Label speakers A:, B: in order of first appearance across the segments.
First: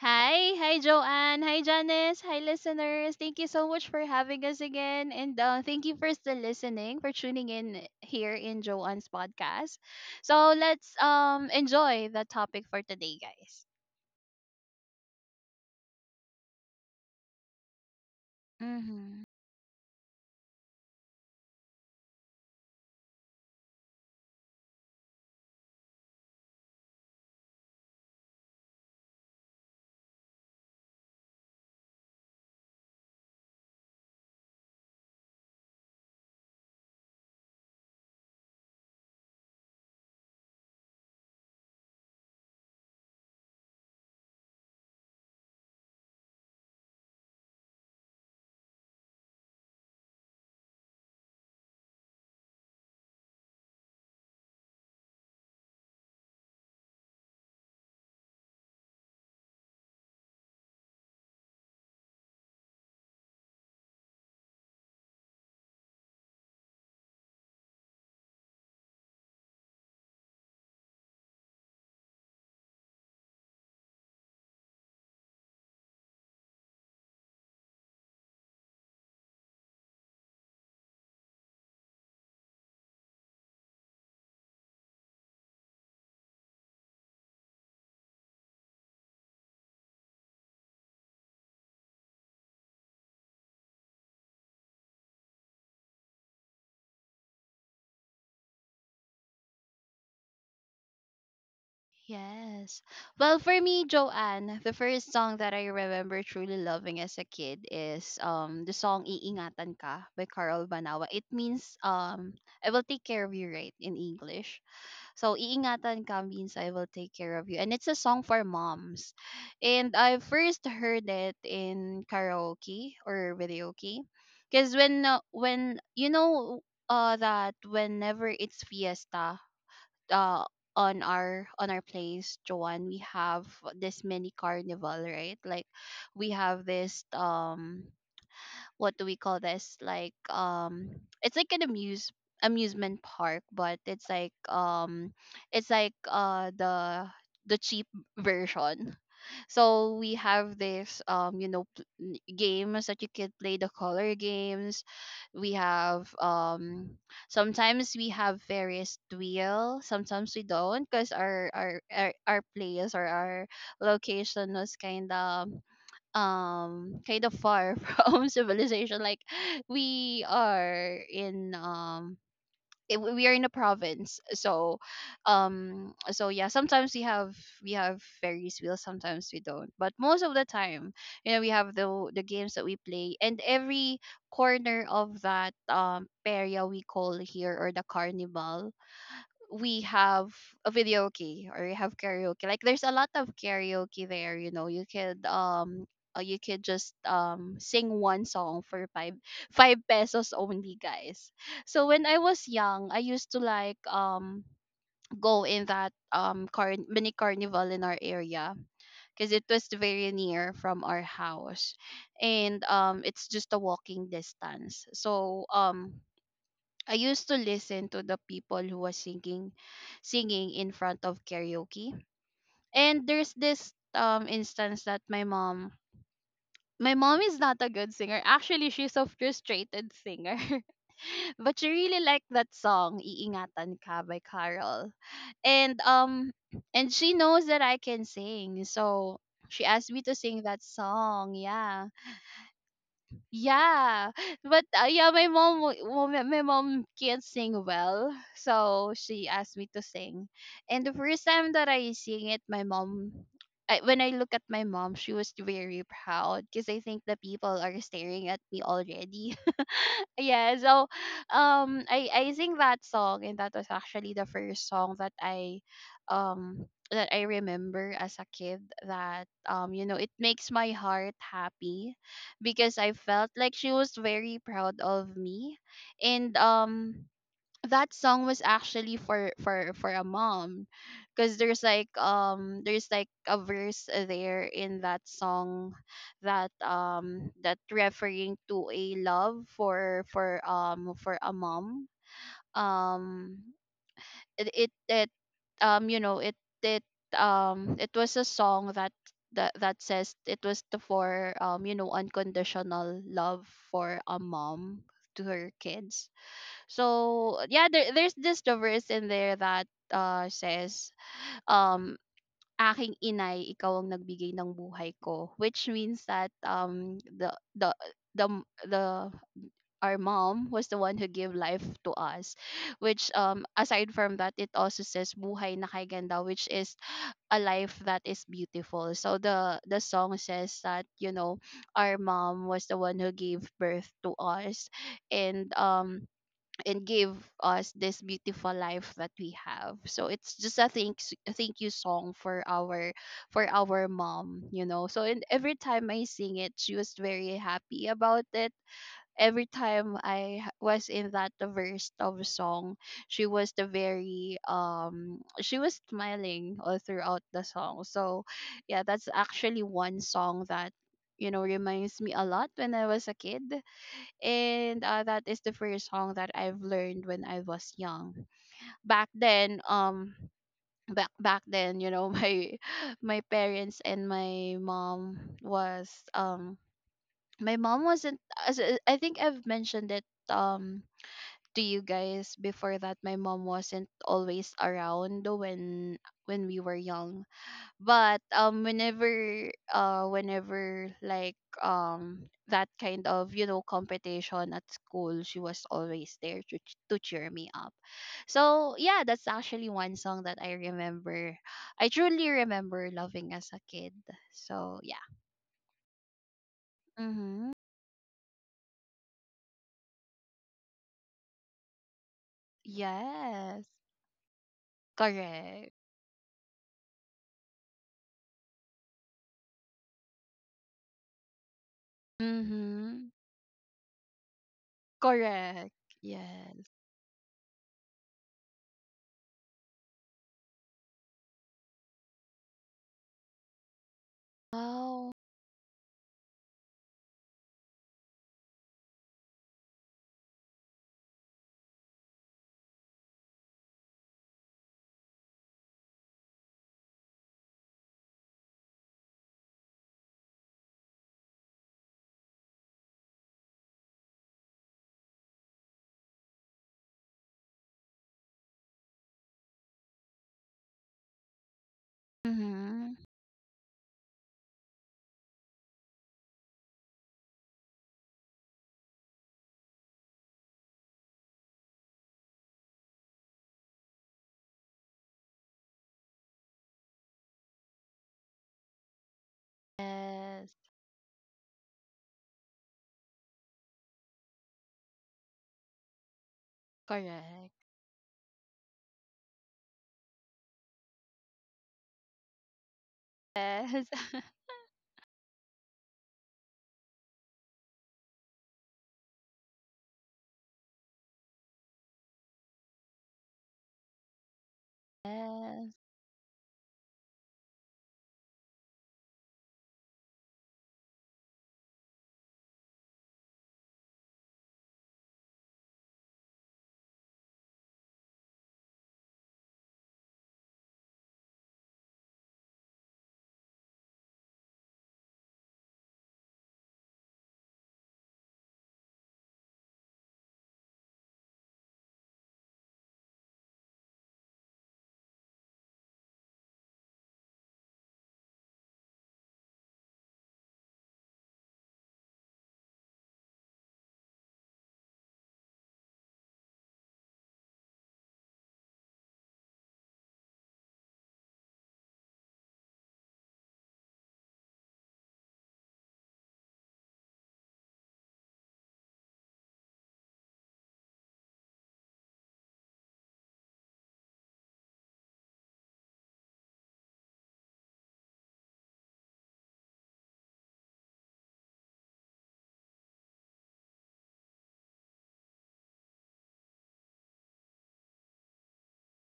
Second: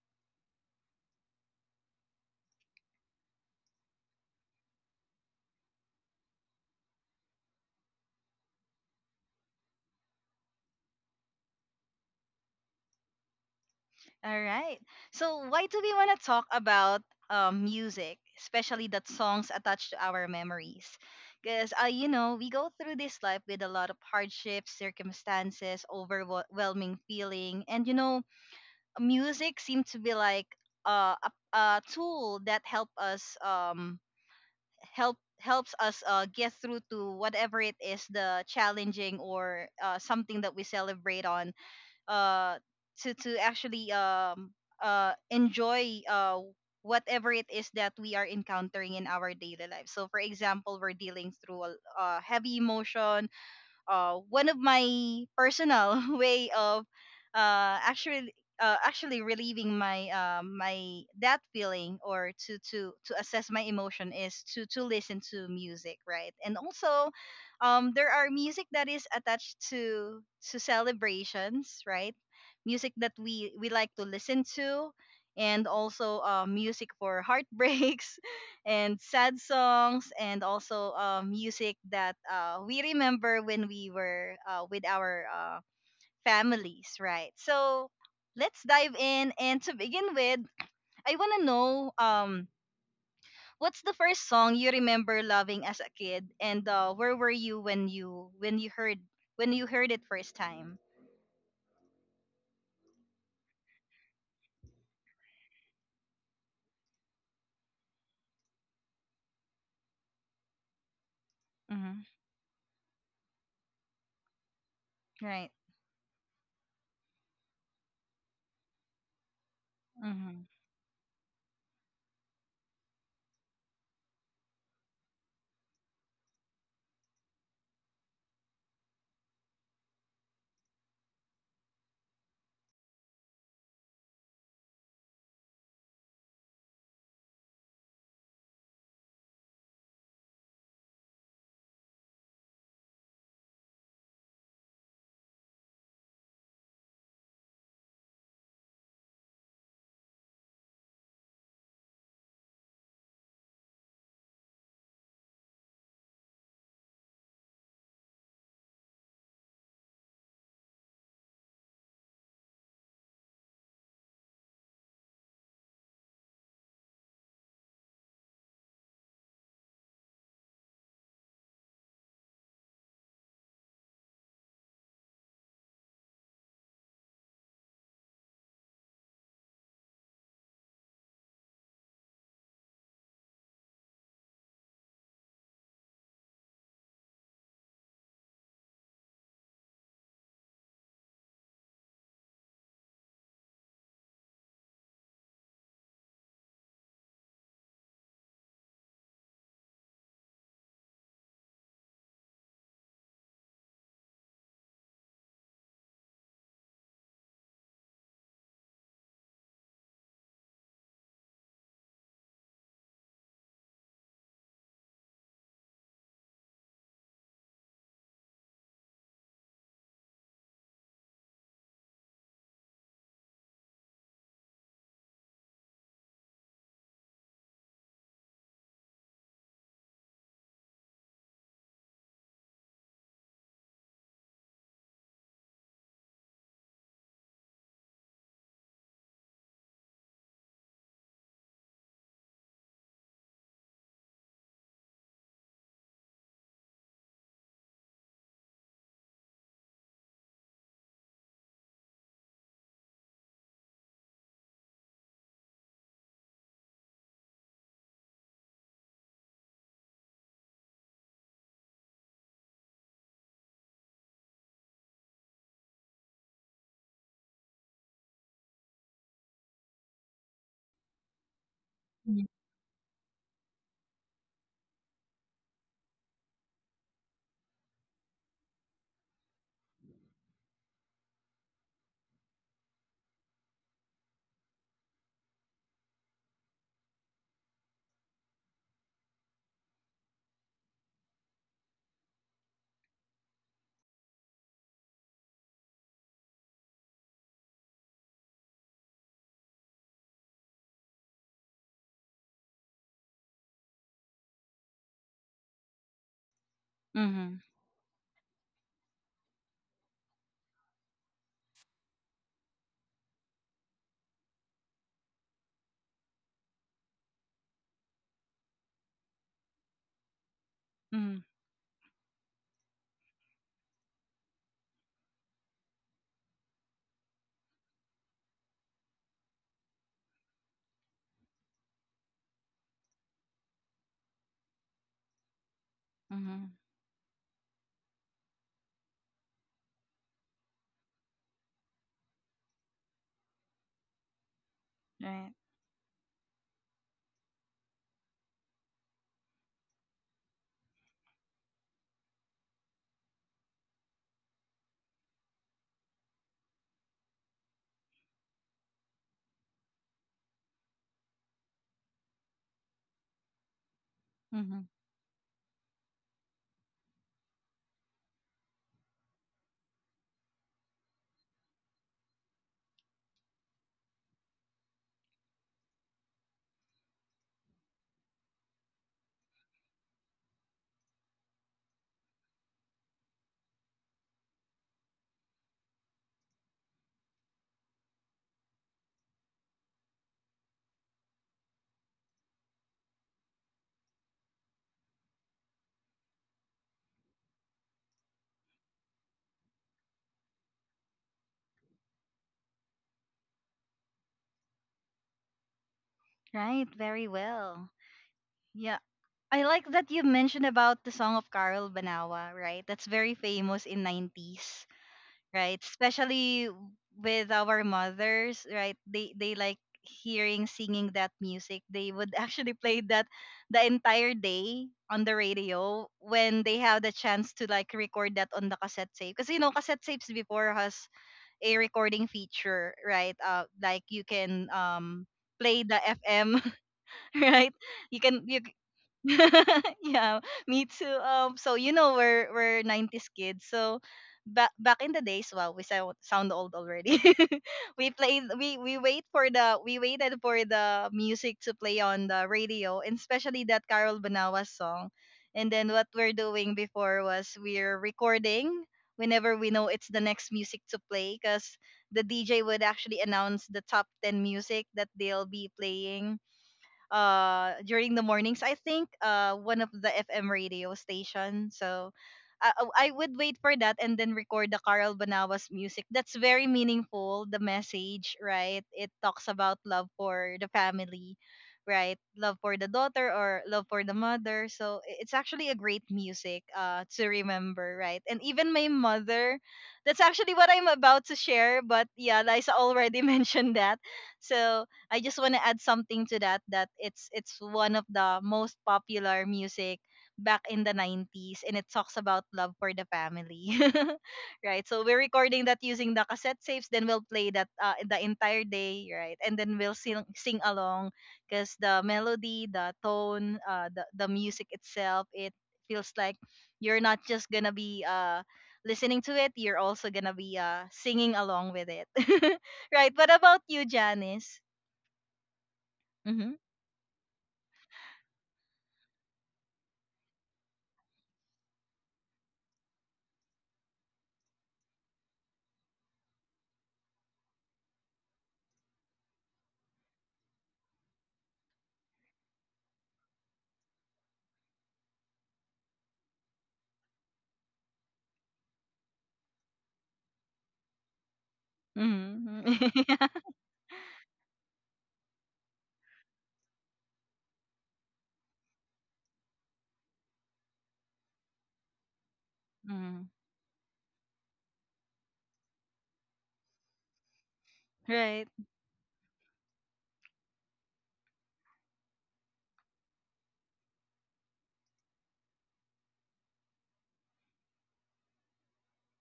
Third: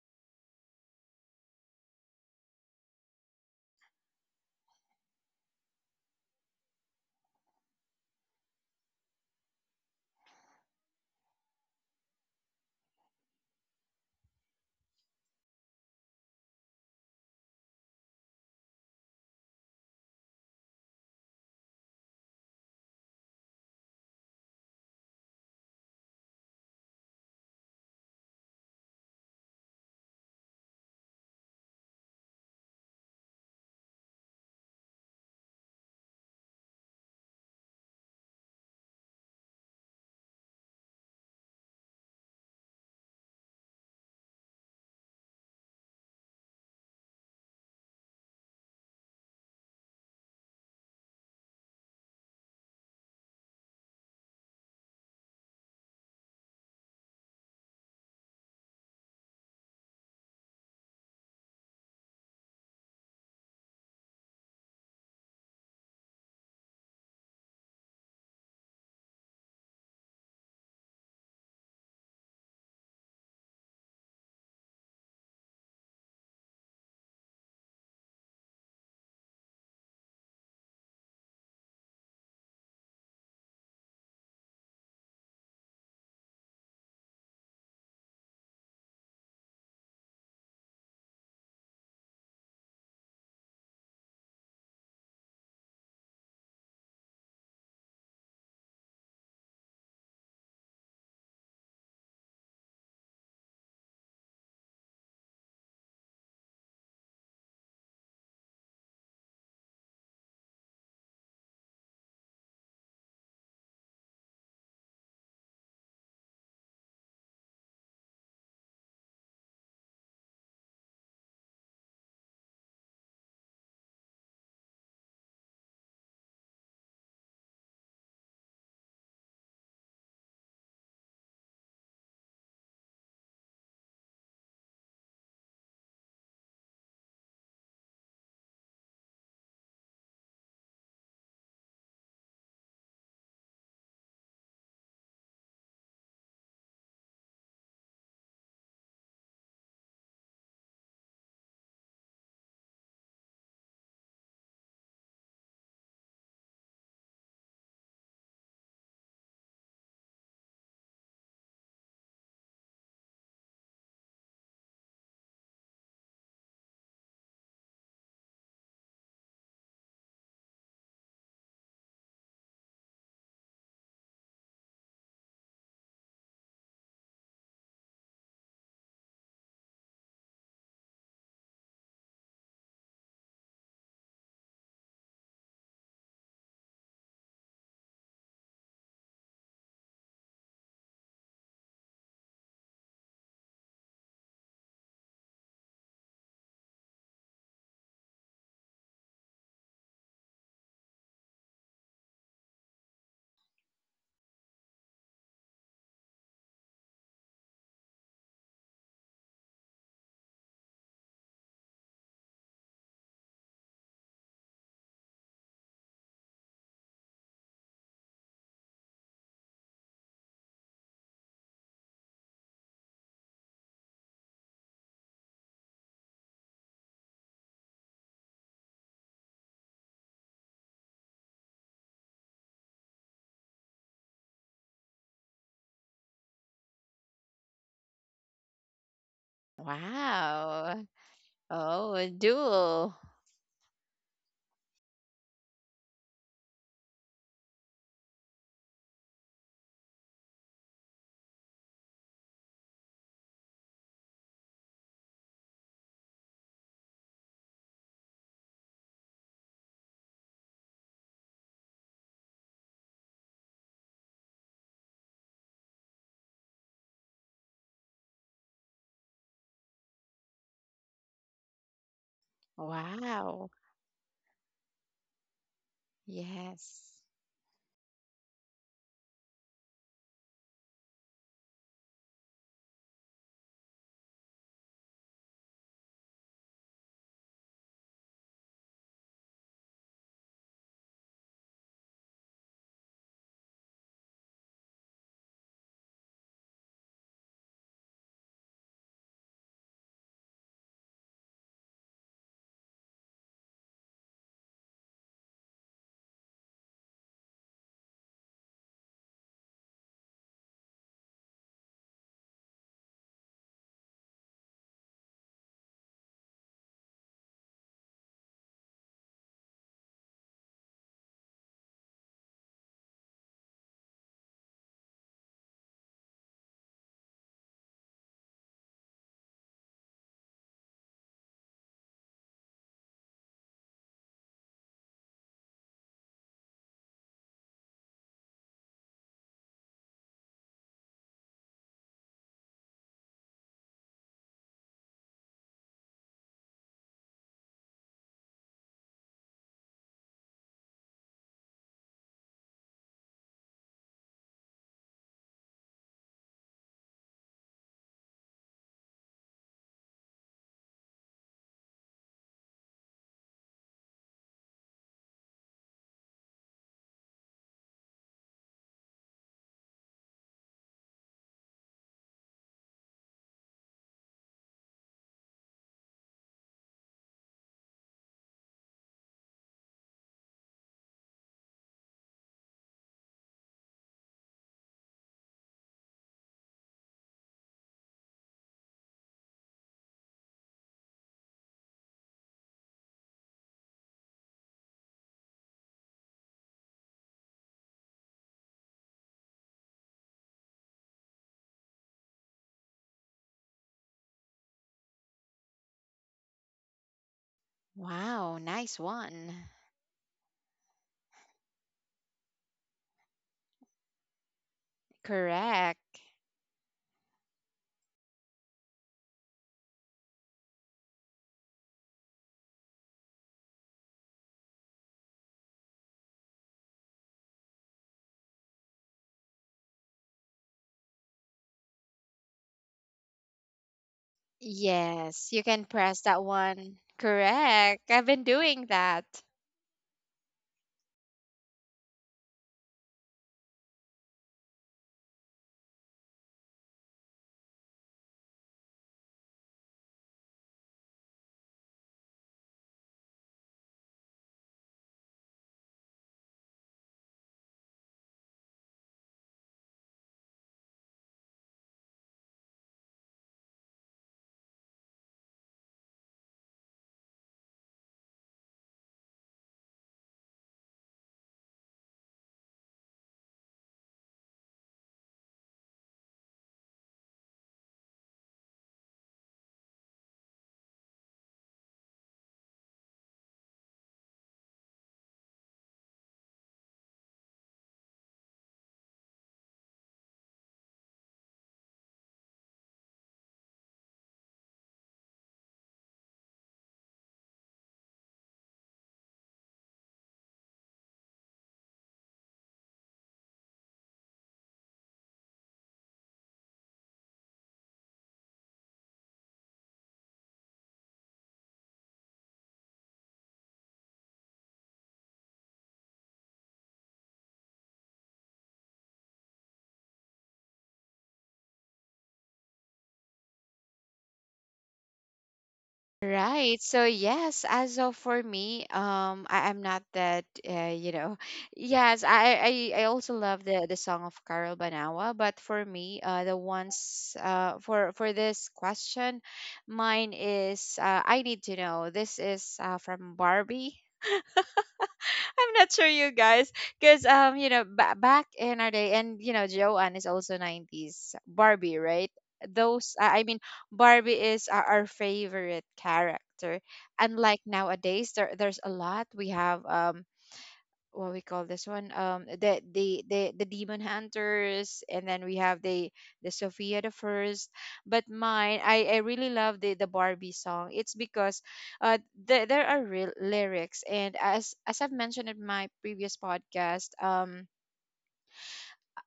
A: Hi. Hi, Joanne. Hi, Janice. Hi, listeners. Thank you so much for having us again. And thank you for still listening, for tuning in here in Joanne's podcast. So let's enjoy the topic for today, guys.
B: All right. So, why do we want to talk about music, especially that
A: Mm-hmm.
B: songs attached to our memories? Because, you know, we go through this life with a lot of hardships, circumstances, overwhelming feeling. And, you know, music seems to be like uh, a, a tool that help us helps us get through to whatever it is the challenging or something that we celebrate on uh, to actually enjoy whatever it is that we are encountering in our daily life. So for example, we're dealing through a heavy emotion, one of my personal way of actually actually relieving my that feeling or to assess my emotion is to listen to music, right? And also, there are music that is attached to celebrations, right? Music that we like to listen to, and also music for heartbreaks and sad songs, and also music that we remember when we were with our families, right? So let's dive in. And to begin with, I want to know, what's the first song you remember loving as a kid, and where were you when you when you heard it first time?
A: Yes. Well, for me, Joanne, the first song that I remember truly loving as a kid is the song Iingatan Ka by Carl Banawa. It means
B: Mm-hmm.
A: I will take care of you, right, in English. So,
B: Right.
A: Iingatan Ka means I will take care of you. And it's a song for moms. And I
B: Mm-hmm.
A: first heard it in karaoke or videoke. Because that whenever it's fiesta, uh, on our place, Joanne, we have this mini carnival, right? Like we have this what do we call this? Like, it's like an amusement park, but it's like, it's like the cheap version. So we have this, you know, games that you can play, the color games. We have, sometimes we have various wheel, sometimes we don't because our place or our location was kind of far from civilization. Like we are in we are in a province, so so yeah, sometimes we have ferries wheels, sometimes we don't, but most of the time, you know, we have the games that we play, and every corner of that area we call here, or the carnival, we have a video key, or you have karaoke. Like there's a lot of karaoke there. You know, you could just sing one song for five pesos only, guys. So when I was young, I used to like go in that mini carnival in our area because it was very near from our house, and it's just a walking distance. So I used to listen to the people who was singing, singing in front of karaoke. And there's this instance that my mom is not a good singer. Actually, she's a frustrated singer. But she really liked that song, Iingatan Ka by Carol. And um and she knows that I can sing. So she asked me to sing that
C: Wow.
A: song. Yeah.
C: Oh, a duel.
A: Yeah, my mom, well, my mom can't sing well, so she asked me to sing. And the first time that I sing it, my mom, I, when I look at my mom, she was very proud because I think the people are staring at me already. Yeah, so I sing that song, and that was actually the first song um that I remember as a kid. That, you know, it makes my heart happy because I felt
C: Wow.
A: like she was very proud of me. And
C: Yes.
A: that song was actually for for a mom because there's like a verse there in that song that that referring to a love for for a mom. Um it it, it you know it it It was a song that that says it was the for, you know, unconditional love for a mom to her kids. So
B: Mm-hmm.
A: yeah, there's this verse in there that says, um aking inay ikaw ang nagbigay ng buhay ko, which means that, the the the our mom was the one who
B: Mm-hmm.
A: gave life to us, which, aside from that, it also says buhay na kay ganda, which is a life that is beautiful. So the song says that, you know, our mom was the one who gave birth to us, and um
B: Mm-hmm.
A: and gave us this beautiful life that we have. So it's just a thank you song for our mom, you know. So and
B: Right.
A: every time I sing it, she was very happy about it. Every time was in that verse of song, she was the very she was smiling all throughout the song. So yeah, that's actually one song that, you know, reminds me a lot when I was a kid,
B: Mm-hmm.
A: and that is the first song that I've learned when I was young. Back then, um. Back back then, you know, my parents and my mom was my mom wasn't, as I think I've mentioned it to you guys before, that my mom wasn't always around when we were young. But whenever, whenever like that kind of, you know, competition at school, she was always there to to cheer me up. So yeah, that's actually one song that I remember, I truly remember loving as a kid. So yeah.
B: Right. Very
A: Mhm.
B: well.
C: Wow. Nice
B: Yeah.
C: one.
B: I like that you mentioned about the song of Carol Banawa, right? That's very
A: Yes.
B: famous in 90s, right?
A: Correct.
C: Correct.
B: Especially with our mothers, right? They like hearing singing that music. They would actually play that
A: Mhm.
B: the entire day on the
A: Correct.
B: radio when they
A: Yes.
B: have the chance to like record that on the cassette tape. Because you know, cassette tapes before has a recording feature, right? Like you can
A: Wow.
C: Yes, you can
B: play the
C: press that
B: FM,
C: one.
B: right?
C: Correct. I've
B: you
C: been
B: can you
C: doing that.
B: yeah, me too. So you know we're nineties kids. So back in the days, wow, we sound old already. we played we wait for the we waited for the music to play on the radio, and especially that Carol Banawa song. And then what we're doing before was we're recording whenever we know it's the next music to play, because the DJ would
A: Mhm.
B: actually announce the top ten music that they'll be playing during the mornings. I think one of the FM radio station. So I, oh, I would wait for that and then record the Carl Banawas music. That's very meaningful, the message, right? It talks about love for the
A: Yes.
B: family, right? Love for the daughter or love for the mother. So it's actually a great music to
A: Correct.
B: remember, right? And even my mother, that's actually what I'm about to share. But yeah, Liza already mentioned that.
A: Yes.
B: So I just want to add something to that, that it's one of the most popular music back in the 90s, and it talks about love for the family. Right? So we're recording that
A: Yes.
B: using the cassette tapes, then we'll play that the entire day, right? And then we'll sing along because the melody, the tone, the music itself, it feels like you're not just going to be listening to it, you're also gonna be singing along with it. Right. What about you, Janice? Mhm.
C: Right. So yes, as of for me, I'm not that, you know, yes, I also love the song of Carol Banawa, but for me, the ones for this question, mine is I Need to Know. This is from Barbie. I'm not sure you guys, because you know, back in our day, and you know, Joanne is also 90s Barbie, right?
B: Mhm.
C: Those,
B: Yeah.
C: I mean, Barbie is our favorite character. Unlike nowadays, there's a lot we have. What we call this one, the
B: Mhm.
C: the Demon Hunters, and then we have the Sophia the First. But
B: Right.
C: mine, I really love the Barbie song. It's because uh the, there are real lyrics, and as I've mentioned in my previous podcast,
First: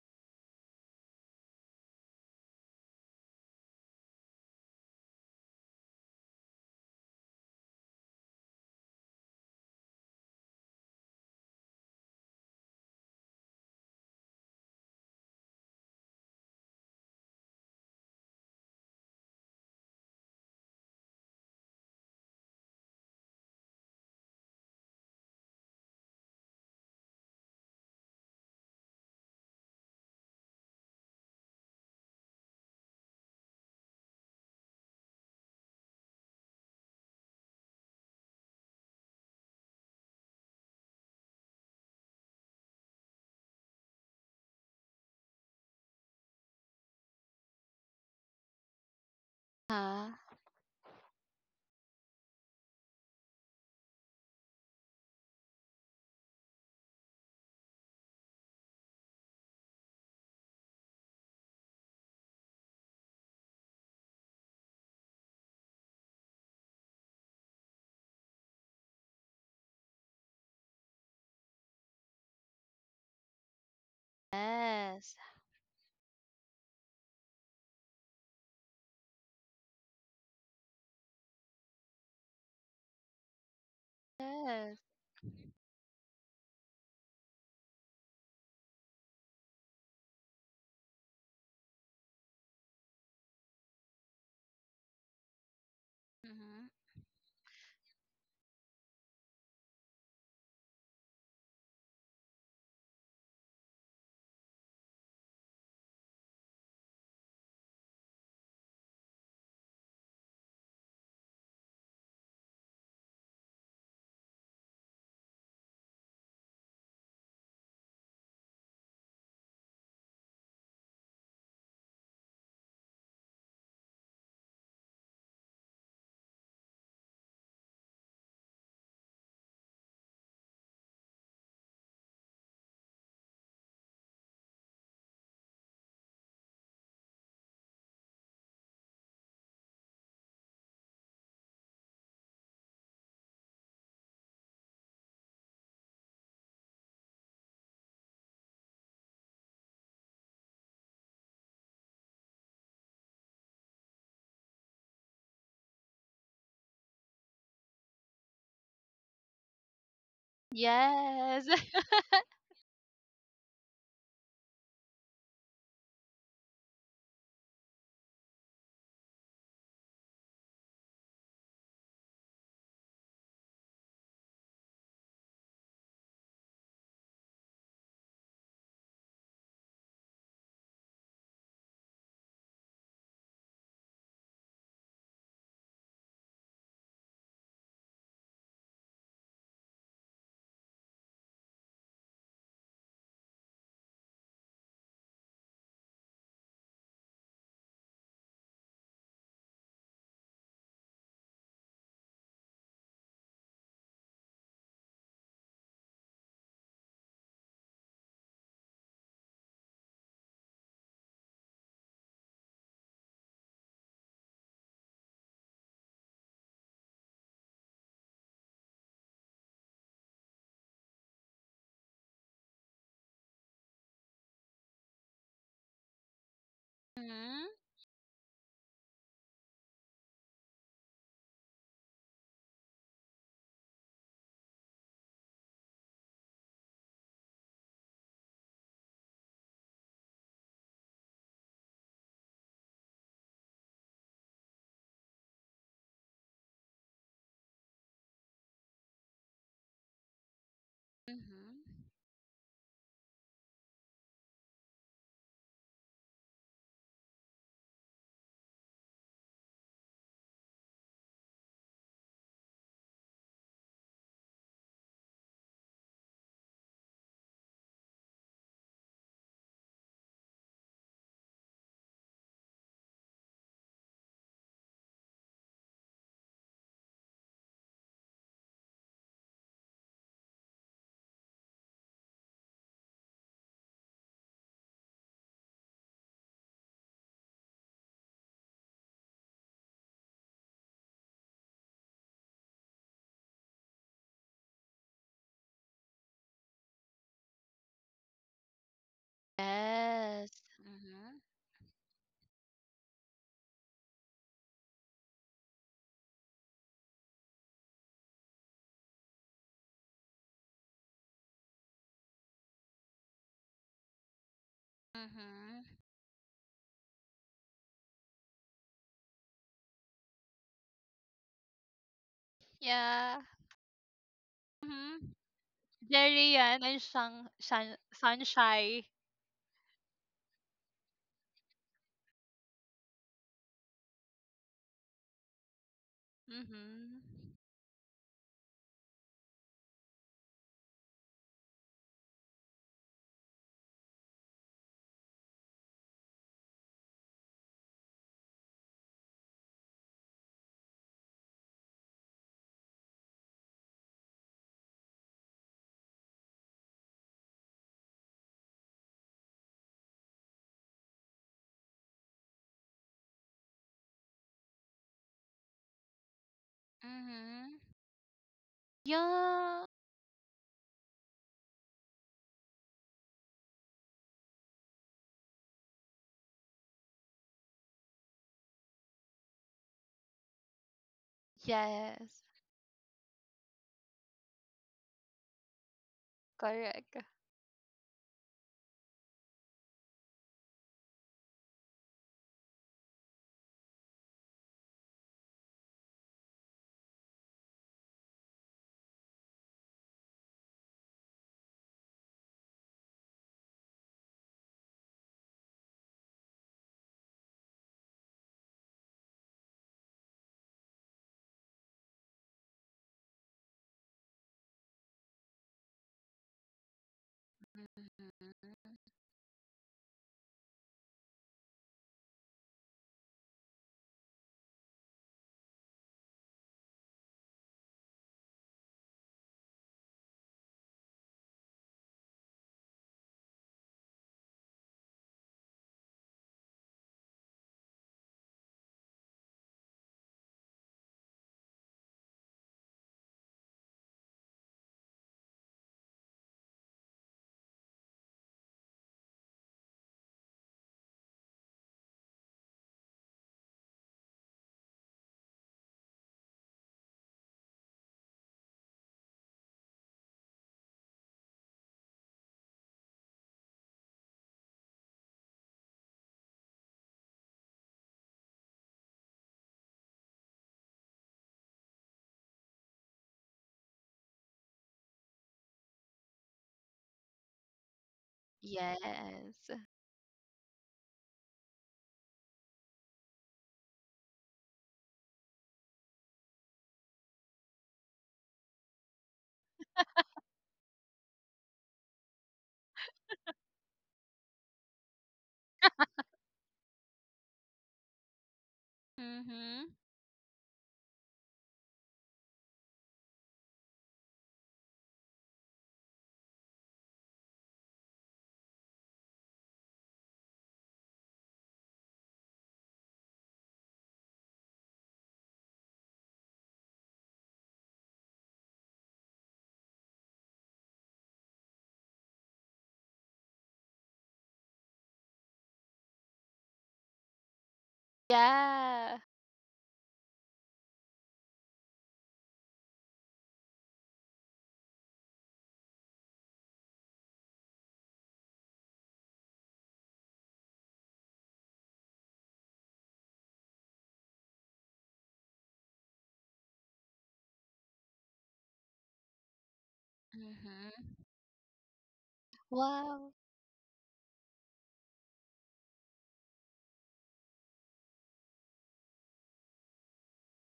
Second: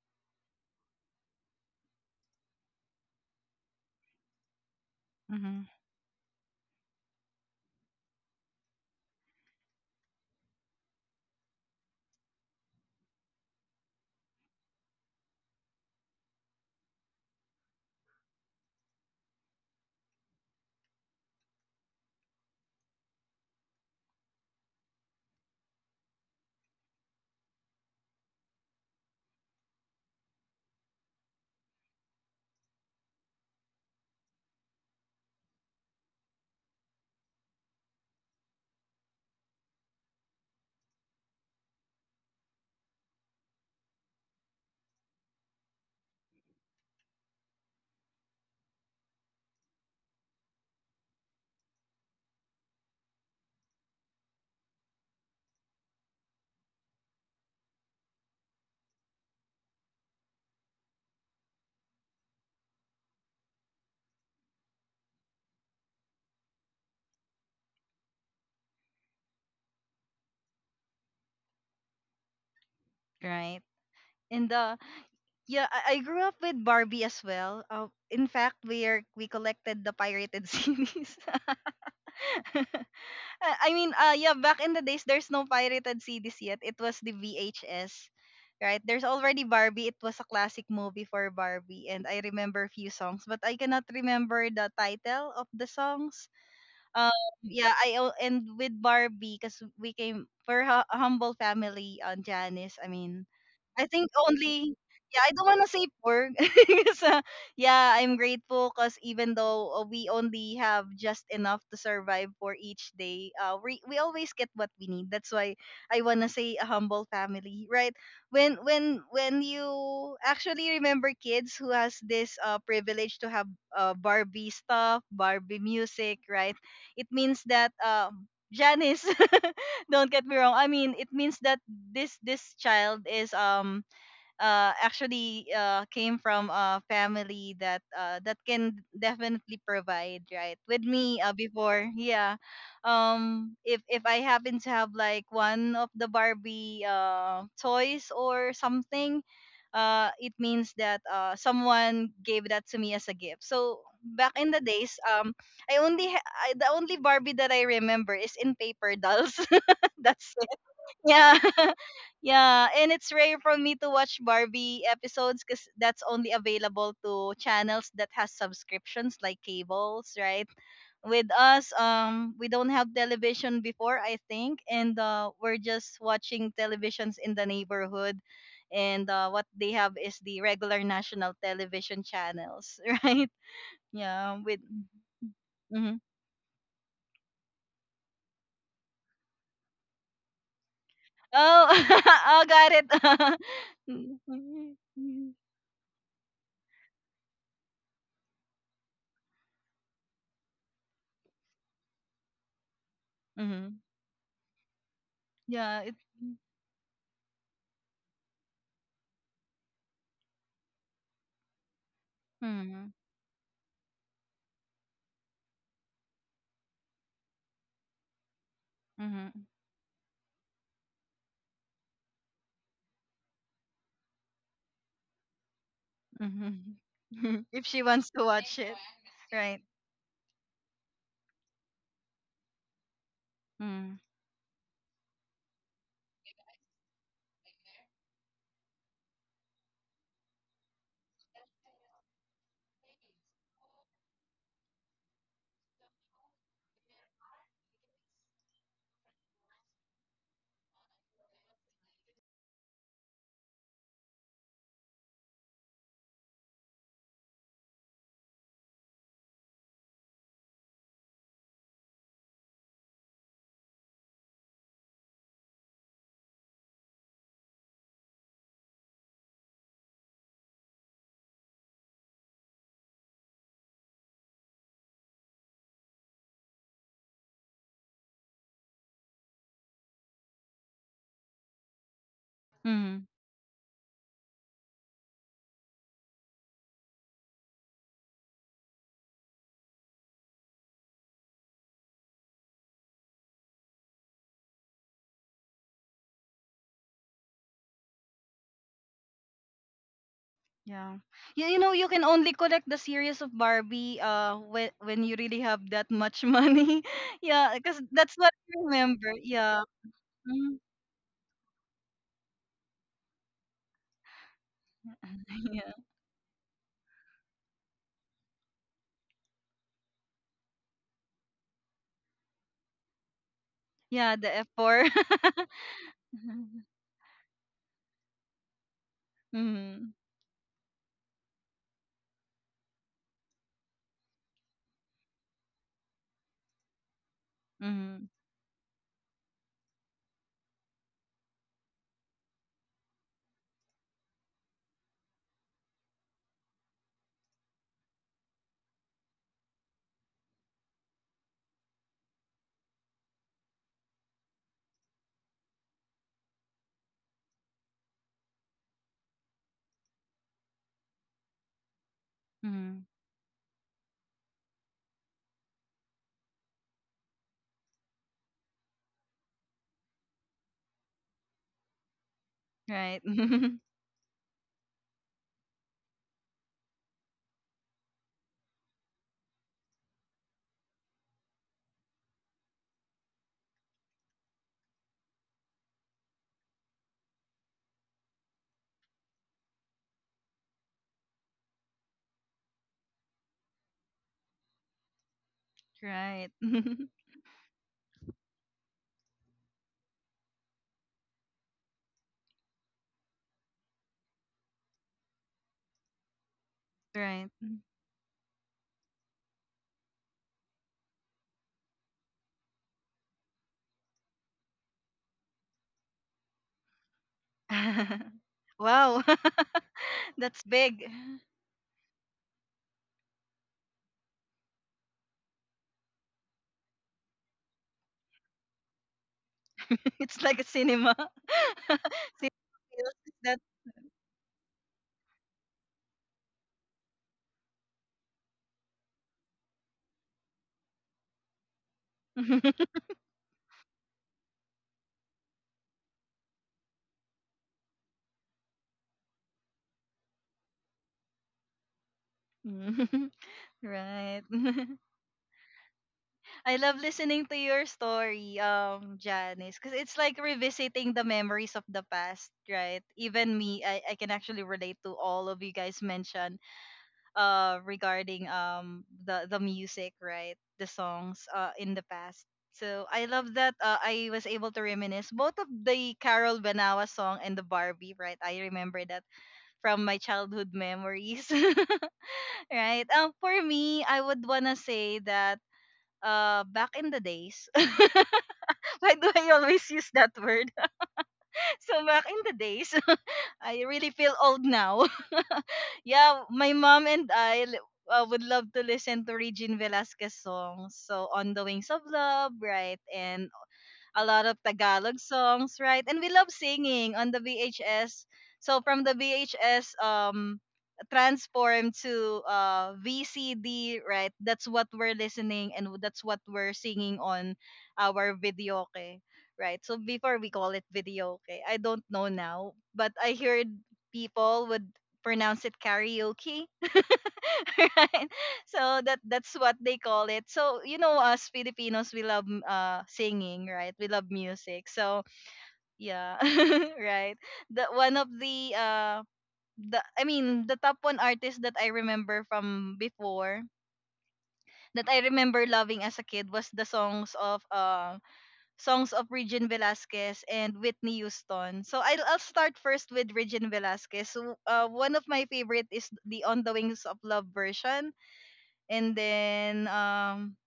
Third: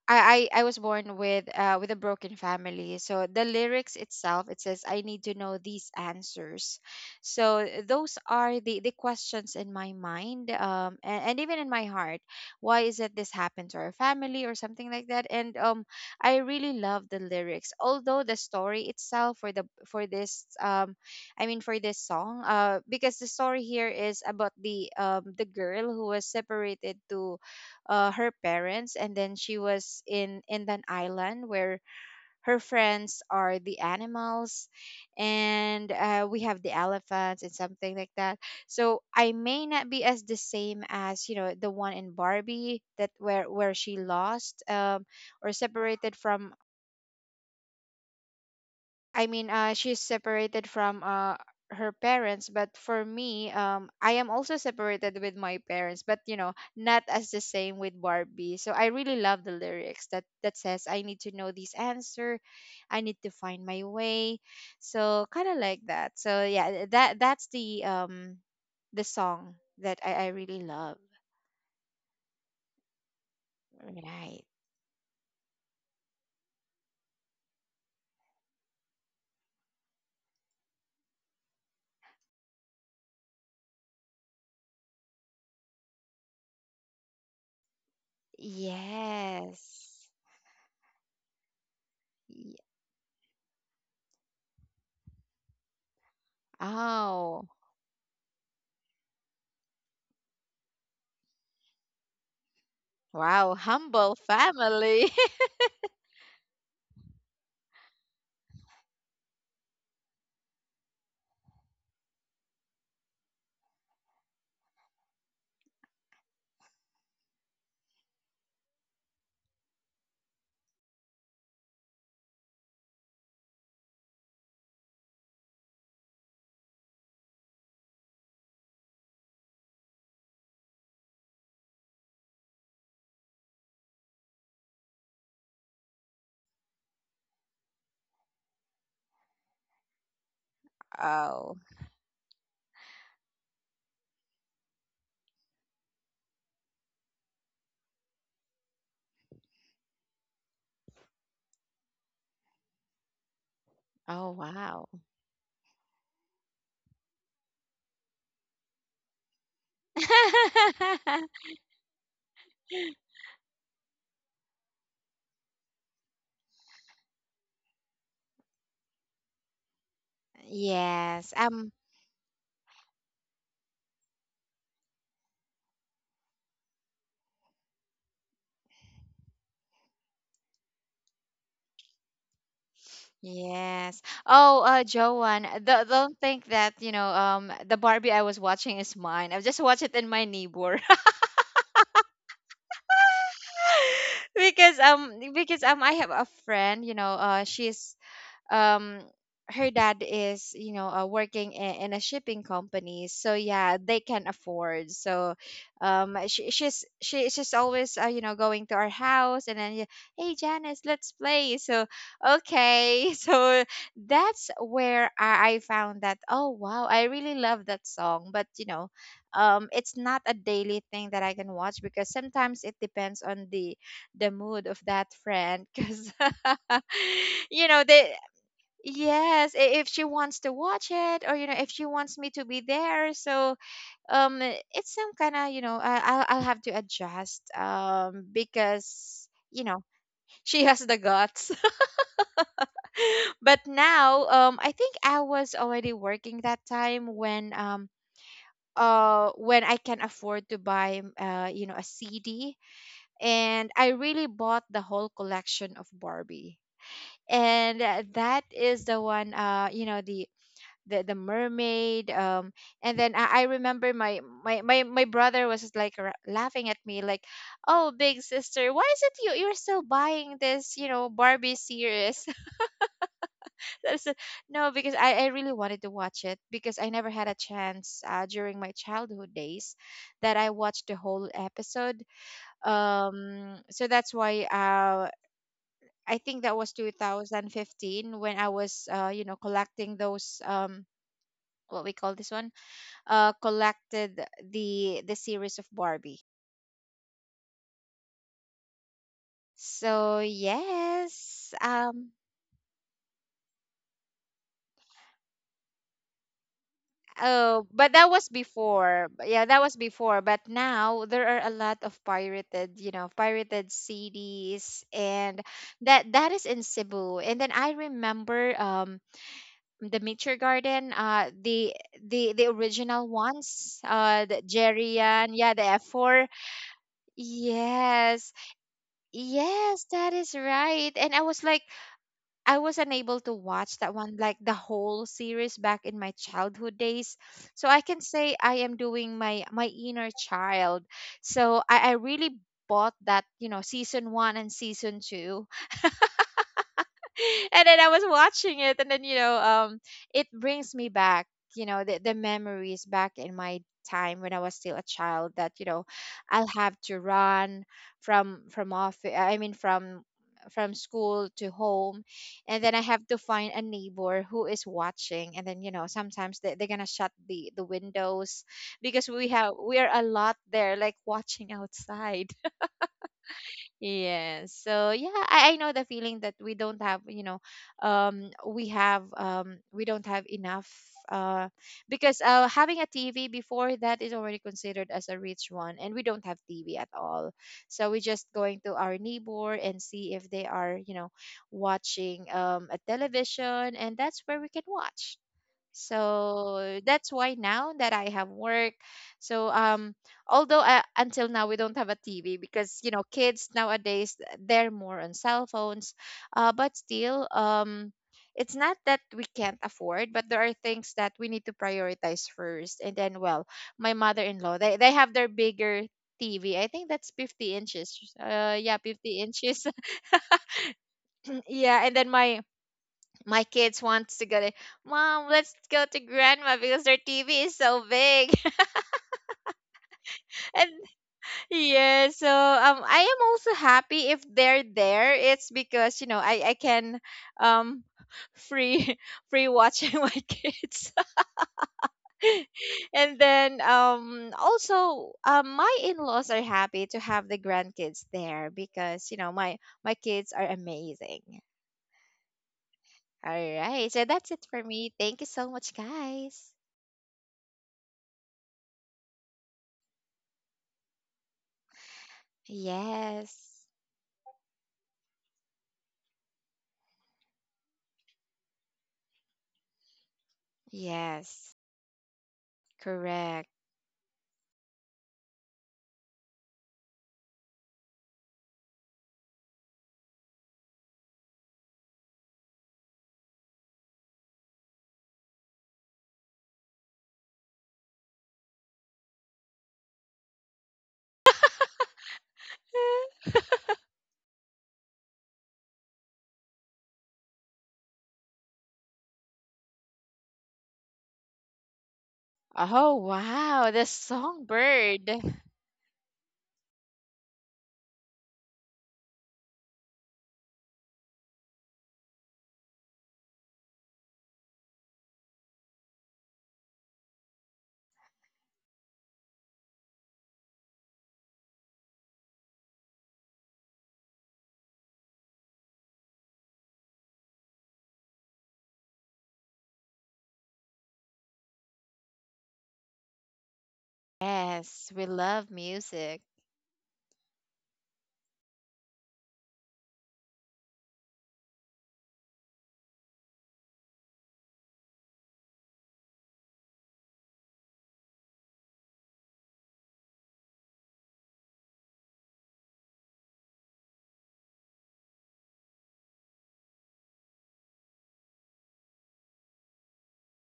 C: I was born with a broken family. So the lyrics itself, it says, "I need to know
B: Mhm.
C: these answers." So those are the questions in my mind, and even in my heart. Why is it this happened to our family, or something like that? And I really love the lyrics. Although the story itself for the for this I mean, for this song, because the story here is about the, the girl who was separated to, her parents, and then she was in an island where her friends are the animals, and we have the elephants and something like that. So I may not be as the same as, you know, the one in Barbie, that where she lost, or separated from, I mean, she's
A: Huh?
C: separated from her parents. But for me, I am also separated with my parents, but you know, not as the same with Barbie. So I really love the lyrics that that says, "I need to know this answer, I need to find my way." So kind of like that. So yeah, that that's the, the song that I really love.
B: Right.
C: Right.
B: And
A: Yes.
B: yeah, I grew up with Barbie as well. In fact, we collected the pirated CDs. I mean, yeah, back in
A: Yes.
B: the days there's no pirated CDs yet. It was the VHS. Right? There's already Barbie. It
C: Yes.
B: was a classic movie for Barbie and I
C: Y-
B: remember a few songs, but I cannot remember the title of the songs.
A: Mhm.
B: Um,
C: Oh,
B: yeah, and with Barbie, because we came we're a humble family on Janice. I mean,
C: wow.
B: I think
C: Humble
B: only
C: family.
B: yeah, I don't want to say poor. So, yeah, I'm grateful because even though we only have just enough to survive for each day, we always get what we need. That's why I wanna say a humble family, right? When you actually remember kids who has this privilege to have Barbie stuff, Barbie music, right? It means that Janice don't get me wrong. I mean, it means that this child is actually came from a family that that can definitely provide, right? With me
C: oh.
B: before, yeah, if I happen to have like one of the Barbie toys or something, it means that someone gave that to me as a gift. So
C: Oh,
B: back in the
C: wow.
B: days, I only the only Barbie that I remember is in paper dolls. That's yeah.
A: Yes.
B: Yeah, and it's rare for me to watch Barbie episodes because that's only available to channels that has subscriptions like cables, right? With
C: Yes.
B: us, we don't have television before, I think, and we're just watching televisions in the neighborhood, and what they have is the regular national television channels, right?
C: Yes.
B: Yeah, with
C: Oh, Joanne, do
B: mhm.
C: don't think that, you know, the Barbie I was watching is mine. I just watched it in my neighbor.
B: Oh, oh, got it. Mm-hmm.
C: Because I have a friend, you know, she's um her dad is, you know, working in a shipping company, so yeah,
B: Mm-hmm.
C: they can afford. So
B: Yeah, it.
C: she, she's always, you know, going to our house, and then yeah, hey, Janice, let's play. So
B: Mm.
C: okay. So that's where I found that, oh wow, I really love that song. But you know,
B: Mhm.
C: it's not a daily thing that I can watch, because sometimes it depends on the mood of that friend. Because
B: Mhm.
A: Mhm.
B: If
C: you
B: she
C: know,
B: wants
C: they,
B: to watch it,
C: Yes,
B: right?
C: i- if she wants to watch it, or you know, if she wants me to be there. So
B: Mm.
C: it's some kind of, you know, I'll have to adjust, because you know, she has the guts. But now, I think I was already working that time when I can afford to buy,
A: Mhm.
C: you know, a CD, and I really bought the whole collection of Barbie. And that is the one, you know, the the Mermaid. And then I remember my, my brother was just like laughing at me like, oh, big sister, why is it you, you're still buying this, you know, Barbie series? I said, no, because I really wanted to watch it because I never had a chance, during my childhood days, that I watched the whole episode.
B: Mm.
C: So that's why I think that was 2015 when I was, you know, collecting those, what we call this one, collected the series of Barbie. So
A: Yes.
B: Yeah.
A: Mhm.
B: You,
C: yes,
B: you know you can only collect the series of Barbie when you really have that much money. Yeah,
C: oh,
B: because
C: but that
B: that's
C: was
B: what I
C: before.
B: remember.
C: But yeah,
B: Yeah.
C: that was before. But
B: Mm.
C: now there are a lot of pirated, you know, pirated CDs, and
A: Mhm.
B: Yeah.
C: that that is in Cebu. And then I remember, the Nature Garden, the original
A: Yeah.
C: ones,
B: Yeah, the
C: the
B: F4.
A: Mhm.
C: Jerian, yeah, the
A: Jerry
C: F4.
B: Mm.
A: Yan and Shang Shan
C: Yes,
A: Sunshine.
C: yes, that is right. And I was like, I was unable to watch that one, like the whole series back in my childhood
A: Mhm.
C: days. So I
B: Mm.
C: can say I am doing my my inner child. So I really bought that, you know, season one and season two. And then I was watching it, and then you know, it brings me back, you know, the memories back in my time when I was still a child. That, you know, I'll have to run from office. I mean, from school to home, and then
B: Mm.
C: I have to find a neighbor who is watching, and then you know, sometimes they, they're gonna shut the
A: Mhm.
C: windows, because we have,
A: Yeah.
C: we are a lot there like watching outside.
B: Right.
C: Yes. So yeah, I know the feeling that we don't have, you know, we have, we don't have enough, uh, because
A: Yes.
C: having a TV before, that is already considered as a rich one, and we don't have TV at
A: Correct.
C: all. So we're just going to our neighbor and see if they are, you know, watching, a television, and that's where we can watch.
B: Right.
C: So that's why now that I have work, so although until now we don't have a TV because you know, kids nowadays they're more on cell phones, but still
B: Right.
C: it's not that we can't afford, but there are things that we need to prioritize first. And then well, my mother-in-law, they have their bigger TV. I think that's 50 inches.
A: Mhm.
C: Yeah,
B: Wow.
C: 50 inches.
B: That's big.
C: Yeah, and then my kids wants to go to mom. Let's go to grandma because their TV is so big.
B: It's like a
C: And
B: cinema. Cinema
C: yeah, so
B: feels
C: I
B: is
C: am
B: that
C: also happy if they're there. It's because you know, I can um free free watching my kids. And then also, my in-laws are happy to have the grandkids there because you know, my kids are amazing. All right, so
B: right.
C: that's it for me. Thank you so much, guys.
B: I love listening to your story, Janice, because it's like revisiting the memories of the past, right? Even
C: Yes.
B: me, I can actually relate to all of you guys mentioned regarding the music, right? The songs
C: Yes,
B: in the past. So I love
C: correct.
B: that I was able to reminisce both of the Carol Benawa song and the Barbie, right? I remember that
A: Yes.
B: from my childhood memories. Right? For me, I would wanna say that back in the days. Why do I always use that word? So back in the days, I really feel old now. Yeah, my mom and I would love to listen to Regine
A: Mhm.
B: Velasquez songs. So on the Wings of Love, right?
C: Oh,
B: And
C: wow, the
B: a lot of Tagalog
C: songbird.
B: songs, right? And we love singing on the VHS. So from the VHS transformed to VCD, right? That's what we're listening and that's what we're singing on our videoke, right? So before we call it videoke. I don't know now, but I heard people would pronounce it karaoke. Right? So that
A: Yeah.
B: that's what they call it. So you know, us Filipinos, we love singing, right? We love music.
C: Yes, we
B: So
C: love music.
B: yeah, right. The one of the the top one artist that I remember from before that I remember loving as a kid was the songs of Regine Velasquez and
A: Mhm.
B: Whitney Houston. So I'll start first with
A: Wow.
B: Regine Velasquez. So, one of my favorite is the On the Wings of Love version and then um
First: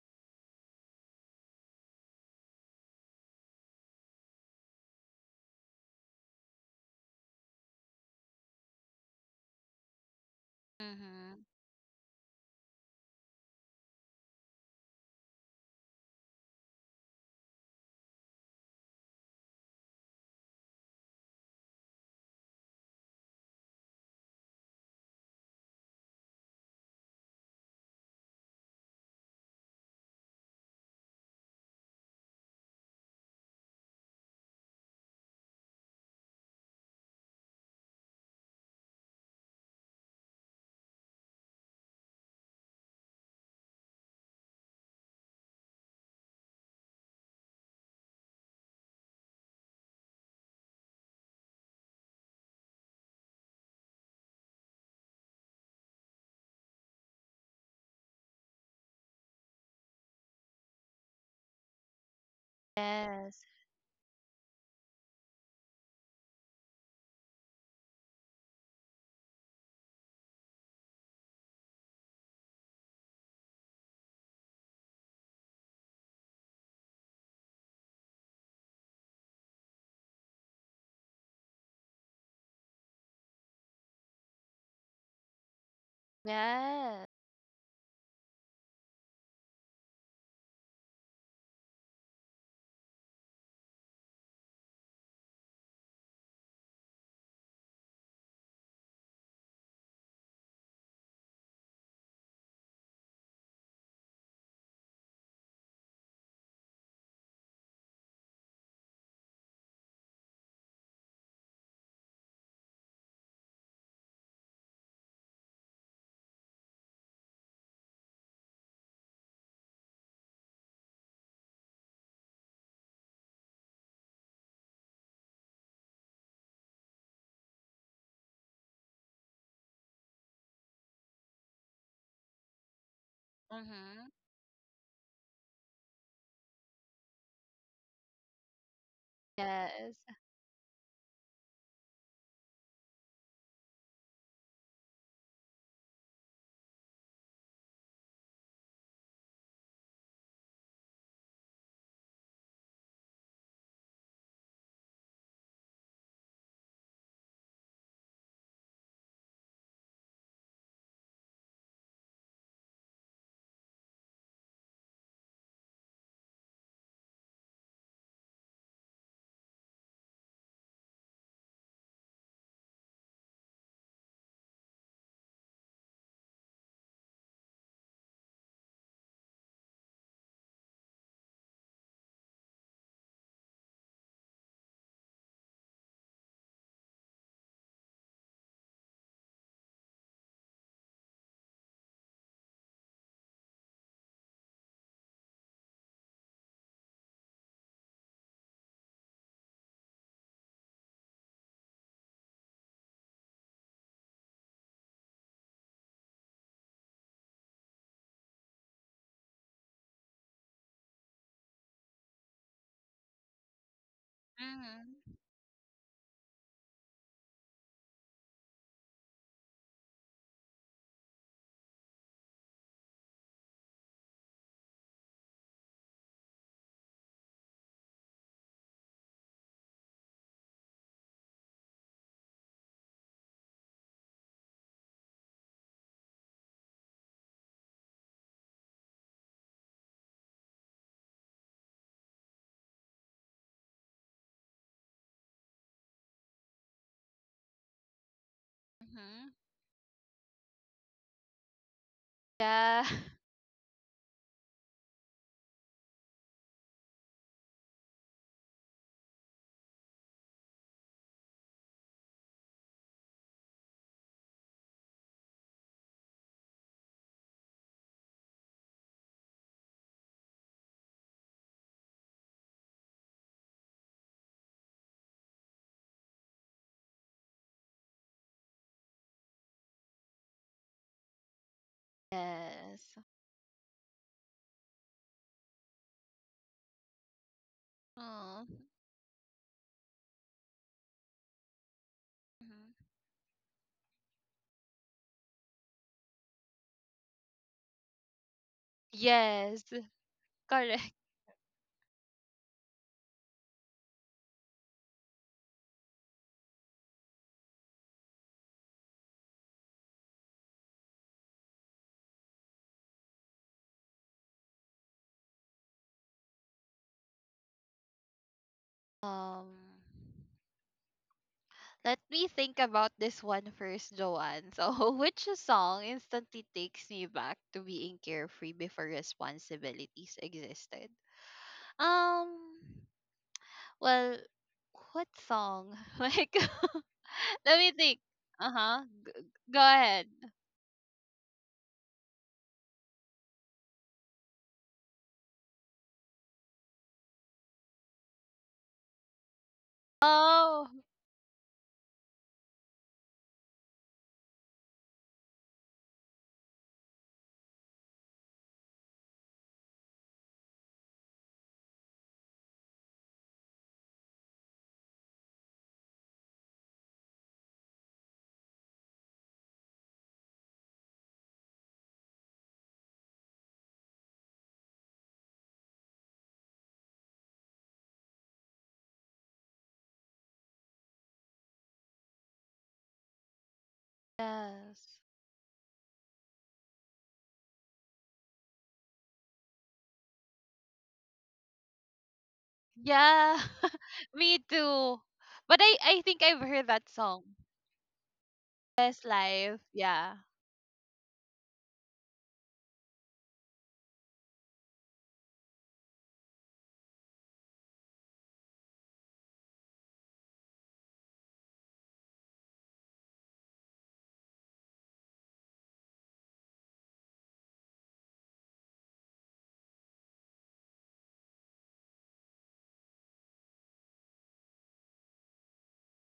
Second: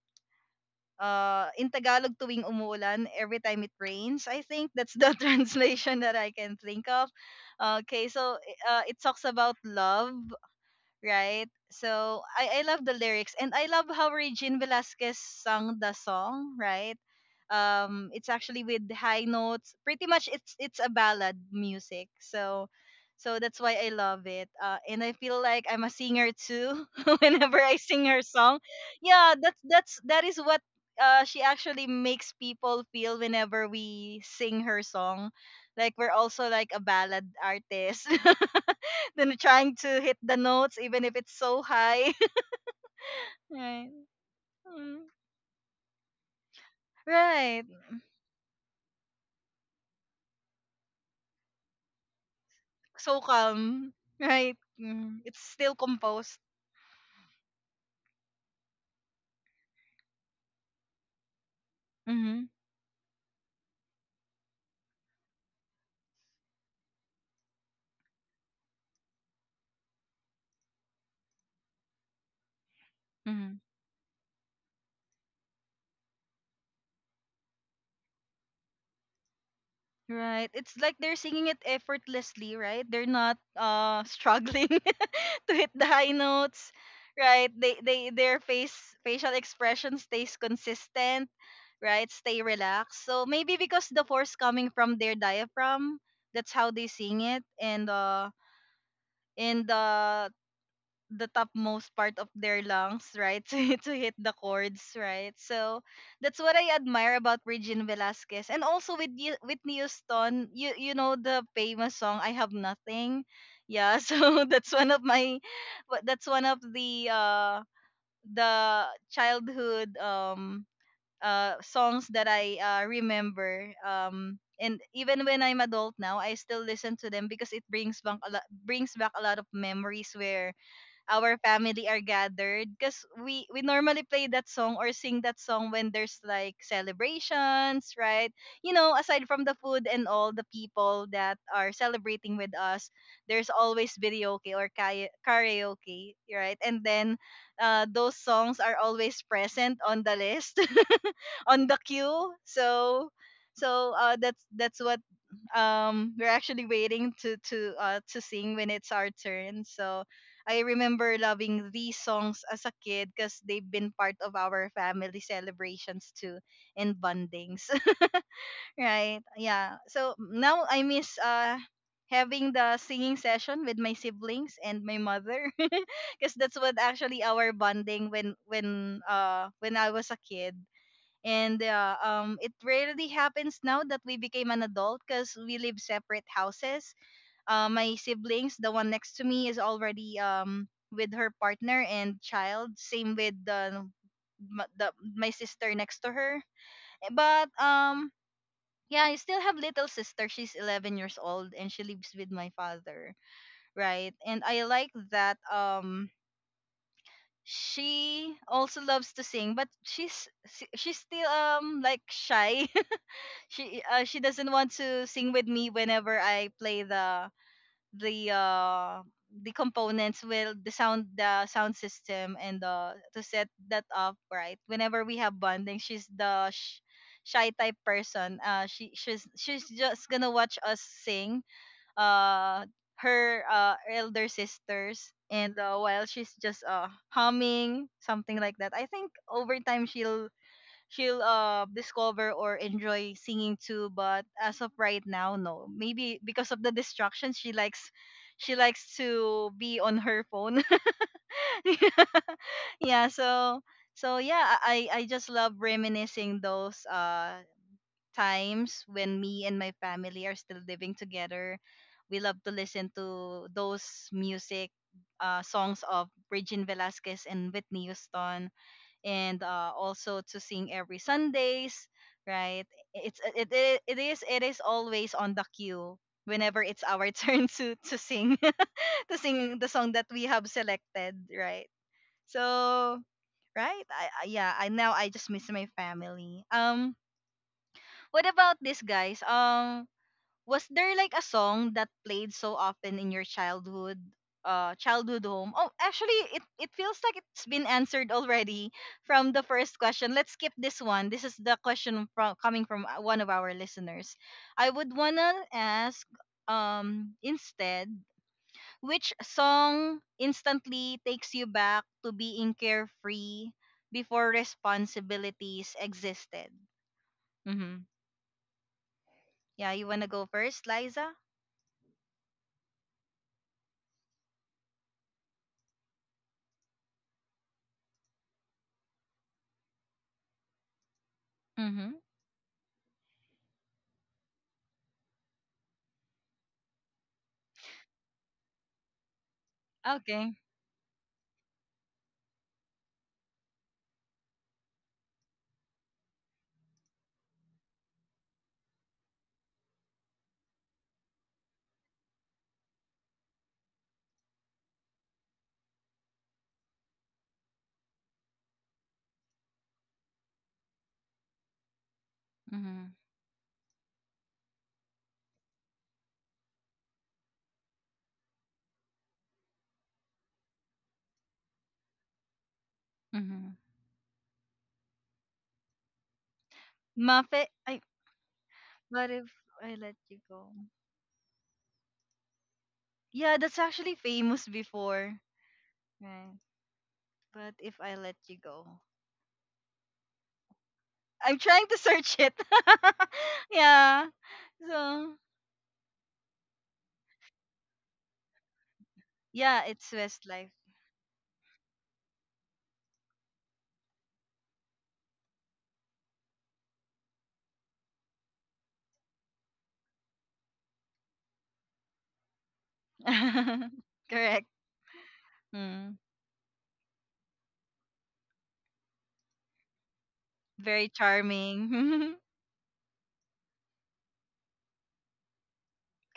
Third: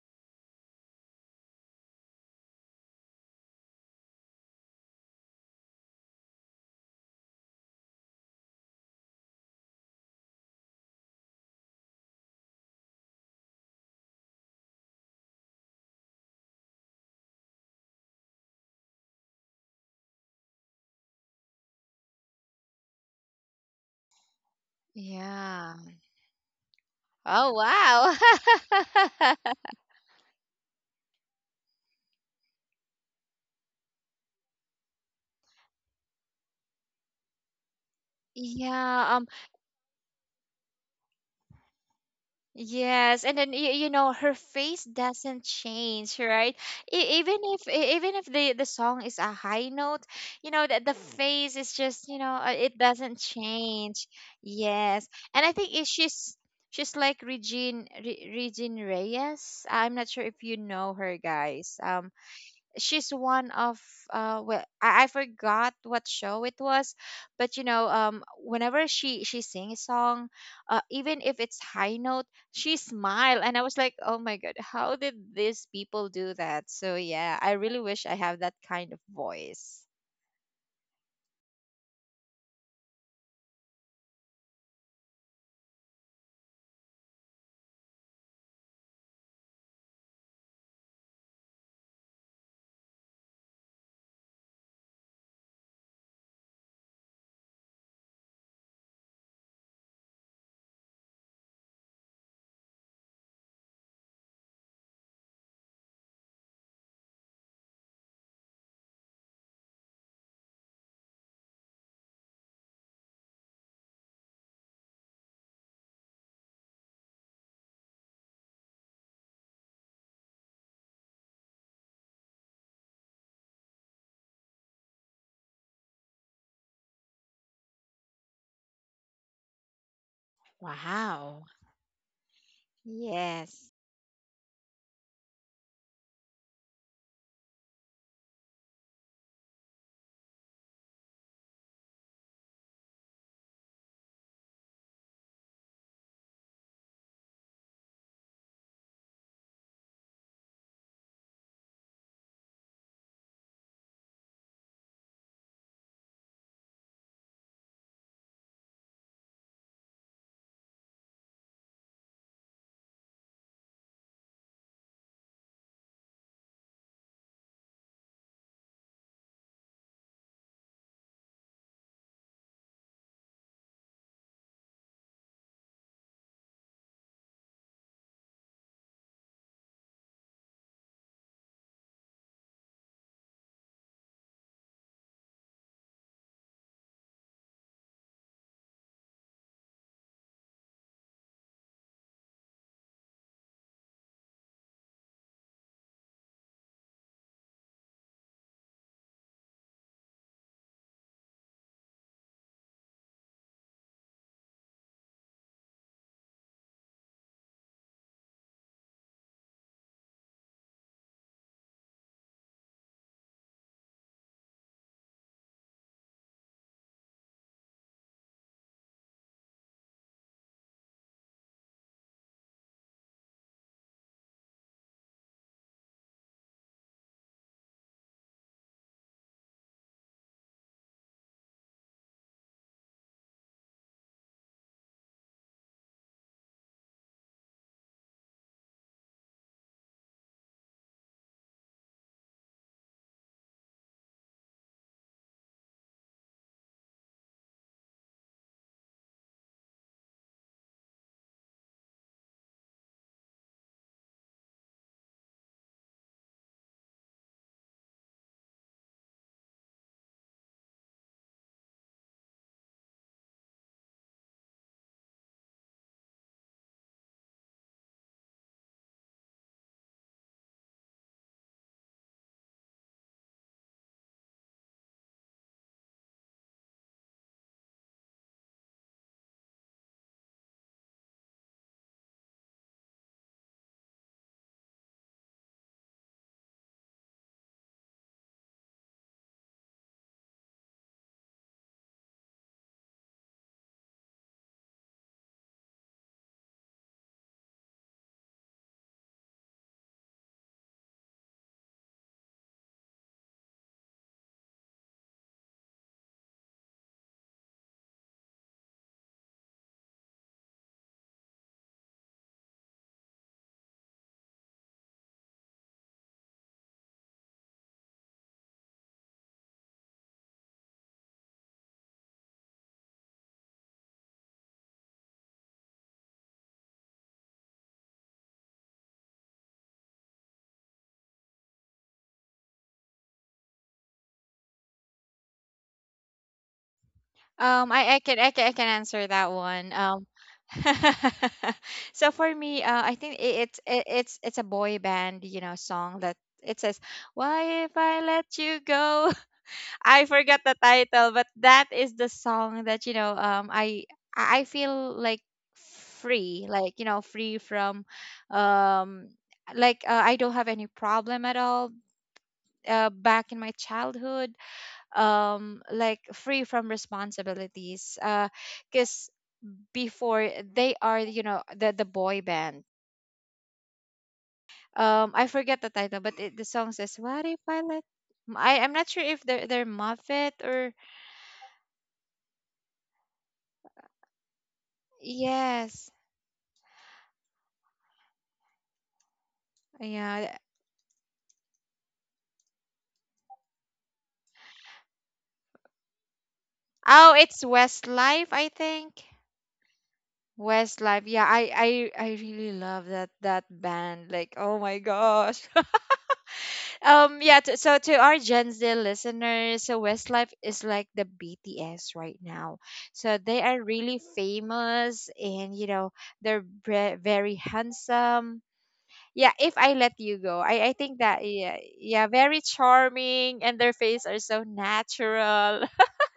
B: uh in Tagalog tuwing umuulan, every time it rains. I think that's the translation that I can think of. Okay, so it talks about love,
A: Mhm.
B: right? So I love the lyrics and I love how Regine Velasquez sung the song, right? It's actually with high notes. Pretty much, it's a ballad music. So, so that's why I love it. And I feel like
C: Yeah.
B: I'm a singer too.
C: Oh,
B: Whenever I sing her song, yeah,
C: wow.
B: that's that is what she actually makes people feel whenever we sing her song. Like we're also like a ballad artist.
C: Yeah.
B: Then trying to hit the notes even if it's so high.
C: Yes, and then you,
B: Right.
C: you know her face
B: Mm.
C: doesn't change, right? Even
B: Right.
C: if even if the song is a high note, you know that the face is just, you know, it doesn't
B: So calm.
C: change.
B: Right.
C: Yes,
B: Mm. It's
C: and I
B: still
C: think
B: composed.
C: she's Regine Regine Reyes. I'm not sure if you know her, guys.
B: Mm-hmm.
C: She's
A: Yes.
C: one of, well, I forgot what show it was, but you know, whenever she sings a song, even if it's high note, she smile.
B: Mm-hmm.
C: And I was like, oh my god, how did these people do that? So yeah, I really wish I have that kind of voice.
B: Right. It's like they're singing it effortlessly, right? They're not struggling to hit the high notes.
A: Yes.
B: Right. They their face facial expression stays consistent, right? Stay relaxed. So maybe because the force coming from their diaphragm, that's how they sing it and the topmost part of their lungs, right? To hit the chords, right? So that's what I admire about Regine Velasquez. And also with Whitney Houston, you know the famous song I Have Nothing. Yeah, so that's one of that's one of the childhood songs that I remember. And even when I'm adult now, I still listen to them because it brings back a lot of memories where our
C: Wow.
B: family are gathered because we
C: Yes.
B: normally
A: Mhm.
B: play that song or sing that song when there's like celebrations, right? You know, aside from the food and
A: Yes.
B: all the people that are celebrating with us, there's always videoke or karaoke, right? And then those songs are always present on the list on the queue. So that's what we're actually waiting to sing when it's our turn. So I remember loving these songs as a kid because they've been part of our family celebrations too and bondings. Right. Yeah. So now I miss having the singing session with my siblings and my mother because that's what actually our bonding when when I was a kid and it rarely happens now that we became an adult because we live separate houses. My siblings, the one next to me, is already with her partner and child. Same with the, m- the my sister next to her. But yeah, I still have little sister. She's 11 years old and she lives with my father, right? And I like that she also loves to sing, but she's still like shy. She she doesn't want to
A: Mhm.
B: sing with me whenever I play the uh the components will the sound system, and to set that up, right? Whenever we have bonding, she's the shy type person. She's just gonna watch us sing, uh her elder sisters. And while she's just humming something like that, I think over time she'll discover or enjoy singing too, but as of right now, no. Maybe because of the distractions, she likes
A: Mhm.
B: to be on her phone.
A: Yeah.
B: Yeah, so yeah, I just love reminiscing those times when me and my family are still living together. We love to listen to those music songs of Regine Velasquez and Whitney Houston, and also to sing every Sundays, right? It's it, it it is It is always on the queue whenever it's our turn to sing to sing the song that we have selected, right? So
A: Yes.
B: right, I yeah, I now I just miss my family. What
A: Oh.
B: about this, guys? Was there like a song that played so
A: Mhm.
B: often in your childhood childhood home? Oh, actually it feels like it's been answered already from the
A: Yes.
B: first question. Let's skip this
A: Correct.
B: one. This is the question from coming from one of our listeners. I would wanna ask instead, which song instantly takes you back to being carefree before responsibilities existed? Mm-hmm.
A: Um.
B: Yeah, you wanna go first, Liza?
A: Let me think about this one first, Joanne. So, which song instantly takes me back to being carefree before responsibilities existed?
B: Mm-hmm.
A: Um. Well, what song? Like, let
C: Um,
A: me
C: I I
A: think.
C: can I can I
A: Uh
C: can
A: huh.
C: answer that
A: Go
C: one.
A: ahead.
B: Okay.
C: So for me, I think it's a boy band, you know, song that it says, "Why if I let you go?" I forgot the
A: Oh,
C: title, but that is the song that, you know. I feel like free, like you know, free from, um, like I don't have any problem at all.
B: Mm-hmm.
C: Back in my childhood, like free from responsibilities, because before they are, you know, the boy band.
B: Mm-hmm.
C: I forget the title, but the song says, "What if
B: Muffet.
C: I let—" I'm not sure
B: What
C: if
B: if
C: they're, they're
B: I let you
C: Muffet
B: go?
C: or...
B: Yeah, that's actually famous
A: yes.
B: before.
C: Yes,
B: Right. But if I let you go,
C: yeah.
B: I'm trying to search it.
A: Yeah,
B: Yeah.
A: me too.
B: So
A: But I think I've heard that
C: Oh,
A: song.
C: it's Westlife, I think.
A: Best
B: yeah,
A: Life.
B: it's
A: Yeah.
B: Westlife.
C: Westlife, yeah, I really love that band, like, oh my gosh. Yeah, so to our Gen Z listeners, so Westlife is like the BTS right now. So they are really
B: Correct.
C: famous, and, you know,
B: Mm.
C: they're very handsome. Yeah, if I let you go, I
B: Very
C: think that, yeah, yeah,
B: charming.
C: very charming, and their face are so natural.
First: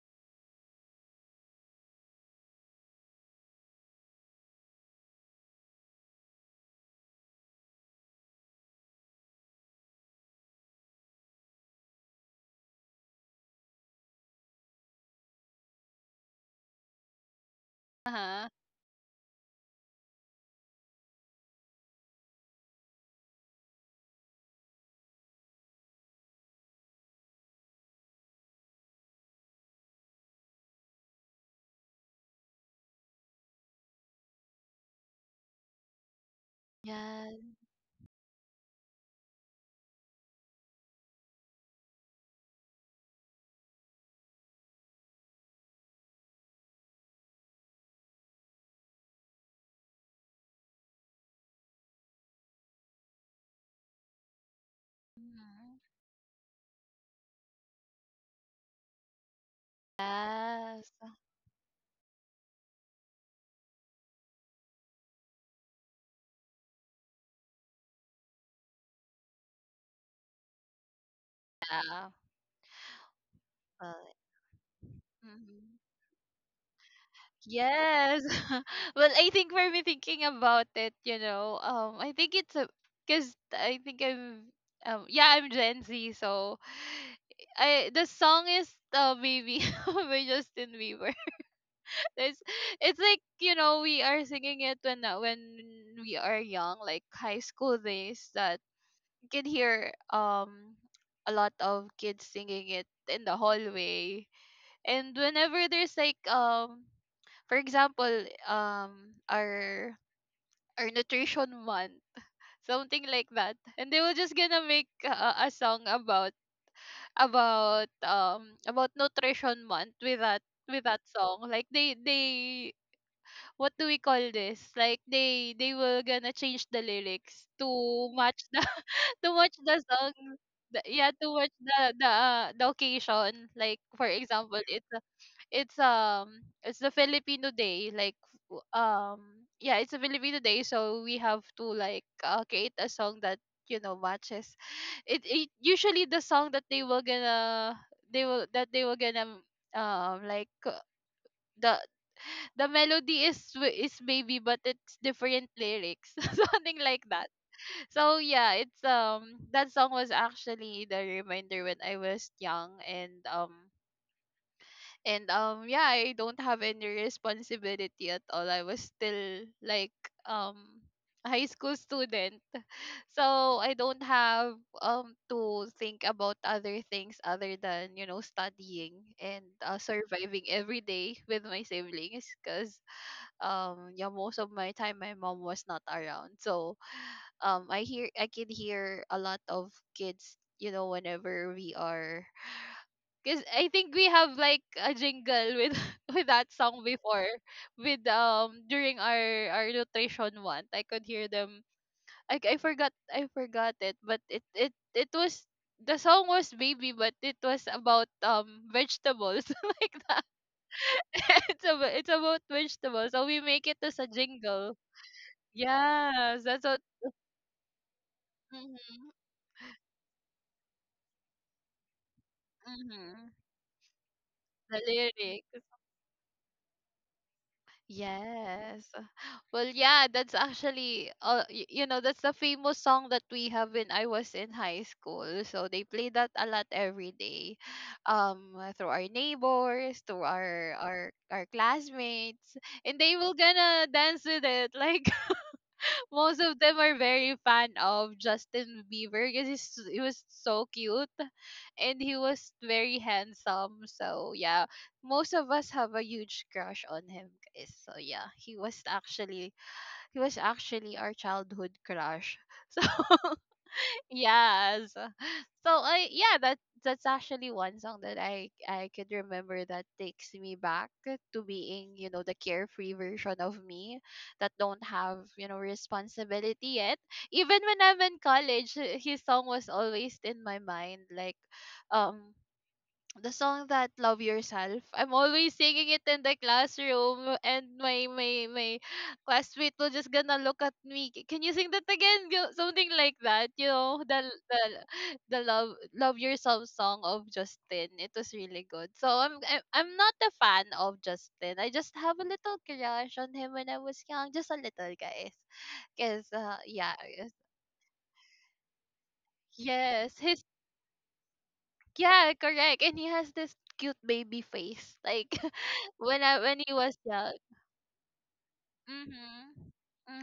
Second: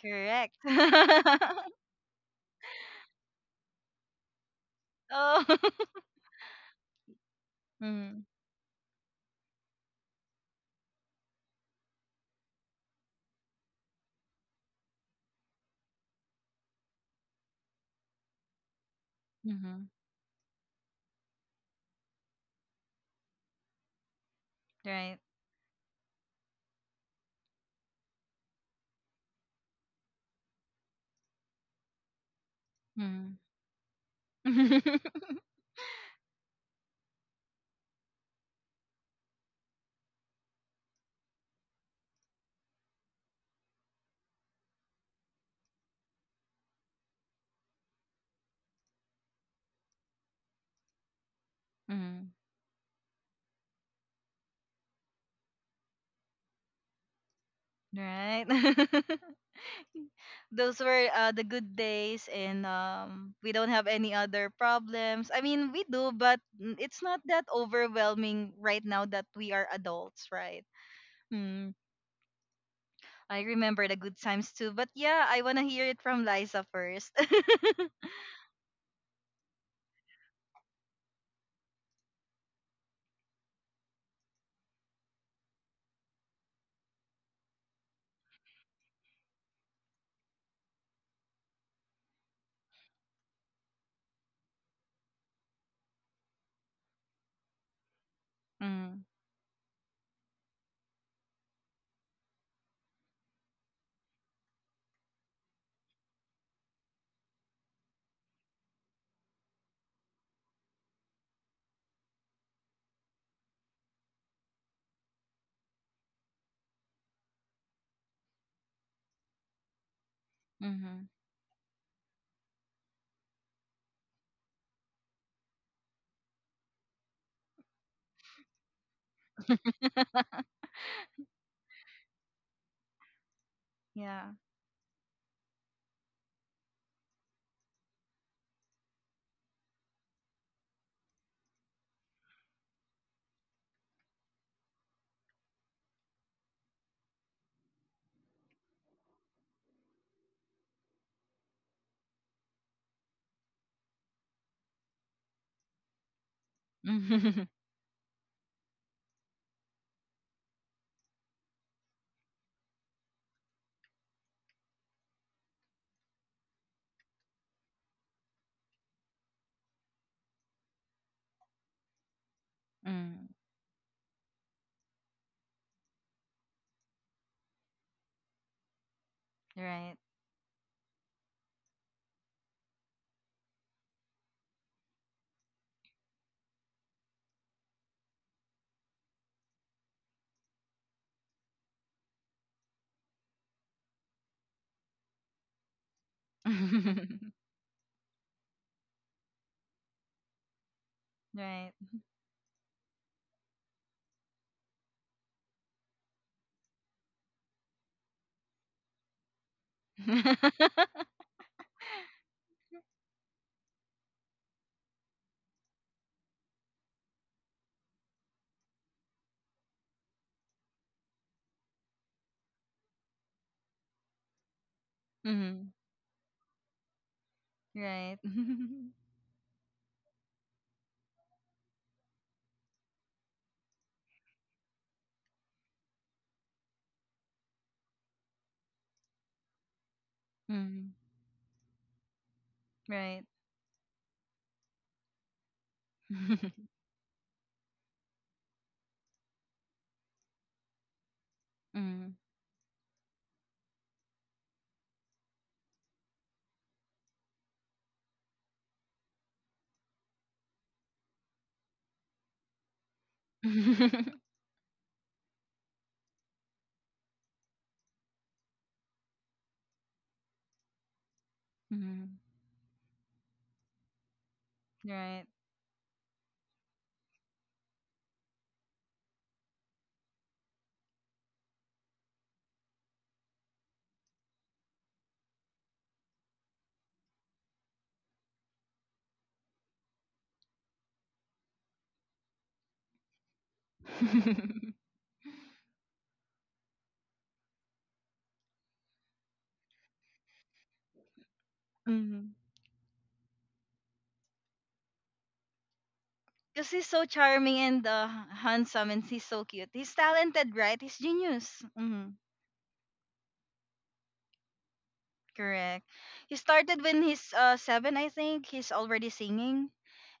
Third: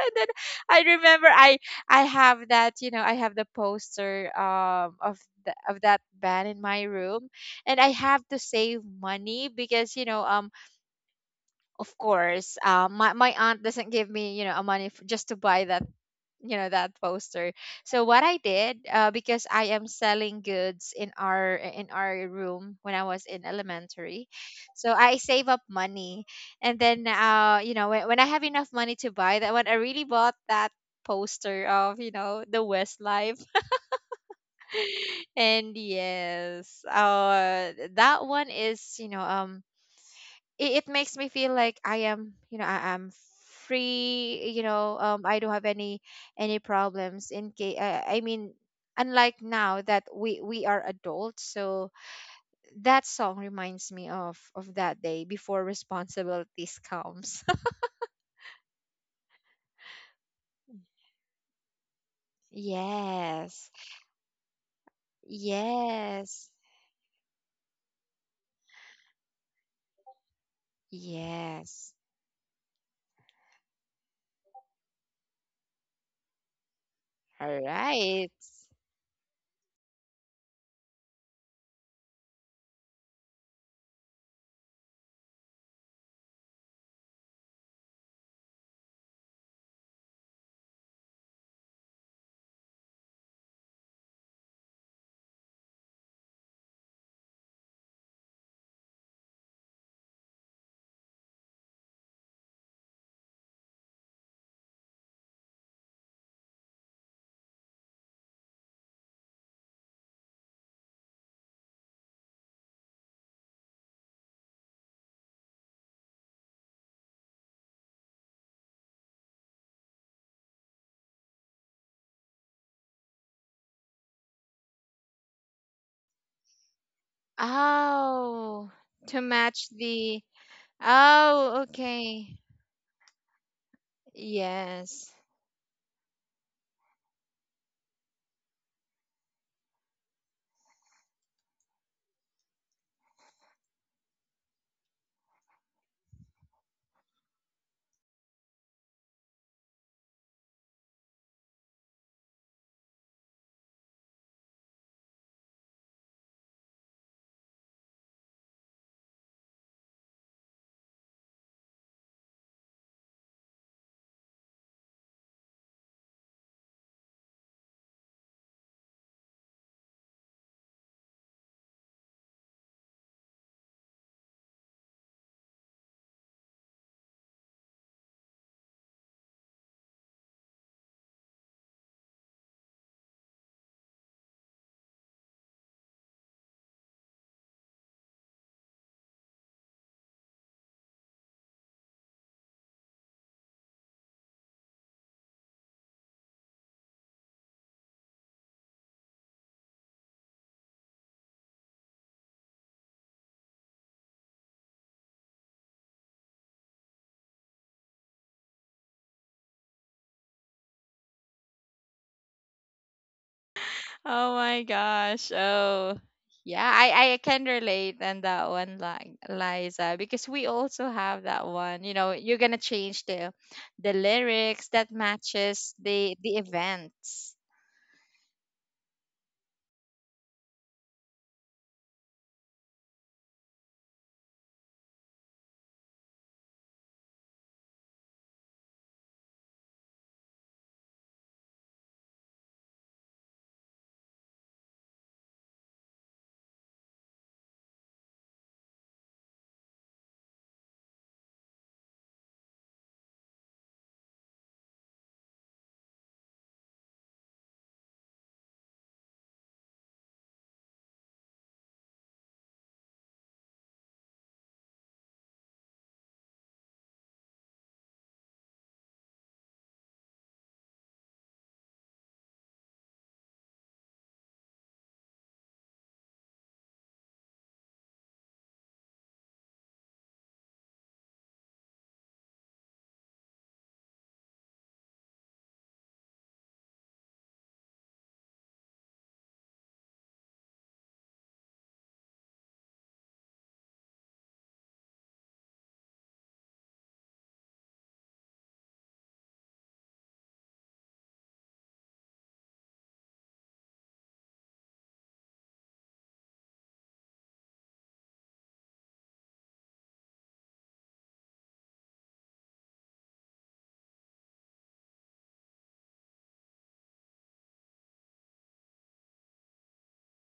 C: then
B: Correct.
C: I remember I have that, I have the poster
B: Oh.
C: of that band in my room, and I
B: Mm.
C: have to save money because, of course, my aunt doesn't give me a just to buy that you know that poster. So
A: Uh
C: what I
A: huh.
C: did, because I
B: Mm-hmm.
C: am selling goods in our room when I was in elementary. So I
B: Right.
C: save up money, and then, when I have enough money to buy that one, I really bought that poster of the Westlife.
B: Mm-hmm.
C: And yes,
A: Yes.
C: that one is, it makes me feel like I am, I am free. I don't have any problems. In case, I mean, unlike now that we are adults, so that song reminds me of that day before
A: Mhm.
C: responsibilities comes.
B: Right. Those
A: Yes.
B: were the good days, and we don't
C: Yes,
B: have any other problems. I mean, we do, but
C: yes,
B: it's not that overwhelming right now that we are adults, right? Mm,
C: yes.
A: Yeah.
B: I remember the
A: Well,
B: good times too, but yeah, I wanna
A: mhm.
B: hear it from Liza first.
C: All
A: Yes.
C: right.
A: Well, I think for me, thinking about it, you know, I think it's a, because I think yeah, I'm Gen Z, so I, the song is "Baby" by Justin Bieber. It's like, you know, we are singing it when, when we are young, like high school days. That
B: Mm,
A: you can hear, a lot of kids singing it in the hallway, and whenever there's like, for example, our nutrition month, something like that, and they were just gonna make a song about about nutrition month with that, with that
B: mm-hmm.
A: song. Like they what do we call this? Like they were gonna change the lyrics to match the
C: Oh, to
A: to match
C: match
A: the song,
C: the.
A: yeah, to match
C: Oh, okay.
A: the occasion. Like for
B: Yeah.
A: example,
C: Yes.
A: it's um it's the Filipino day. Like, w- um yeah, it's a Filipino day. So we have to like, create a song that, you know, matches. It usually, the song that they were gonna, they will, that they were gonna, like, the the melody is, is Baby, but it's different lyrics, something like that.
B: Mm,
A: So yeah, it's that song was actually the reminder when I was young. And yeah, I don't have any responsibility at all. I was still like, um a high school student. So I don't have to think about other things other than, you know, studying and,
B: right.
A: surviving every day with my siblings because, yeah, most of my time my mom was not around. So I can hear a lot of kids, you know, whenever we are, cause I think we have like a jingle with with that song before, with, during our nutrition one. I could hear them.
B: Right.
A: I forgot it, but it was, the song was Baby, but it was about, vegetables, like that. It's about, it's about vegetables, so we make it as a
C: Oh my
A: jingle.
C: gosh. Oh.
A: Yes, that's
C: Yeah,
A: what.
C: I can relate on that one,
A: Mm-hmm,
C: like Liza, because we also have that one. You know, you're gonna change
A: mm-hmm.
C: the lyrics
A: The
C: that
A: lyrics.
B: Mm,
C: matches the events.
B: right.
A: Yes. Well, yeah, that's actually, you know, that's the famous song that we have when I was in high school. So they play that a lot every day. Through our neighbors, to
B: Mm,
A: our classmates, and they
B: right.
A: will gonna dance with it. Like most of them are very fan of Justin Bieber because he was so cute and
B: Mm.
A: he was very handsome. So yeah, most of us have a huge crush on him, guys. So yeah, he was actually our childhood crush. So yes. So I yeah, that that's actually one song that I could remember that takes me back to being, you
B: Mm.
A: know, the carefree version of me that don't have,
B: Right.
A: you know, responsibility yet. Even when I'm in college, his song was always in my mind like um the song that love yourself, I'm always singing it in the classroom, and my classmate will just gonna look at me, Can you sing that again? Something like that, you know, the the the love yourself song of Justin. It was really good. So I'm not a fan of Justin. I just have a
B: Hmm.
A: little crush on him when I was young, just a little, guys. Because
B: Because he's
A: yeah.
B: so
A: Yes.
B: charming and handsome, and he's so cute. He's
A: Yes, his
B: talented, right? He's genius. Hmm.
A: Yeah, correct. And he has this cute baby face. Like
B: Correct.
A: when
B: He
A: I when he
B: started
A: was
B: when
A: young.
B: he's seven, I think. He's already
A: Mhm.
B: singing.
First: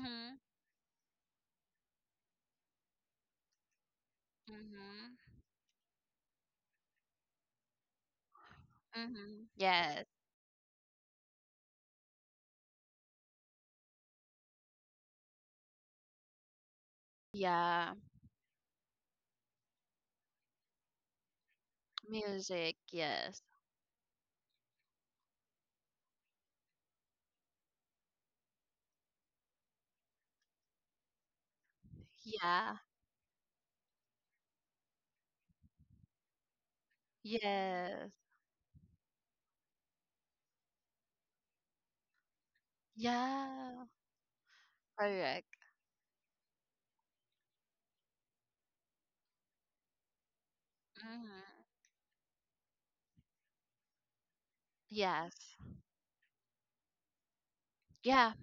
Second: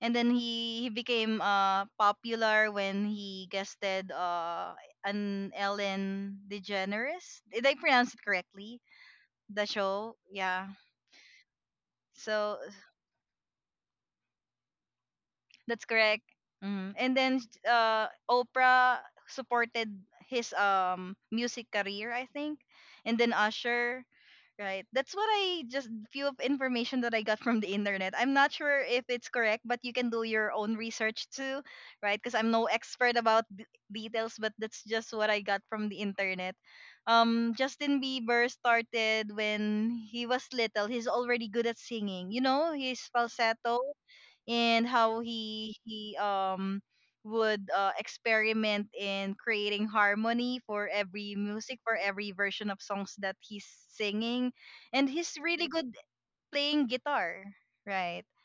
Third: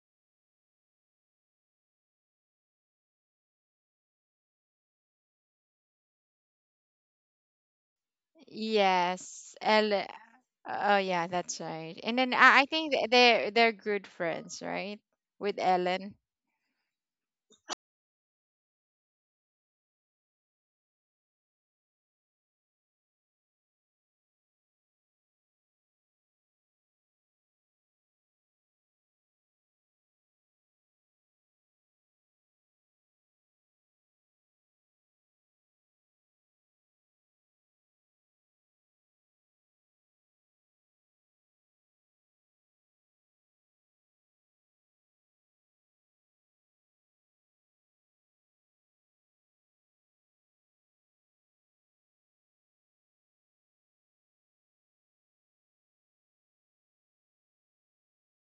B: And then he became popular when he guested
A: Mhm.
B: an Ellen DeGeneres. Did I pronounce it correctly?
A: Mhm.
C: Yes.
B: The
C: L
A: Yes.
B: show? Yeah.
C: Oh yeah, that's right. And then
B: So
C: I think they're good friends, right? With
B: that's
C: Ellen.
B: correct. Mhm. And then
A: Yeah.
B: Oprah supported his music career, I think.
A: Music.
B: And then
A: Yes.
B: Usher, right? That's what I just few of information that I got from the internet. I'm not sure if it's correct, but you can do your own research too, right? Because I'm no
A: Yeah.
B: expert about details, but that's just what I got from the internet. Justin
A: Yes.
B: Bieber started when he was little. He's already good at singing. You know, his falsetto
A: Yeah.
B: and how
A: Correct.
B: he would experiment in creating harmony for
A: Mhm.
B: every music for every version of songs that he's singing, and he's
A: Yes.
B: really good playing guitar, right?
A: Yeah.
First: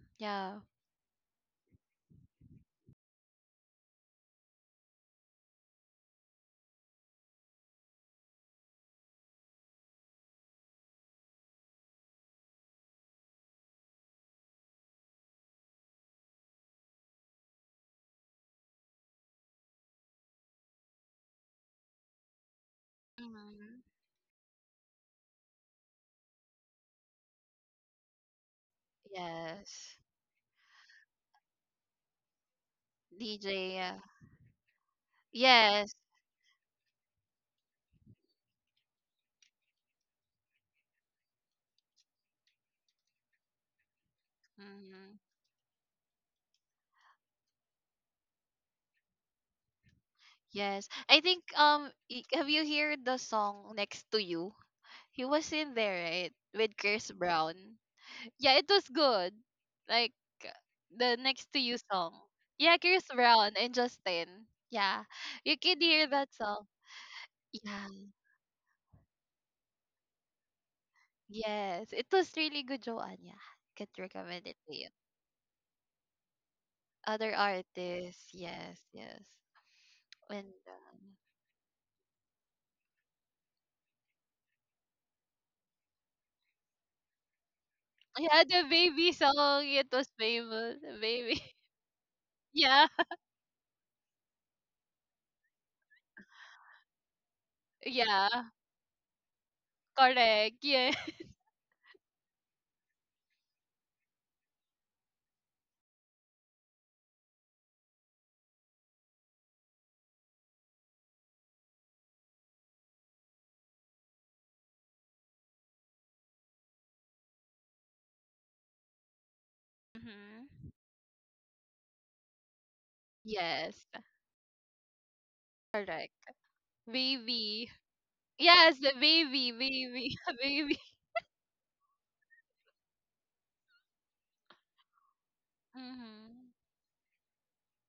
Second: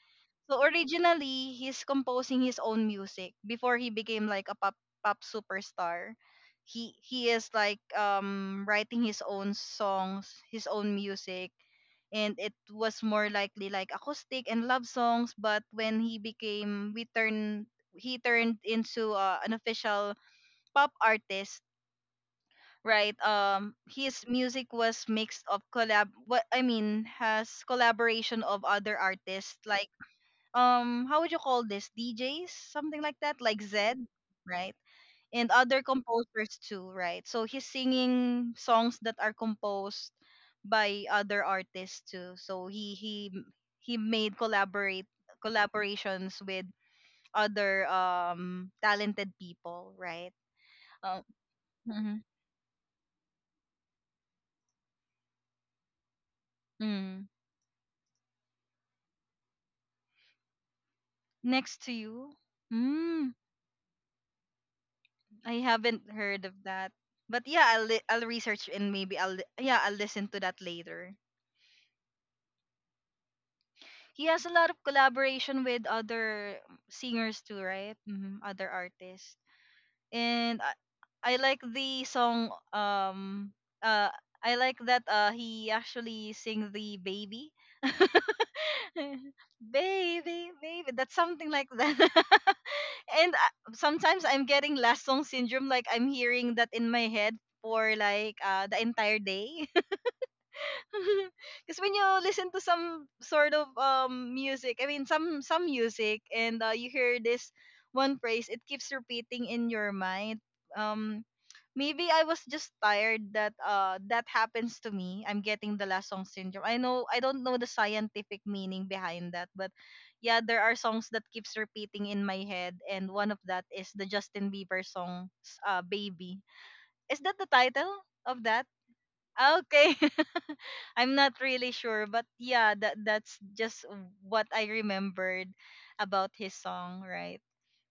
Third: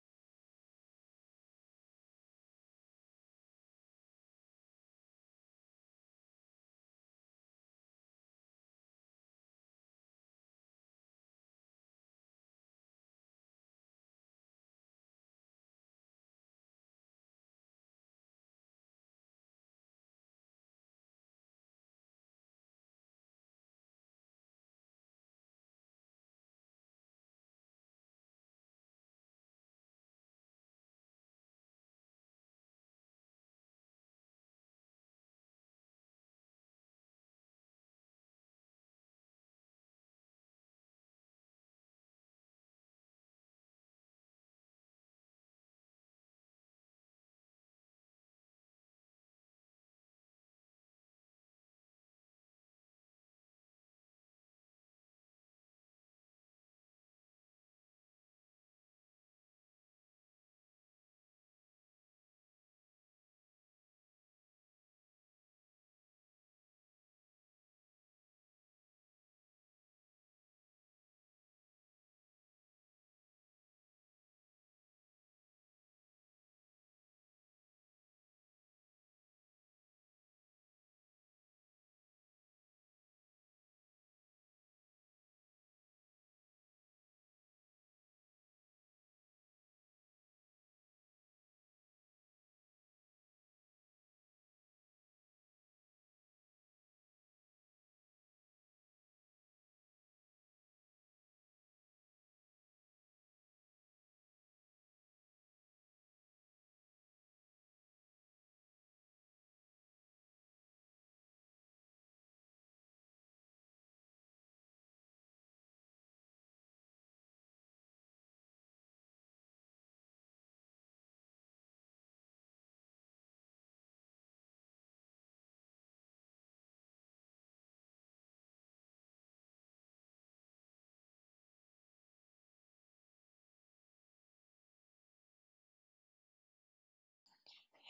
B: So
A: Yeah.
B: originally he's composing his own music before he became like a pop superstar. He he is like writing his own songs, his own music, and it was more likely like acoustic and love songs. But when he turned into an official pop artist, right?
A: Mhm.
B: His music was mixed of collab what I mean has collaboration of other artists, like
A: Yes.
B: how would you call this, djs, something like that, like
A: DJ.
B: Zed,
A: Yeah.
B: right? And other
A: Yes.
B: composers too, right? So he's singing songs that are composed by other artists too. So he made collaborate
A: Mhm.
B: collaborations with other talented people, right?
A: Yes. I
B: Um,
A: think
B: mhm,
A: have you heard the song Next to You? He was in there, right? With Chris
B: mm.
A: Brown. Yeah, it was good. Like the next to you
B: Next to
A: song.
B: you,
A: Yeah, Chris
B: mm,
A: Brown and Justin. Yeah.
B: I
A: You could hear
B: haven't
A: that
B: heard of
A: song.
B: that. But yeah,
A: Yeah.
B: I'll research, and maybe yeah, I'll listen to that later.
A: Yes. It was really good, Joanne. Yeah. Could
B: He has
A: recommend
B: a
A: it
B: lot
A: to
B: of
A: you.
B: collaboration with other
A: Other
B: singers too, right?
A: artists,
B: Hmm. Other
A: yes, yes.
B: artists.
A: And
B: And I like the song uh I like that he actually sing the baby.
A: yeah, the baby song, it was
B: Baby,
A: famous.
B: baby.
A: The
B: That's
A: baby.
B: something like that.
A: Yeah.
B: And sometimes I'm getting last song syndrome, like I'm hearing that in my head for like
A: Yeah.
B: the entire day.
A: Correct. Yeah.
B: Because when you listen to some sort of music, I mean some music, and you hear this one phrase, it keeps repeating in your mind. Um, Maybe I was just tired that that happens to me. I'm getting the last song syndrome. I don't know the scientific meaning behind that, but yeah, there
A: hmm
B: are songs that keeps repeating in my head, and one of that
A: Yes.
B: is the Justin Bieber song,
A: Correct.
B: "Baby." Is that the
A: Baby.
B: title of that?
A: Yes, the baby,
B: Ah, okay.
A: baby, baby.
B: I'm not really sure, but yeah, that's just what I remembered about
A: Mm-hmm.
B: his song, right?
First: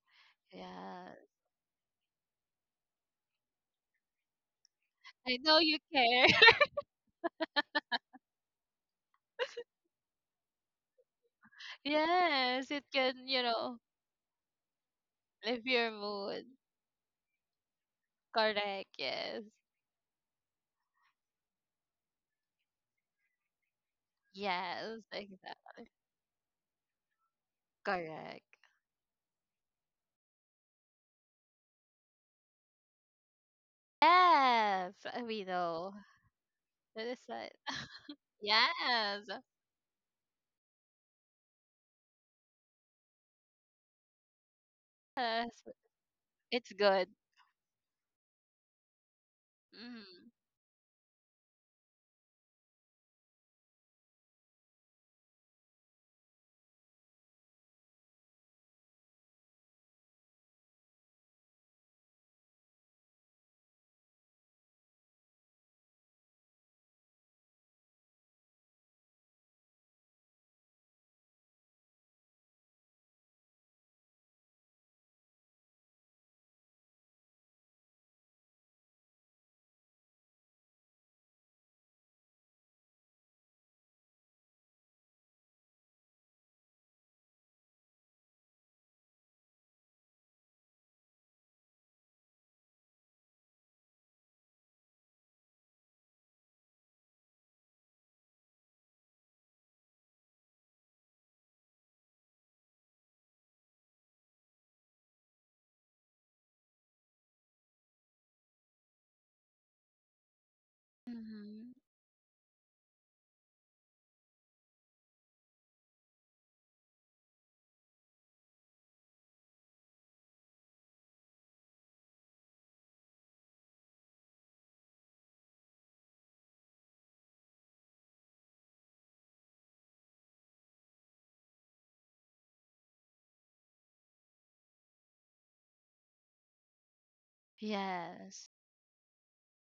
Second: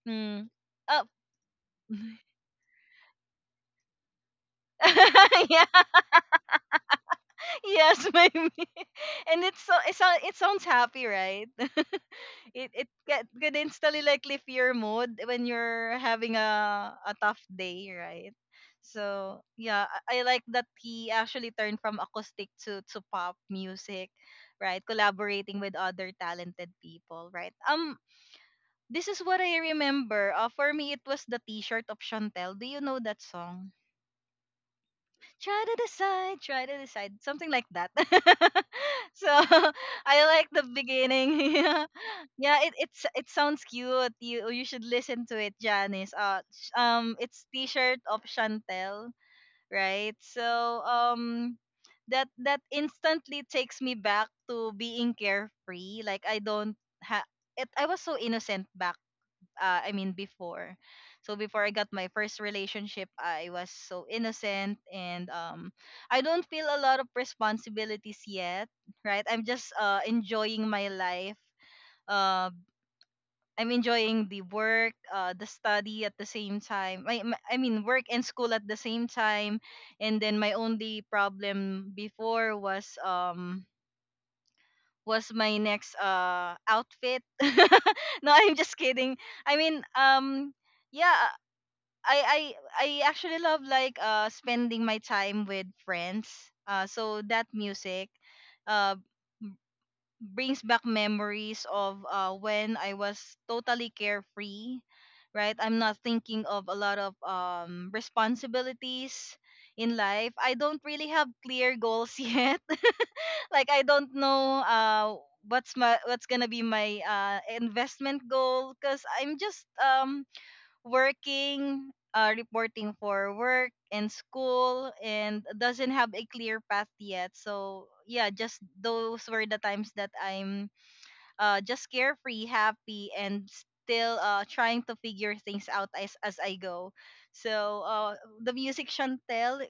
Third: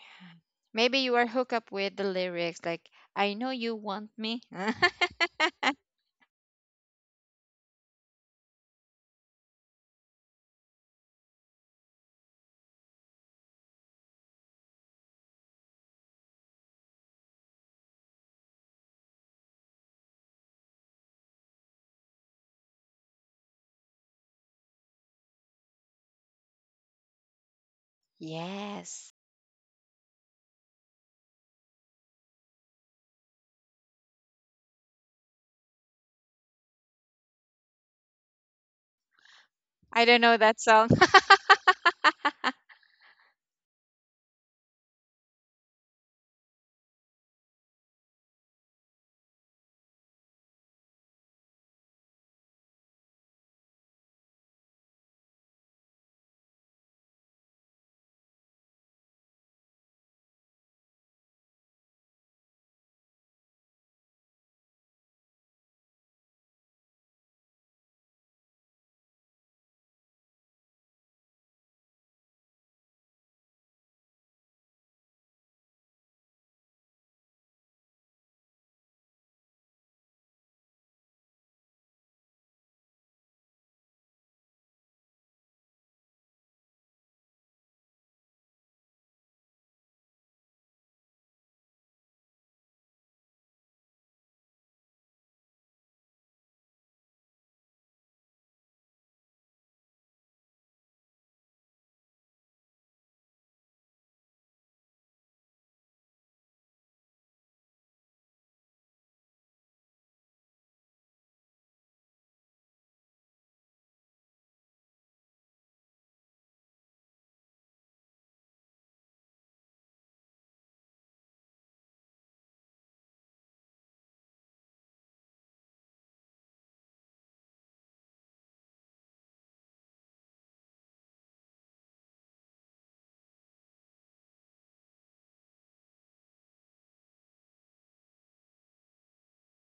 B: Mm.
C: Maybe
B: Oh,
C: you
A: Yeah.
C: are hooked up with the lyrics, like, "I know you want me."
A: I know
B: yeah,
A: you care.
B: yes, maybe. And it sounds happy, right?
A: Yes,
B: it
A: it
B: it get
A: can, you
B: could
A: know,
B: instantly like lift your mood when
A: lift your
B: you're having
A: mood.
B: a tough day, right?
A: Correct,
B: So
A: yes.
B: yeah, I like that he actually turned from acoustic to pop music, right?
A: Yes,
B: Collaborating
A: exactly.
B: with other talented people, right?
A: Correct.
B: This
C: Yes.
B: is what I remember. For me, it was the T-shirt of Chantel. Do you know that song?
A: Yes, we know.
B: Try to
A: That is
B: decide, something
A: right.
B: like that. So
A: Yes.
C: I
B: I
C: don't know
B: like the
C: that song.
B: beginning. Yeah, yeah. It sounds cute. You should listen to it,
A: Yes,
B: Janice.
A: it's good.
B: It's T-shirt of Chantel, right?
A: Mm-hmm.
B: So that instantly takes me back to being carefree. Like I don't ha. It, I was so innocent back I mean before. So before I got my first relationship, I was so innocent, and I don't feel a lot of responsibilities yet, right? I'm just enjoying my life. Uh I'm enjoying the work, the study at the same time. I mean, work and school at the same time. And then my only problem before was my next outfit. No, I'm just kidding. I mean, yeah, I I I actually love like spending my time with friends. So that music uh brings back memories of when I was totally carefree, right? I'm not thinking of a lot of responsibilities in life. I don't really have
A: Mm-hmm.
B: clear goals yet. Like I don't know what's gonna be my investment goal, because I'm just working, reporting for work and school, and doesn't have a clear path yet. So yeah, just those were the times that I'm just carefree, happy, and still trying to figure things out as I go. So uh,
A: Yes.
B: the music Chantel,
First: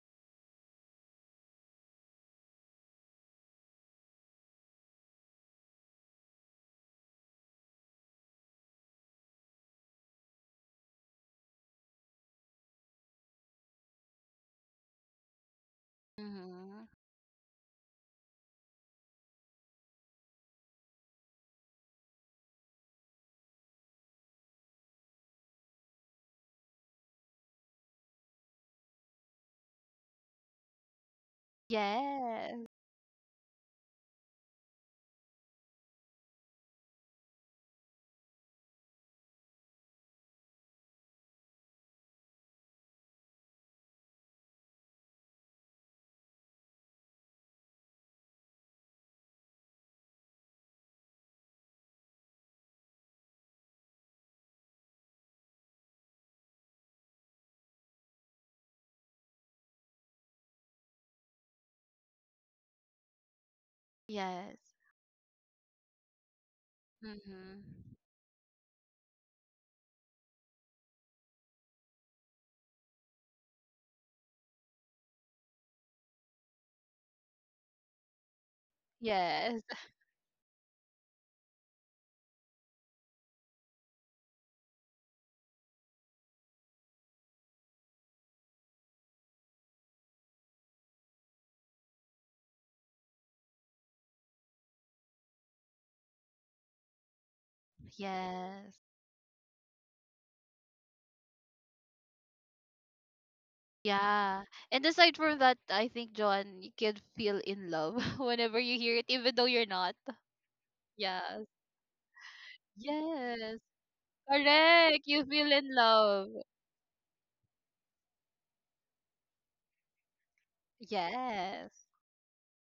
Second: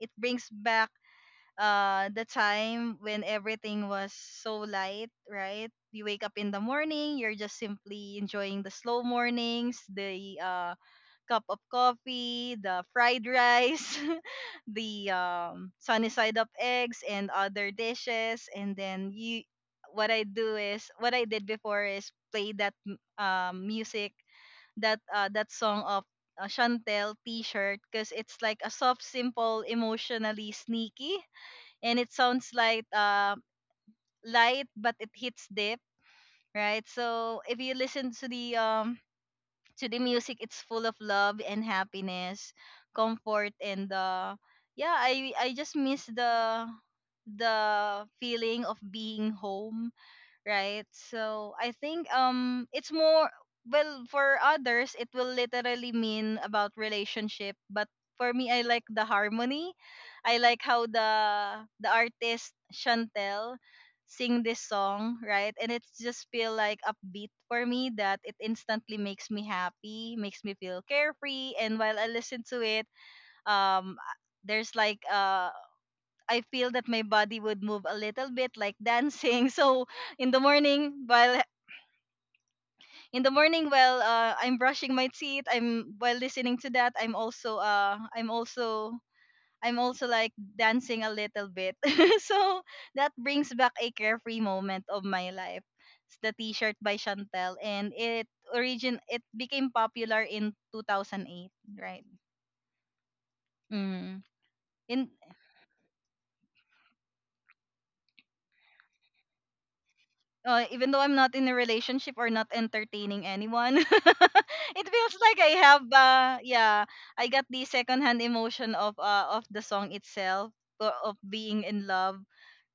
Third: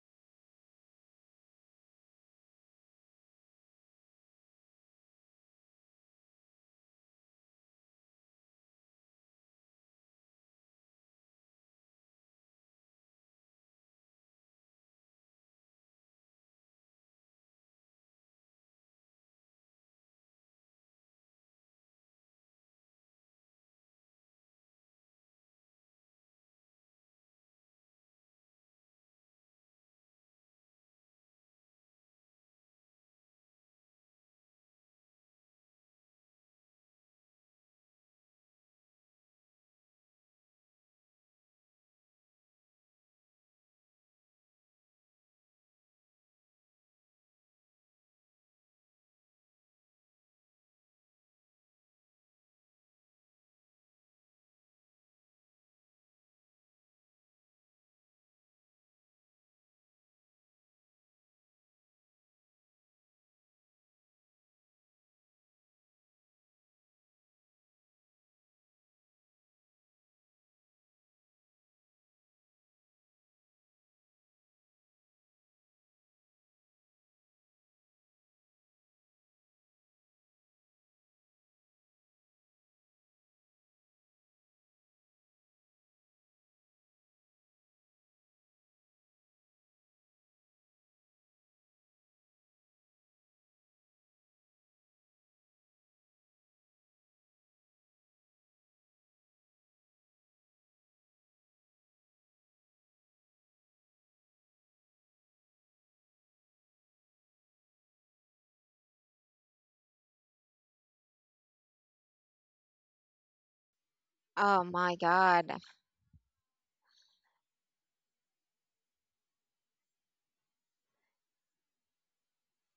B: it brings back the time when everything was so light, right? You wake up in the morning, you're just simply enjoying the slow mornings, the cup of coffee, the fried rice, the sunny side up
A: Mm-hmm.
B: eggs, and other dishes. What I do is, what I did before is play that music, that song of Chantel T-shirt, because it's like a soft, simple, emotionally sneaky, and it sounds
A: Yes.
B: like light, but it hits deep, right? So if you listen to the music, it's full of love and happiness, comfort, and yeah, I just miss the feeling of being home, right? So I think it's more, well, for others it will literally mean about relationship, but for me I like the harmony. I like how the artist Chantel sing
A: Yes.
B: this song, right? And it's just feel like upbeat
A: Mm-hmm.
B: for me that it instantly makes me happy, makes me feel carefree. And while I listen to it, um there's like I feel that my body would move a little bit, like dancing.
A: Yes.
B: So in the morning while in the morning while I'm brushing my teeth, I'm while listening to that, I'm also like dancing a little bit. So that brings back a carefree moment of my life. It's the t-shirt by Chantel, and
A: Yes.
B: it became popular in 2008, right? Mm.
A: Yeah. And
B: In
A: aside from that, I think John, you can feel in love whenever you hear it, even though you're not.
B: Uh, even though I'm not
A: Yes.
B: in a relationship or not entertaining
A: Yes.
B: anyone, it
C: Oh my
A: Correct.
B: feels
A: You
B: like
C: God.
A: feel
B: I
A: in
B: have
A: love.
B: yeah, I got the secondhand emotion of the song itself, of being
A: Yes.
B: in love,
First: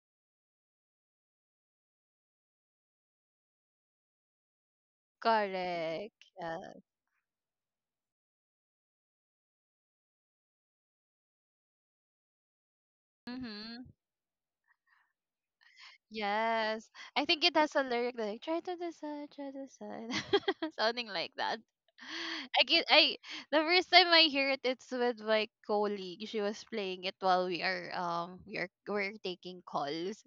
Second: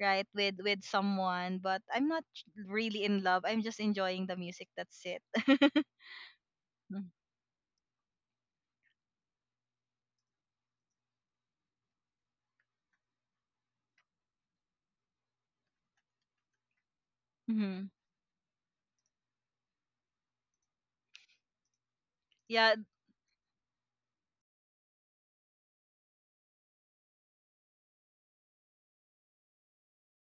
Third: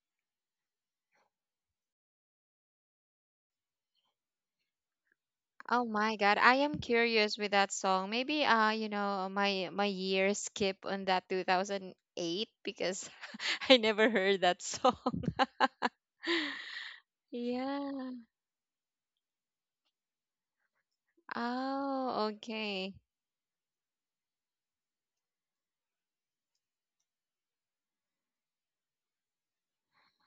B: right, with someone, but I'm not really in love. I'm just enjoying the music. That's it.
C: Oh
A: Correct.
C: my God. I
A: Yeah.
C: am curious with that song. Maybe, my year skip on that 2008 because I
A: Mm-hmm.
C: never heard that song.
A: Yes. I think it has a
B: Mm-hmm.
C: Yeah.
A: lyric like try to decide, try to decide. Something like that.
C: Oh,
A: I
B: Yeah,
A: get
C: okay.
A: I the first time I hear it, it's with my colleague. She was playing it while we're taking calls.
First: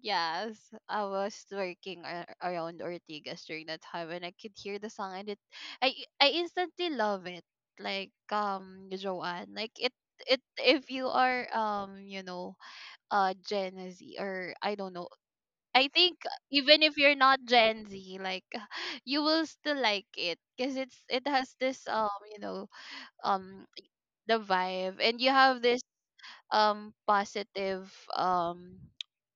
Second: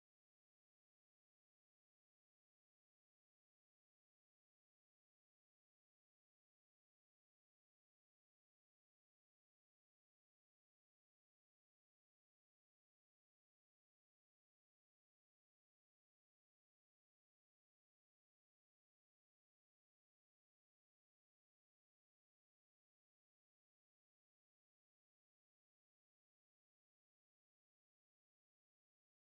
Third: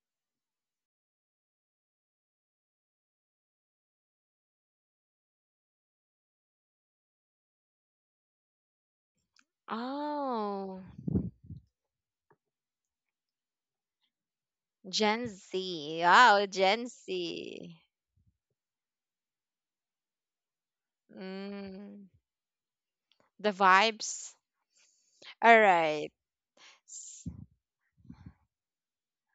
A: Yes, I was working around Ortigas during that time, and I could hear the song, and I, I instantly love it. Like Joanne, like it.
C: Oh,
A: If you are you know, Gen Z, or I don't know.
C: Gen
A: I
C: Z.
A: think
C: Wow,
A: even
C: Gen
A: if you're not
C: Z.
A: Gen Z, like you will still like it because it has this
C: Mm,
A: you know,
C: the
A: um,
C: vibes.
A: the vibe, and you
C: All
A: have this
C: right. S-
A: positive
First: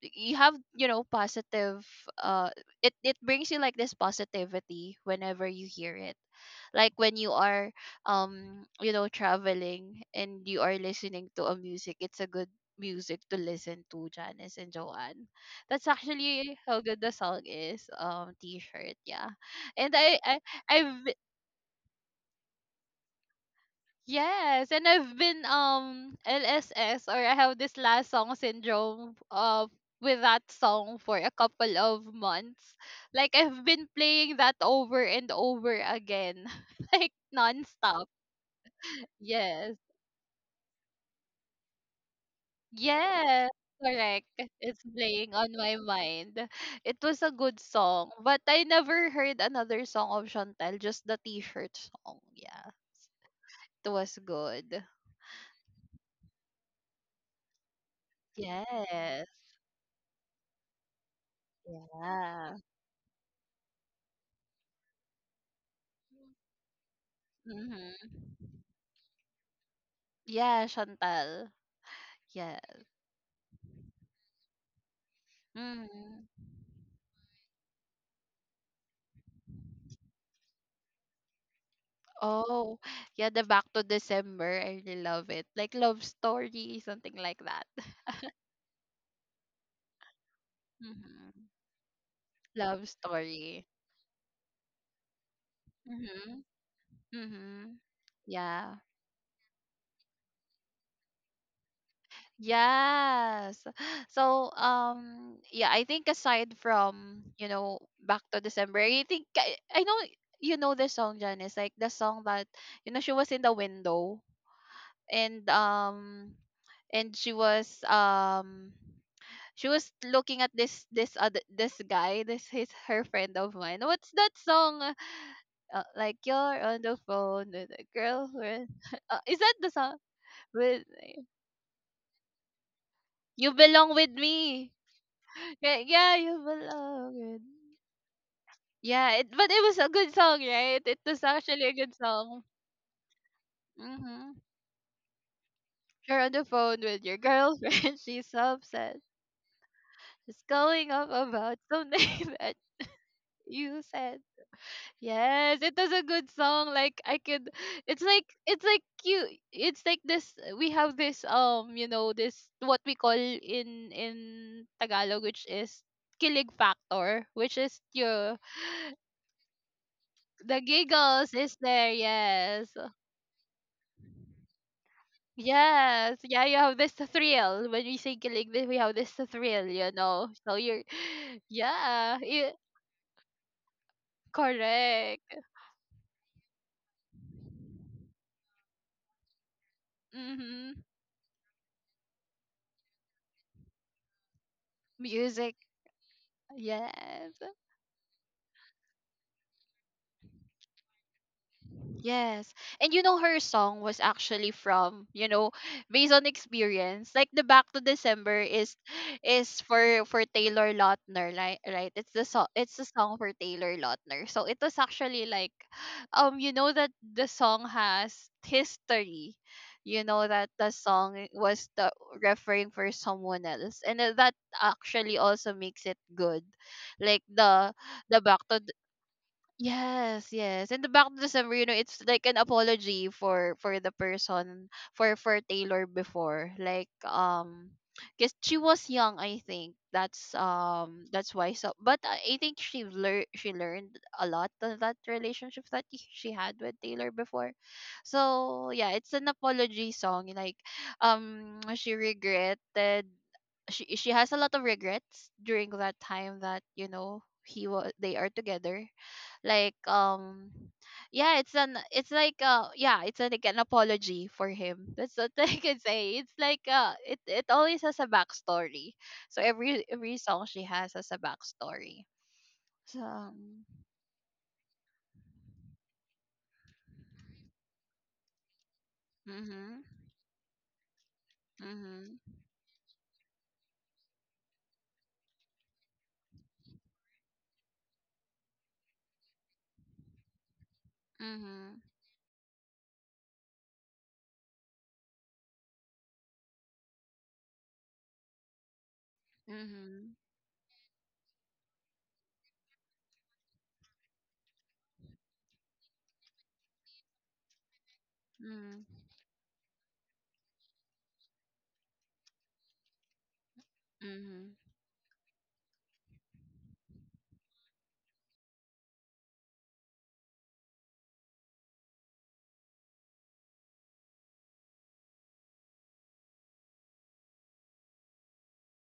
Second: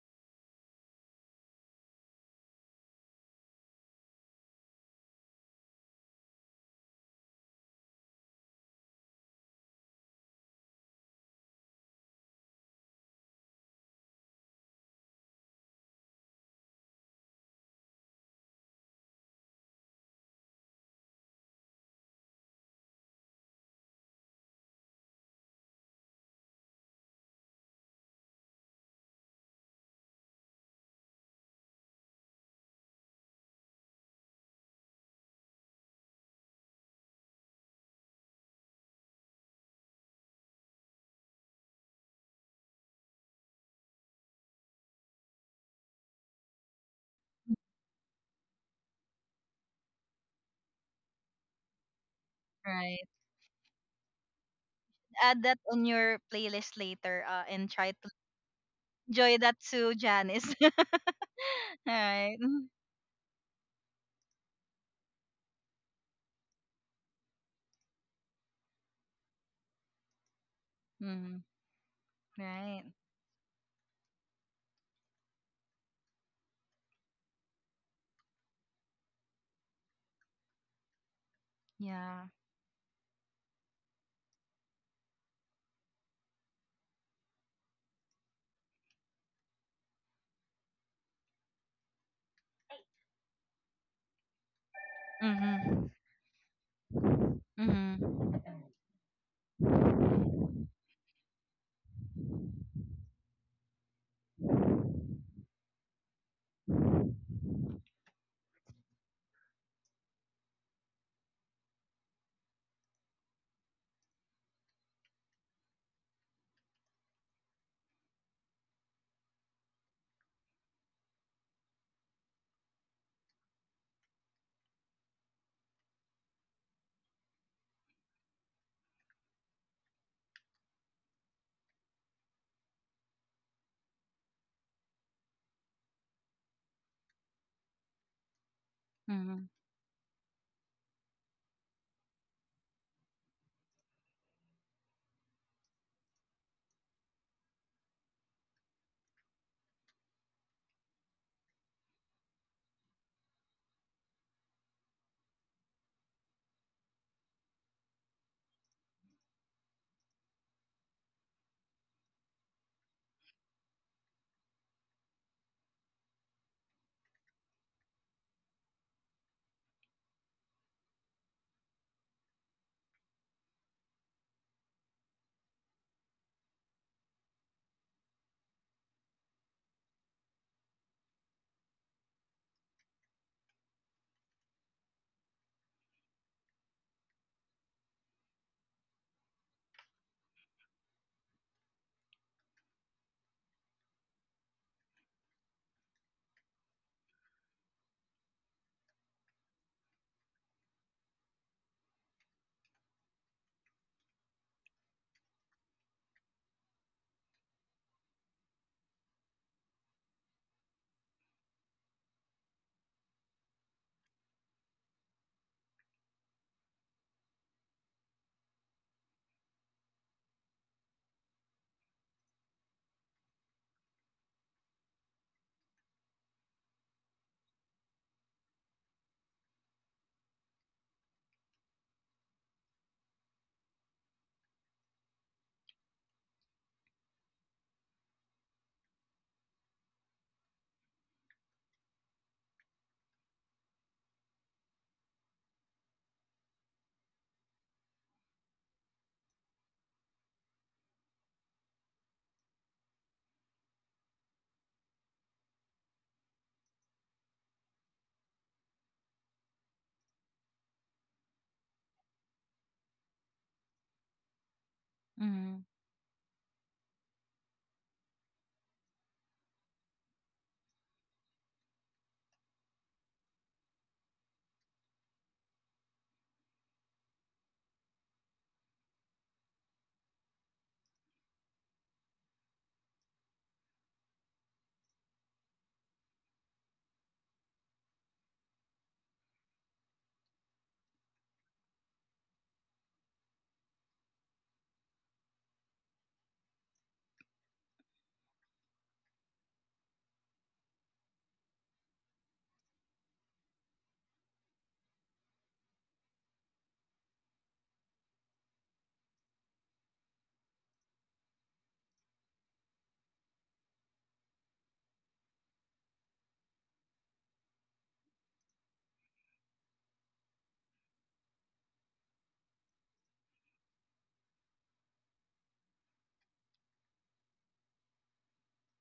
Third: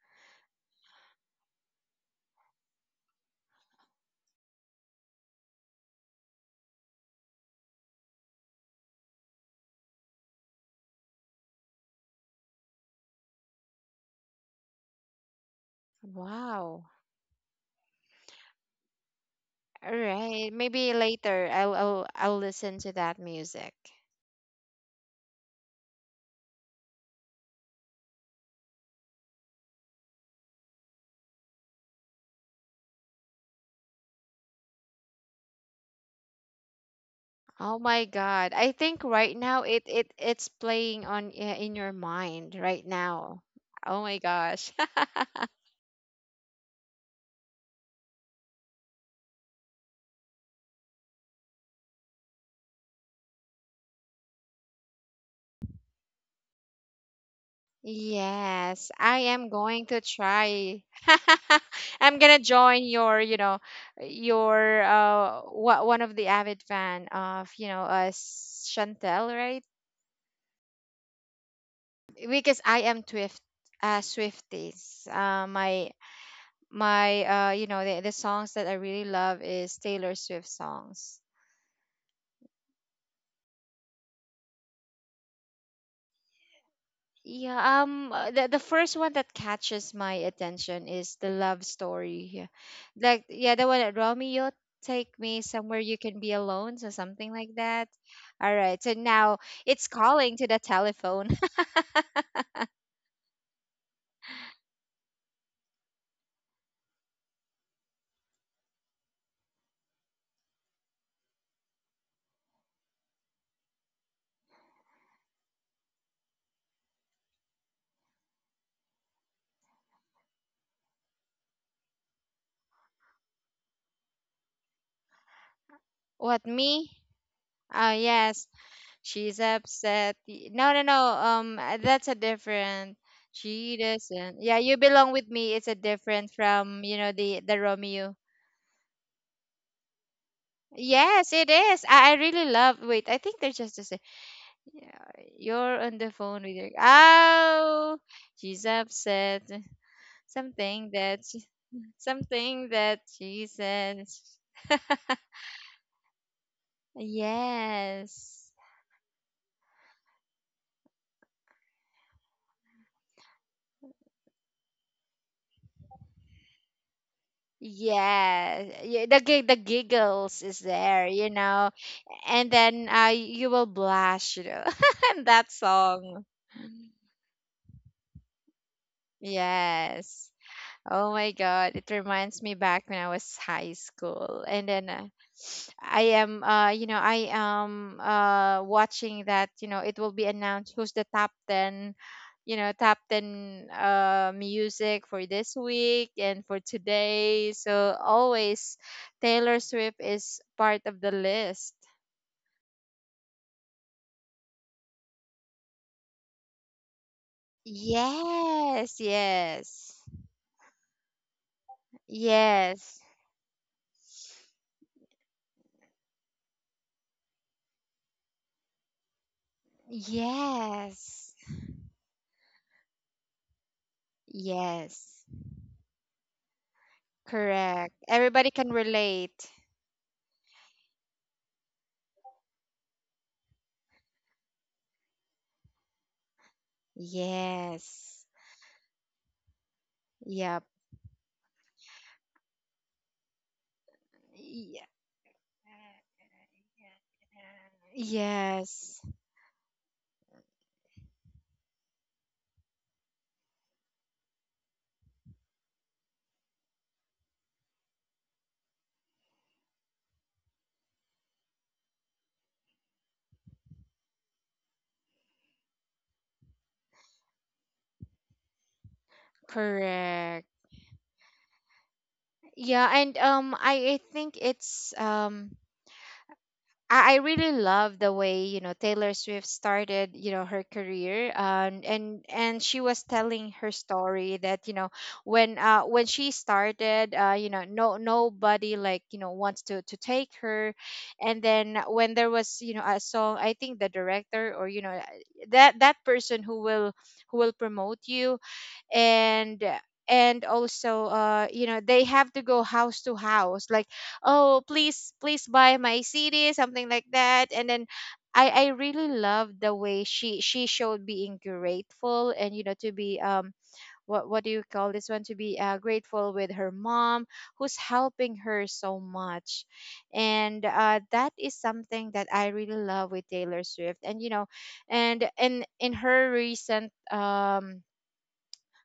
A: you have, you know, positive uh it brings you like this positivity whenever you hear it, like when you are you know, traveling and you are listening to a music. It's a good music to listen to, Janice and Joanne. That's actually how
C: Wow.
A: good the song is, um, t-shirt, yeah. And
C: All right. Maybe
A: I've
C: later I'll listen to that music.
A: Yes, and I've been LSS, or I have this last song syndrome with that song for a couple of months. Like I've been playing that over and over again. Like
C: Oh my
A: nonstop.
C: God. I think right now
A: Yes.
C: it's playing on in your mind right now.
A: Yes.
C: Oh my
A: Correct.
C: gosh.
A: It's playing on my mind. It was a good song, but I never heard another song of Chantel, just the t-shirt song. Yeah.
B: right.
A: It was good.
B: Add that on your playlist later, and try to
C: Yes, I
A: Yes.
B: enjoy
C: am
B: that
C: going
B: too,
C: to
B: Janice. All
C: try. I'm gonna
B: right.
A: Yeah.
C: join your, you know, your wha- one of the avid fan of,
A: Mm-hmm.
C: Chantel, right?
A: Yeah,
B: Mm-hmm.
A: Chantal. Yeah.
C: Because
B: Right.
C: I am Twift Swifties. My
A: Mm.
C: my you know the songs that I really love is Taylor Swift songs.
B: Yeah.
A: Oh, yeah, the Back to December. I really love it. Like love story, something like that.
C: Yeah, the first one that catches my attention is the
A: hmm
C: love story. Yeah.
A: Love
C: Like, yeah,
A: story.
C: the one that Romeo, take me somewhere
B: Mhm.
C: you can
A: Mm-hmm.
C: be alone, so something like
A: Mm-hmm.
C: that.
B: Mhm.
C: All
A: Yeah.
C: right, so now it's calling to the telephone.
A: Yes. So, yeah, I think aside from, you know, Back to December, I know you know the song, Janice, like the song that, you know, she was in the window, and and she was um she was looking at this other, this guy this his her friend of mine. What's that song? Like,
C: What,
A: you're on
C: me?
A: the phone with a
C: Oh yes,
A: girlfriend,
C: she's
A: is that the song
C: upset. No, no,
A: with
C: no. That's a different.
A: you
C: She
A: belong with
C: doesn't. Yeah,
A: me?
C: you belong with me. It's a
A: Yeah,
C: different
A: you
C: from you know
A: belong
C: the
A: with
C: the
A: me.
C: Romeo.
A: Yeah,
B: Mhm.
A: but it was a good song, right? It was
C: Yes, it
A: actually a
C: is.
A: good
C: I
A: song.
C: really love. Wait, I think they're just the same.
A: Mm-hmm.
C: Yeah, you're on the
A: You're on
C: phone
A: the
C: with your,
A: phone with your
C: oh,
A: girlfriend, she's
C: she's
A: upset,
C: upset.
A: she's
C: Something
A: going off
C: that she,
A: about something that
C: Something that she
A: you
C: said.
A: said. Yes, it was a good song. Like it's like,
C: Yes.
A: it's like you. It's like this. We have this you know, this what we call in Tagalog, which is kilig factor, which is your
C: Yeah. Yeah, the giggles is
A: the
C: there, you
A: giggles is
C: know.
A: there.
C: And
A: Yes,
C: then you will blush. in that
A: yes,
C: song.
A: yeah. You have this thrill when we say kilig. Then we have this thrill, you
C: Yes.
A: know. So
C: Oh my God, it
A: yeah,
C: reminds
A: yeah
C: me back when I was high school. And then,
A: correct.
C: I am, you know, I am watching that, it will be announced
A: Mm-hmm.
C: who's the top 10, top 10 music for this
A: Music,
C: week and for
A: yes.
C: today. So always Taylor Swift is part of the list.
A: Yes. And you know, her song was actually from, you know, based on experience. Like the Back to December
C: Yes,
A: is
C: yes,
A: for Taylor Lautner, right? Right. It's the
C: yes,
A: song for Taylor Lautner. So it was actually like you know, that the song has history. You know that the song
C: yes,
A: was the referring for someone else. And then that actually
C: yes.
A: also makes it good. Like
C: Correct.
A: the back
C: Everybody
A: to
C: can relate.
A: Yes, yes. And the back to December, you know, it's like an apology for the person for Taylor before. Like
C: Yes.
A: because she was young, I think.
C: Yep.
A: That's why. So but I think she learned a lot of
C: Ye-
A: that relationship that she had with Taylor before. So
C: Yes.
A: yeah, it's an apology song. Like she regretted she has a lot of regrets during that time that, you know, he was they are together, like yeah, it's like yeah, it's like an apology for him. That's what I
B: Mhm.
A: can say. It's like it, it always has a backstory. So every
C: Correct.
A: song she has a backstory.
C: Yeah,
A: So
C: and um I, I think I really love the way Taylor Swift
A: mm-hmm
C: started, her career, and
A: mm-hmm
C: and she was telling her story that, when when she started, you know no nobody, wants to take her. And
A: mm-hmm
C: then when there was, a song, I think the director, or, that person who will promote you, and
A: mm-hmm
C: and also, they have to go house to house, like, "Oh, please, please buy my CD," something like that. And then I
A: mm-hmm
C: really love the way she showed being grateful, and, to be, what do you
A: mm-hmm
C: call this one, to be, grateful with her mom who's helping her so much. And, that is something that I really love with Taylor Swift. And, and in her recent,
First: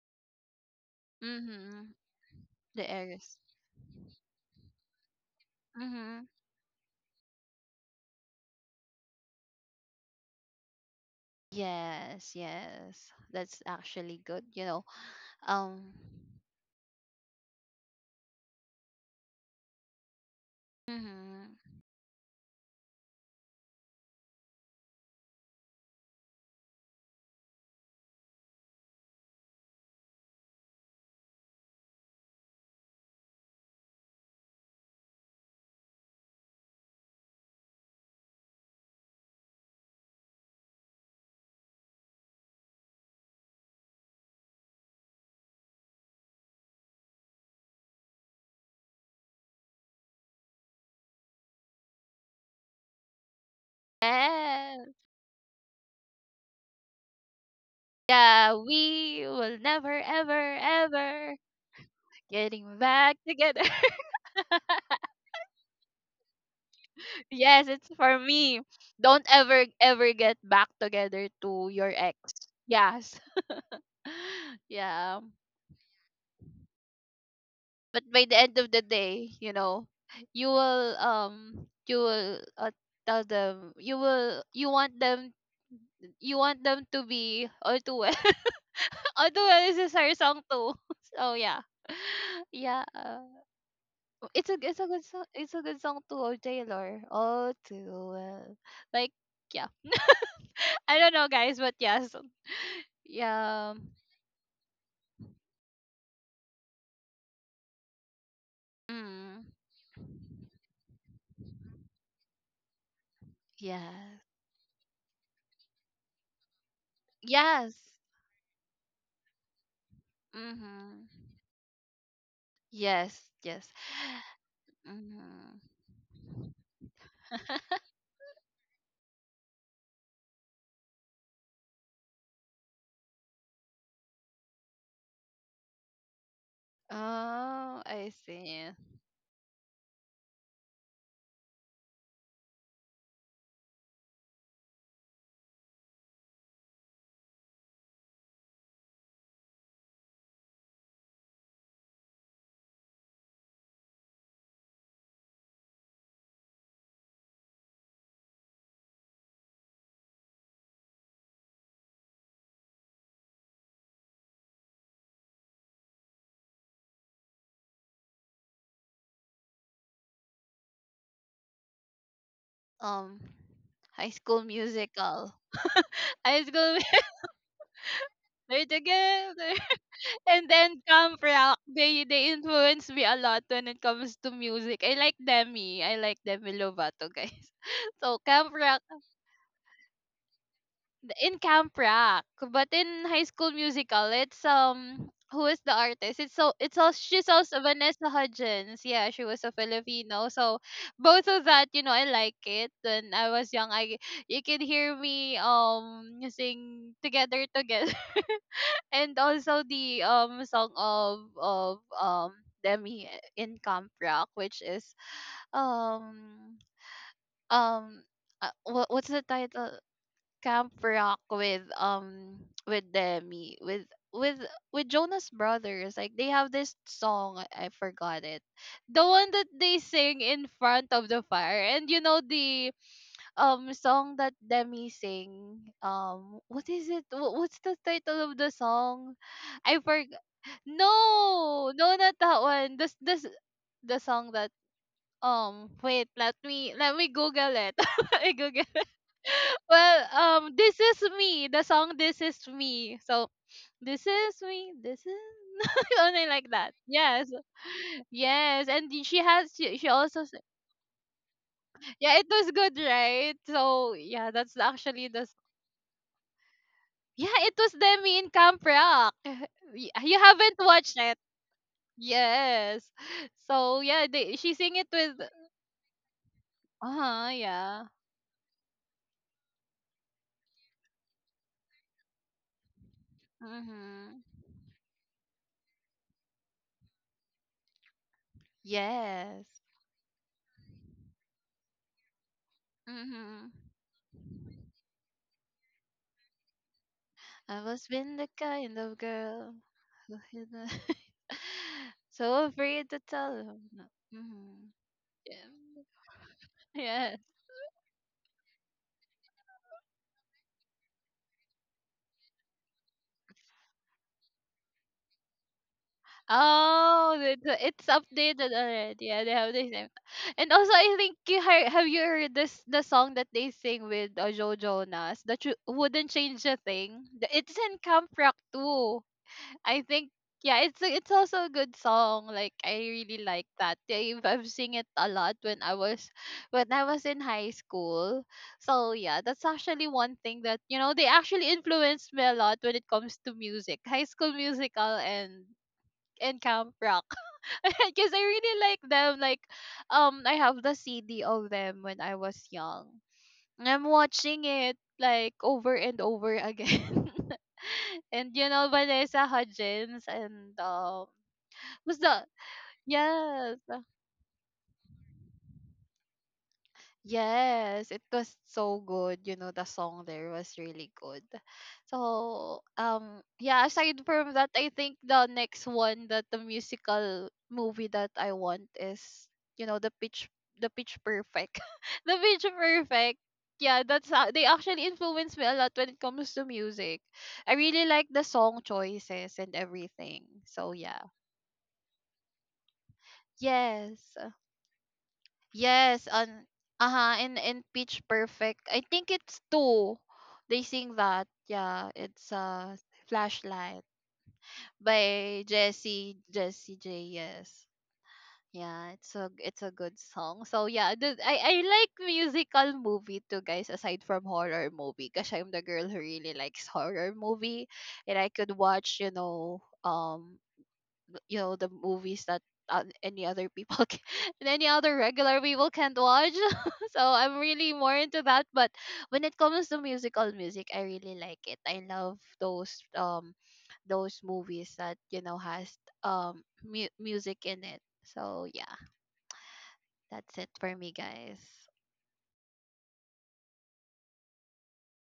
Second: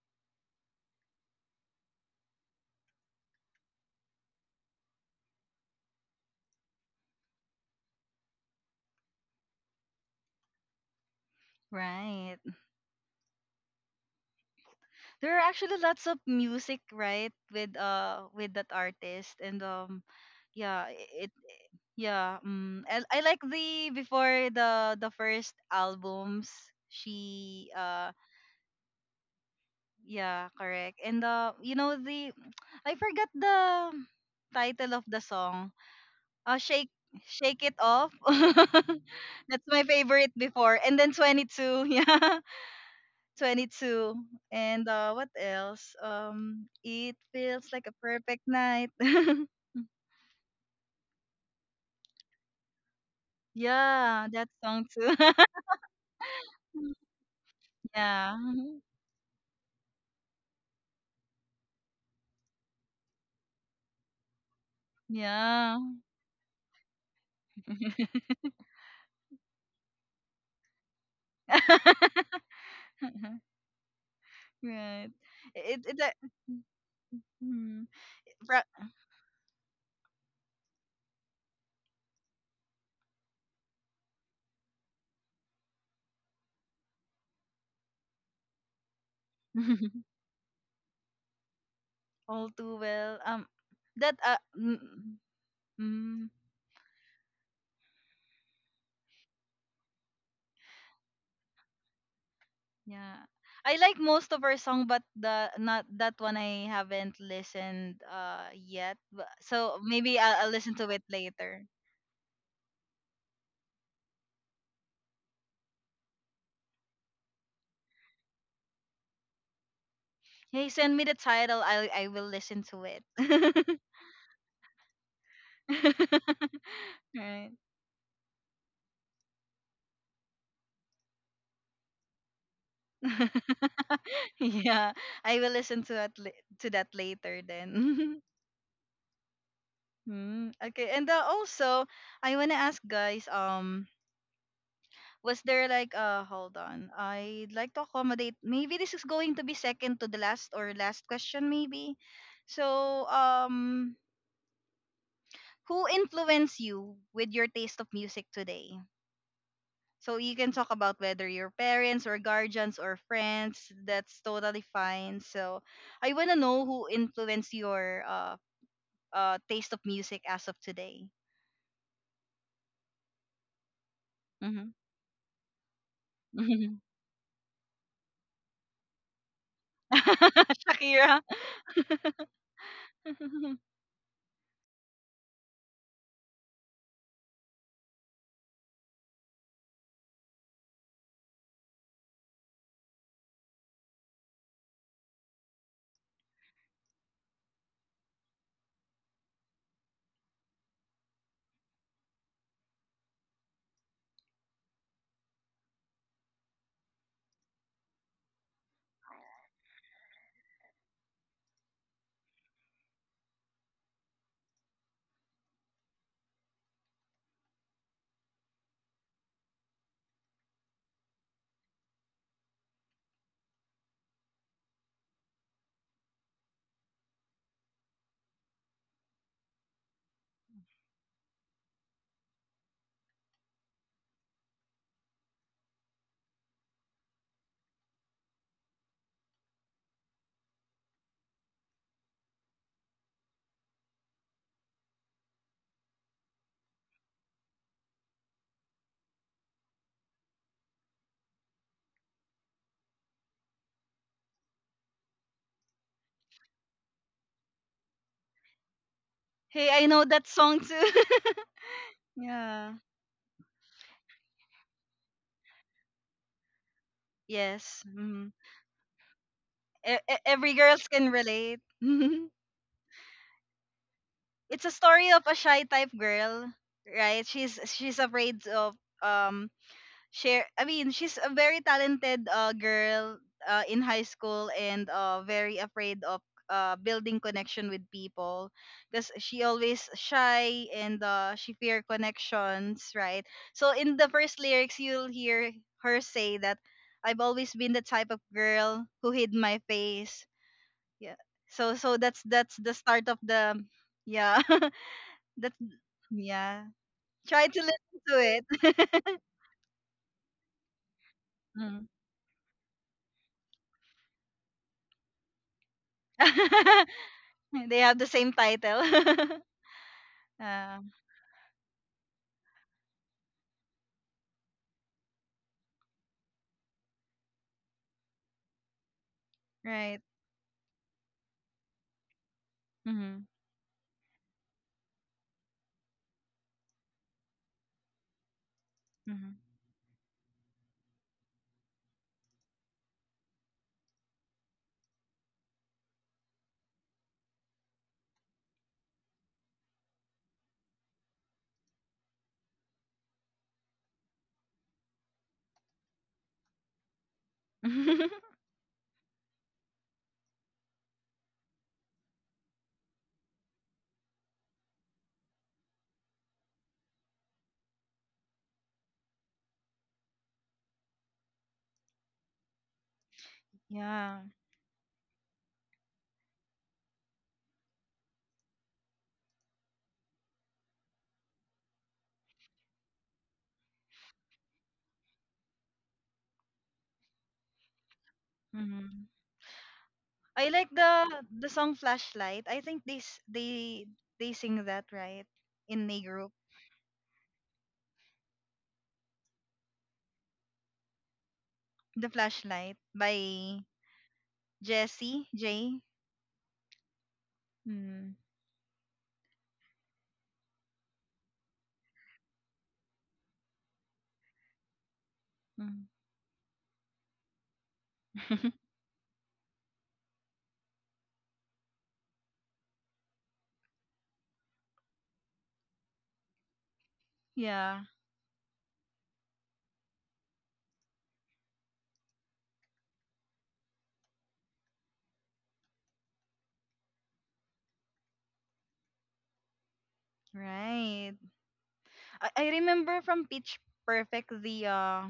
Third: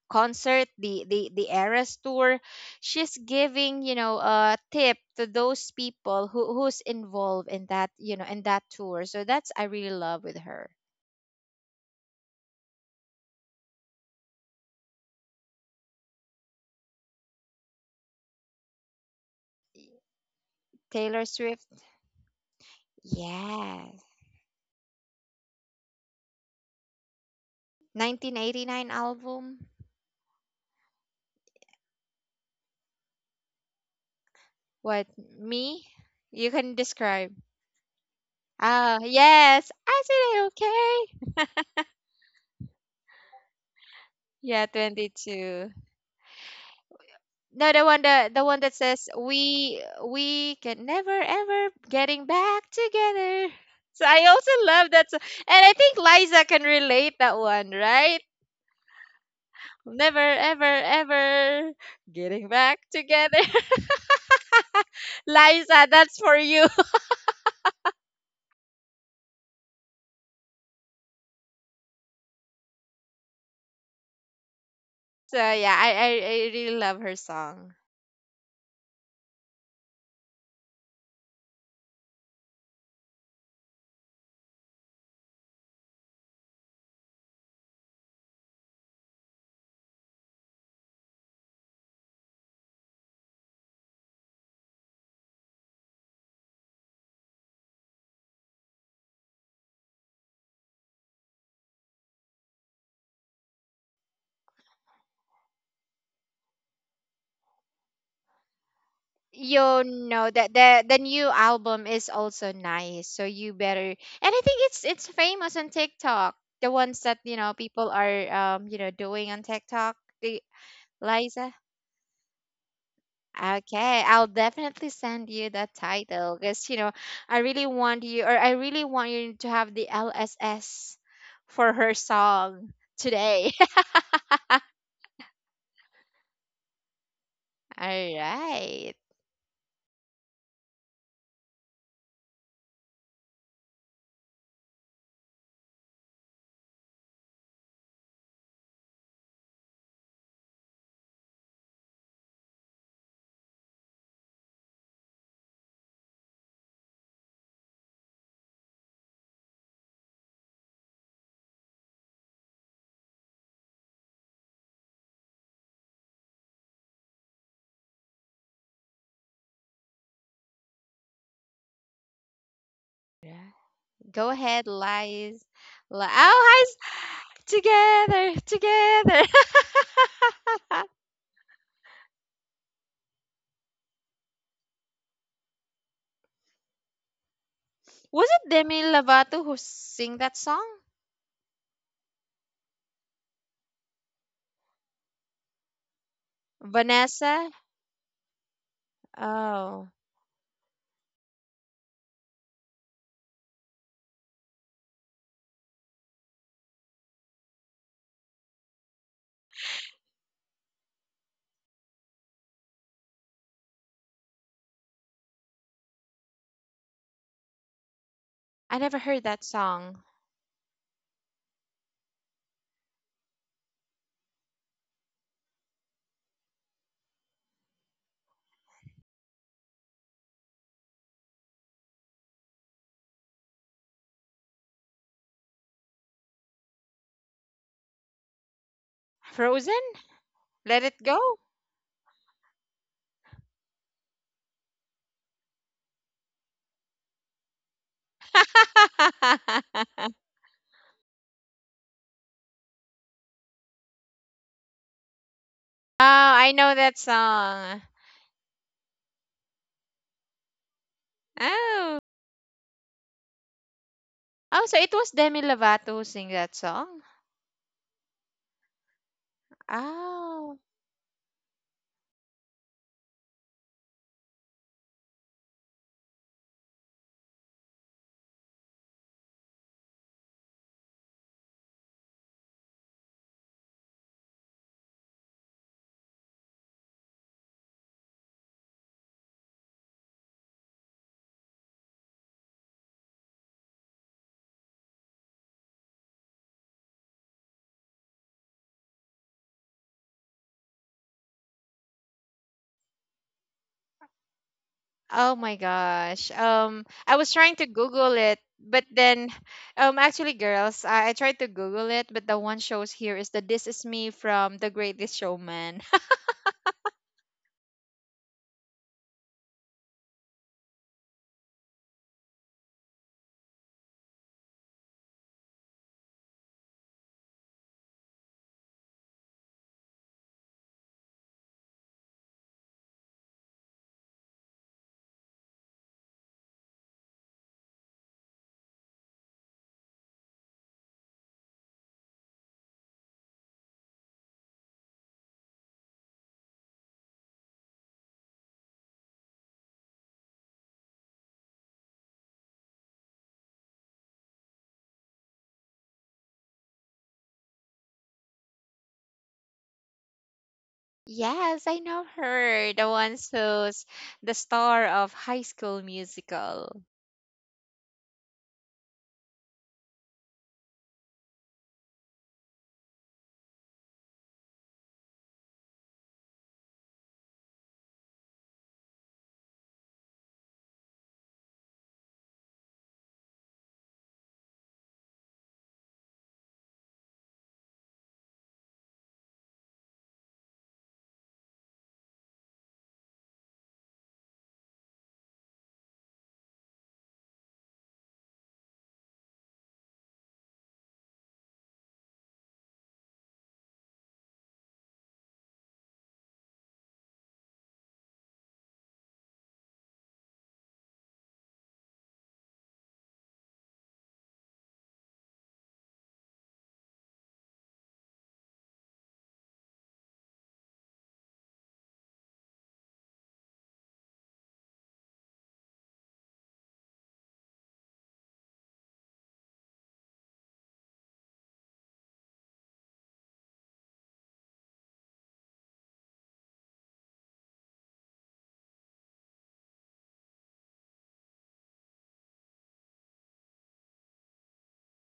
C: concert, the
A: hmm
C: Eras Tour,
A: the
C: she's
A: heiress
C: giving, a tip to those
A: mm-hmm
C: people who's involved in that, in that tour. So that's, I really love with her.
A: yes,
B: Right.
A: yes, that's actually good, you know.
B: There are actually
A: Um,
B: lots of music, right, with that artist. And yeah,
C: Taylor
B: it-
C: Swift.
A: mm-hmm.
B: Yeah, I like
C: Yeah,
B: the, before, the first albums she
C: 1989 album.
B: yeah, correct. And you know the, I forgot the title of
C: What,
B: the song.
C: me?
B: Uh
C: You can
B: shake
C: describe.
B: Shake It Off.
C: Ah
B: That's
C: yes,
B: my
C: I said
B: favorite
C: it,
B: before. And then
C: okay.
B: 22, yeah. 22.
C: Yeah,
B: And what
C: 22.
B: else, it feels
C: No,
B: like
C: the
B: a
C: one that
B: perfect
C: the one that
B: night.
C: says we can never ever getting back together. So
B: Yeah,
C: I
B: that
C: also
B: song
A: Yes.
C: love that,
B: too.
C: and I think Liza can relate that one, right?
B: Yeah,
A: Yeah,
B: mm-hmm,
A: we will never,
C: Never
A: ever,
C: ever
A: ever
C: ever getting
A: getting
C: back
A: back
C: together,
A: together.
B: yeah.
C: Liza. That's for you.
A: Yes, it's for me. Don't ever, ever get back together to your ex. Yes.
B: Right.
A: Yeah.
C: So yeah,
B: it
C: I
B: it
C: I,
B: that,
C: I really love her song.
B: mm,
A: But by the end
B: ra-
A: of the day, you know, you will tell them, you want them, you want them to be all too well. All too well is our song too. So yeah.
B: All too
A: Yeah.
B: well, that
A: It's a good song. It's a good song to
B: mm,
A: O Taylor. Oh, too well. Like yeah, I don't know, guys, but yes,
B: yeah,
A: yeah,
B: I like most of her song, but the not that one, I haven't listened yet. But
A: mm,
B: so
C: You
B: maybe
C: know that
B: I'll listen
C: the
B: to
C: the
B: it
C: new
B: later.
C: album is also nice, so you better.
A: yes,
C: And I think it's famous on TikTok, the ones that,
A: yes,
C: people are, doing on TikTok, the
B: Hey, send me the
A: mm-hmm.
C: Liza,
B: title. I will listen to it.
A: Yes, yes.
C: okay, I'll definitely send you
A: Mm-hmm.
C: that title because, I
B: Right.
C: really want you, or I really want you to have the LSS for her song today.
B: Yeah, I will listen to to that later
A: Oh,
C: All
A: I
B: then.
A: see.
C: right.
B: Mm, okay, and also I wanna ask guys, was there like, hold on, I'd like to accommodate. Maybe this is going to be second to the last or last question, maybe. So, who influenced you with your taste of music today? So you can talk about whether your parents or guardians or friends. That's totally fine. So I wanna know who influenced your taste of music as of today.
A: Um, High
C: Go
A: School
C: ahead,
A: Musical.
C: lies. Oh,
A: High
C: hi.
B: Mm-hmm.
A: School.
C: Together,
A: They're
C: together.
A: together. And then Camp
B: Shakira.
A: Rock, they influence me a lot when it comes to music. I like Demi. I like Demi Lovato, guys. So
C: Was it
A: Camp Rock
C: Demi Lovato who sing that song?
A: in Camp Rock. But in High School Musical, it's who is the artist? It's also, she's
C: Vanessa?
A: also Vanessa Hudgens. Yeah, she was a
C: Oh,
A: Filipino. So both of that, you know, I like it. When I was young, I you could hear me sing together together. And also the song of Demi in Camp Rock, which is um um
C: I
A: what
C: never
A: what's
C: heard
A: the
C: that
A: title?
C: song.
A: Camp Rock with Demi with with with Jonas Brothers. Like they have this song, I forgot it. The one that they sing in front of the fire, and you know the song that Demi sing. What is it? What's the title of the song? I
C: Frozen?
A: for.
C: Let it go?
A: No, no, not that one. This the song that wait, let me Google it. I Google it. Well,
C: Oh,
A: this is me. The song This Is Me. So this is only like
C: I
A: that.
C: know that
A: Yes.
C: song.
A: Yes. And she has
B: Hey, I
A: she
B: know
A: also
B: that song too.
C: Oh.
A: yeah, it was
B: Yeah.
A: good, right? So yeah, that's
C: Oh, so it
A: actually
C: was
A: the
C: Demi Lovato who sing that song?
A: yeah, it was
B: Yes.
A: Demi in
B: Mhm.
A: Camp Rock.
B: E- e-
A: You
B: every
A: haven't
C: Oh.
B: girls
A: watched
B: can
A: it.
B: relate.
A: Yes. So yeah, she
B: It's a
A: sing it
B: story
A: with
B: of a shy type girl, right?
A: uh-huh,
B: She's
A: yeah.
B: she's afraid of, um, share, I mean, she's a very talented girl in high
A: Mhm.
B: school, and very afraid of building connection with people because she
A: Yes.
B: always shy, and she fear connections, right?
A: Mhm.
B: So in the first lyrics you'll hear her say that, I've always
A: I've
B: been the
A: always
B: type
A: been
B: of
A: the kind
B: girl
A: of
B: who hid
A: girl
B: my
A: who
B: face.
A: hid
B: Yeah, so so
A: so
B: that's the
A: afraid to
B: start of
A: tell
B: the,
A: him. No.
B: yeah.
A: Mhm.
C: Oh my
B: That's,
A: Yeah.
C: gosh.
B: yeah,
C: I
A: Yes.
C: was
B: try
C: trying
B: to
C: to
B: listen
C: Google
B: to
C: it, but
B: it.
C: then, actually, girls, I tried to Google it, but the one shows here is the "This Is Me" from The Greatest Showman.
A: Oh,
B: They
A: it's
B: have the same
A: updated
B: title.
A: already. Yeah, they have the same. And also,
B: Yeah,
A: I think you heard, have you heard this the song that they sing with Joe Jonas, that you wouldn't change a thing. It's in Camp Rock too. I
B: right.
A: think yeah, it's also a good song. Like I really
B: Mm-hmm.
A: like that. I've sing it a lot when I was in high school. So yeah,
B: Mm-hmm.
A: that's actually one thing that, you know, they actually influenced me a lot when it comes to music, High School Musical and Camp Rock. Because I really like them. Like I have the CD of them when I was young. I'm watching it like over and over again. And you know Vanessa Hudgens and
C: Yes, I
A: who's
C: know
A: the
C: her, the one
A: yes
C: who's the star of High School Musical.
A: Yes, it was so good. You know, the song there was really good. So, yeah, aside
B: Yeah.
A: from that, I think the next one that the musical movie that I want is, you know, the Pitch Perfect. The Pitch Perfect. Yeah, that's how they actually influence me a lot when it comes to music. I really like the song
B: Mm-hmm.
A: choices and everything.
B: I like
A: So, yeah.
B: the song Flashlight. I think they
A: Yes.
B: they sing that, right, in a
A: Yes,
B: group.
A: on uh-huh, in Pitch Perfect. I think it's two. They sing that. Yeah,
B: The
A: it's
B: Flashlight by
A: Flashlight
B: Jesse
A: by
B: J.
A: Jesse J. Yes.
B: Mm.
A: Yeah, it's a good song. So yeah, I like musical movie too, guys. Aside from horror movie, because I'm the
B: Mm.
A: girl who really likes horror movie, and I could watch, you know, you know the movies that any other people can, and any other regular people can't watch. So I'm really
B: Yeah,
A: more into that. But when it comes to musical music, I really like it. I love those movies that, you know, has music in it. So yeah, that's it for me,
B: right.
A: guys.
B: I remember from Pitch Perfect the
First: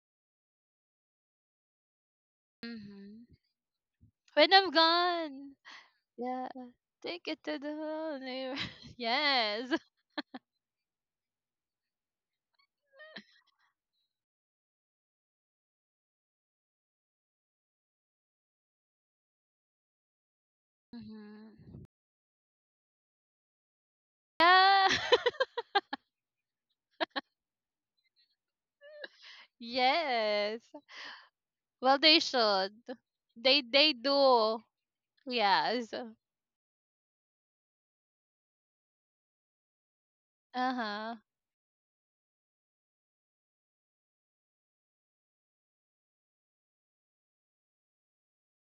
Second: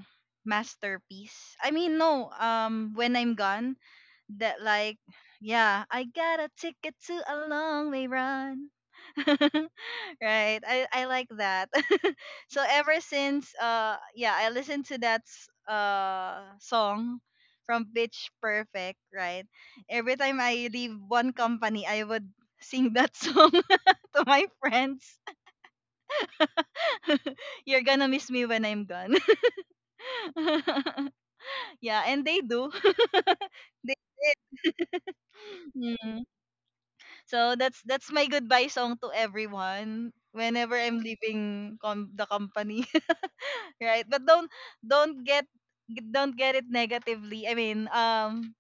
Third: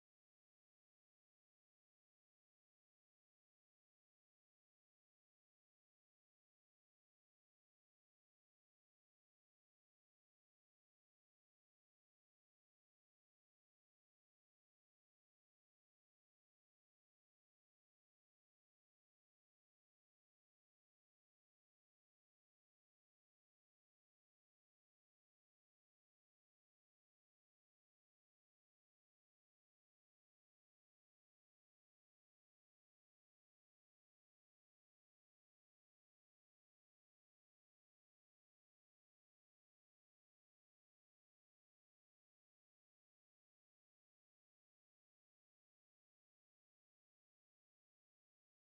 B: masterpiece. I mean, no, um, when
A: Hmm,
B: I'm gone,
A: when
B: that,
A: I'm
B: like,
A: gone,
B: yeah, I got
A: yeah,
B: a ticket to
A: take it
B: a
A: to the
B: long way
A: moon.
B: run.
A: Yes,
B: Right, I like that. So ever since, yeah, I listened to song from Pitch Perfect, right? Every time I leave one company,
A: hmm,
B: I would sing that song to my
A: yeah.
B: friends. You're gonna miss me when I'm gone.
A: Yes. Well,
B: Yeah,
A: they
B: and they
A: should.
B: do.
A: They
B: They did.
A: do. Yes.
B: Mm. So that's my goodbye song to everyone whenever I'm
A: Uh-huh.
B: leaving the company, right? But don't get, don't get it negatively. I mean,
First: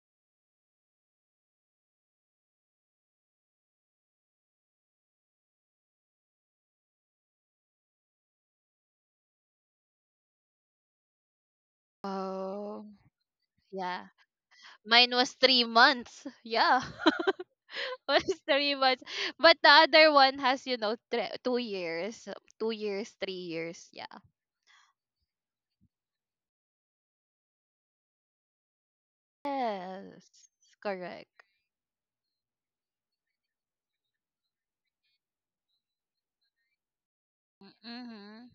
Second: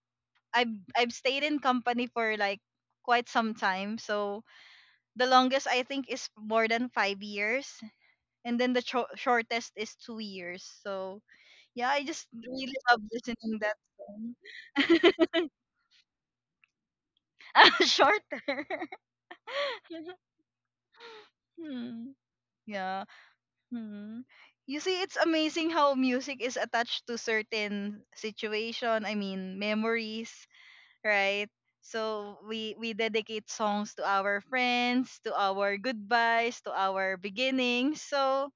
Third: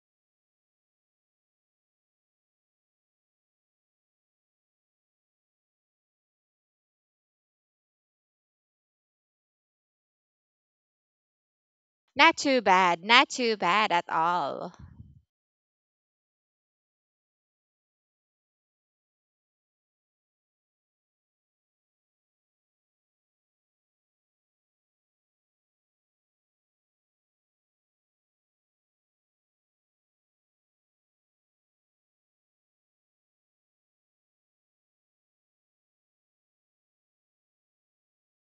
B: I've stayed in company for like quite some time. So the longest, I think, is more than 5 years, and then the shortest is 2 years. So yeah, I just
C: Not too
B: really
A: Oh,
B: love
C: bad, not too
B: listening that
C: bad
A: yeah.
C: at
B: song.
C: all.
A: Mine was 3 months. Yeah. Was
B: Shorter.
A: 3 months. But the other one has, you know, two
B: Hmm.
A: years. Two
B: Yeah.
A: years, 3 years. Yeah.
B: Hmm. You see, it's amazing how music is attached to certain situation. I mean, memories,
A: Yes. Correct.
B: right? So we dedicate songs to our friends, to our goodbyes, to our beginnings.
A: Mm-hmm.
B: So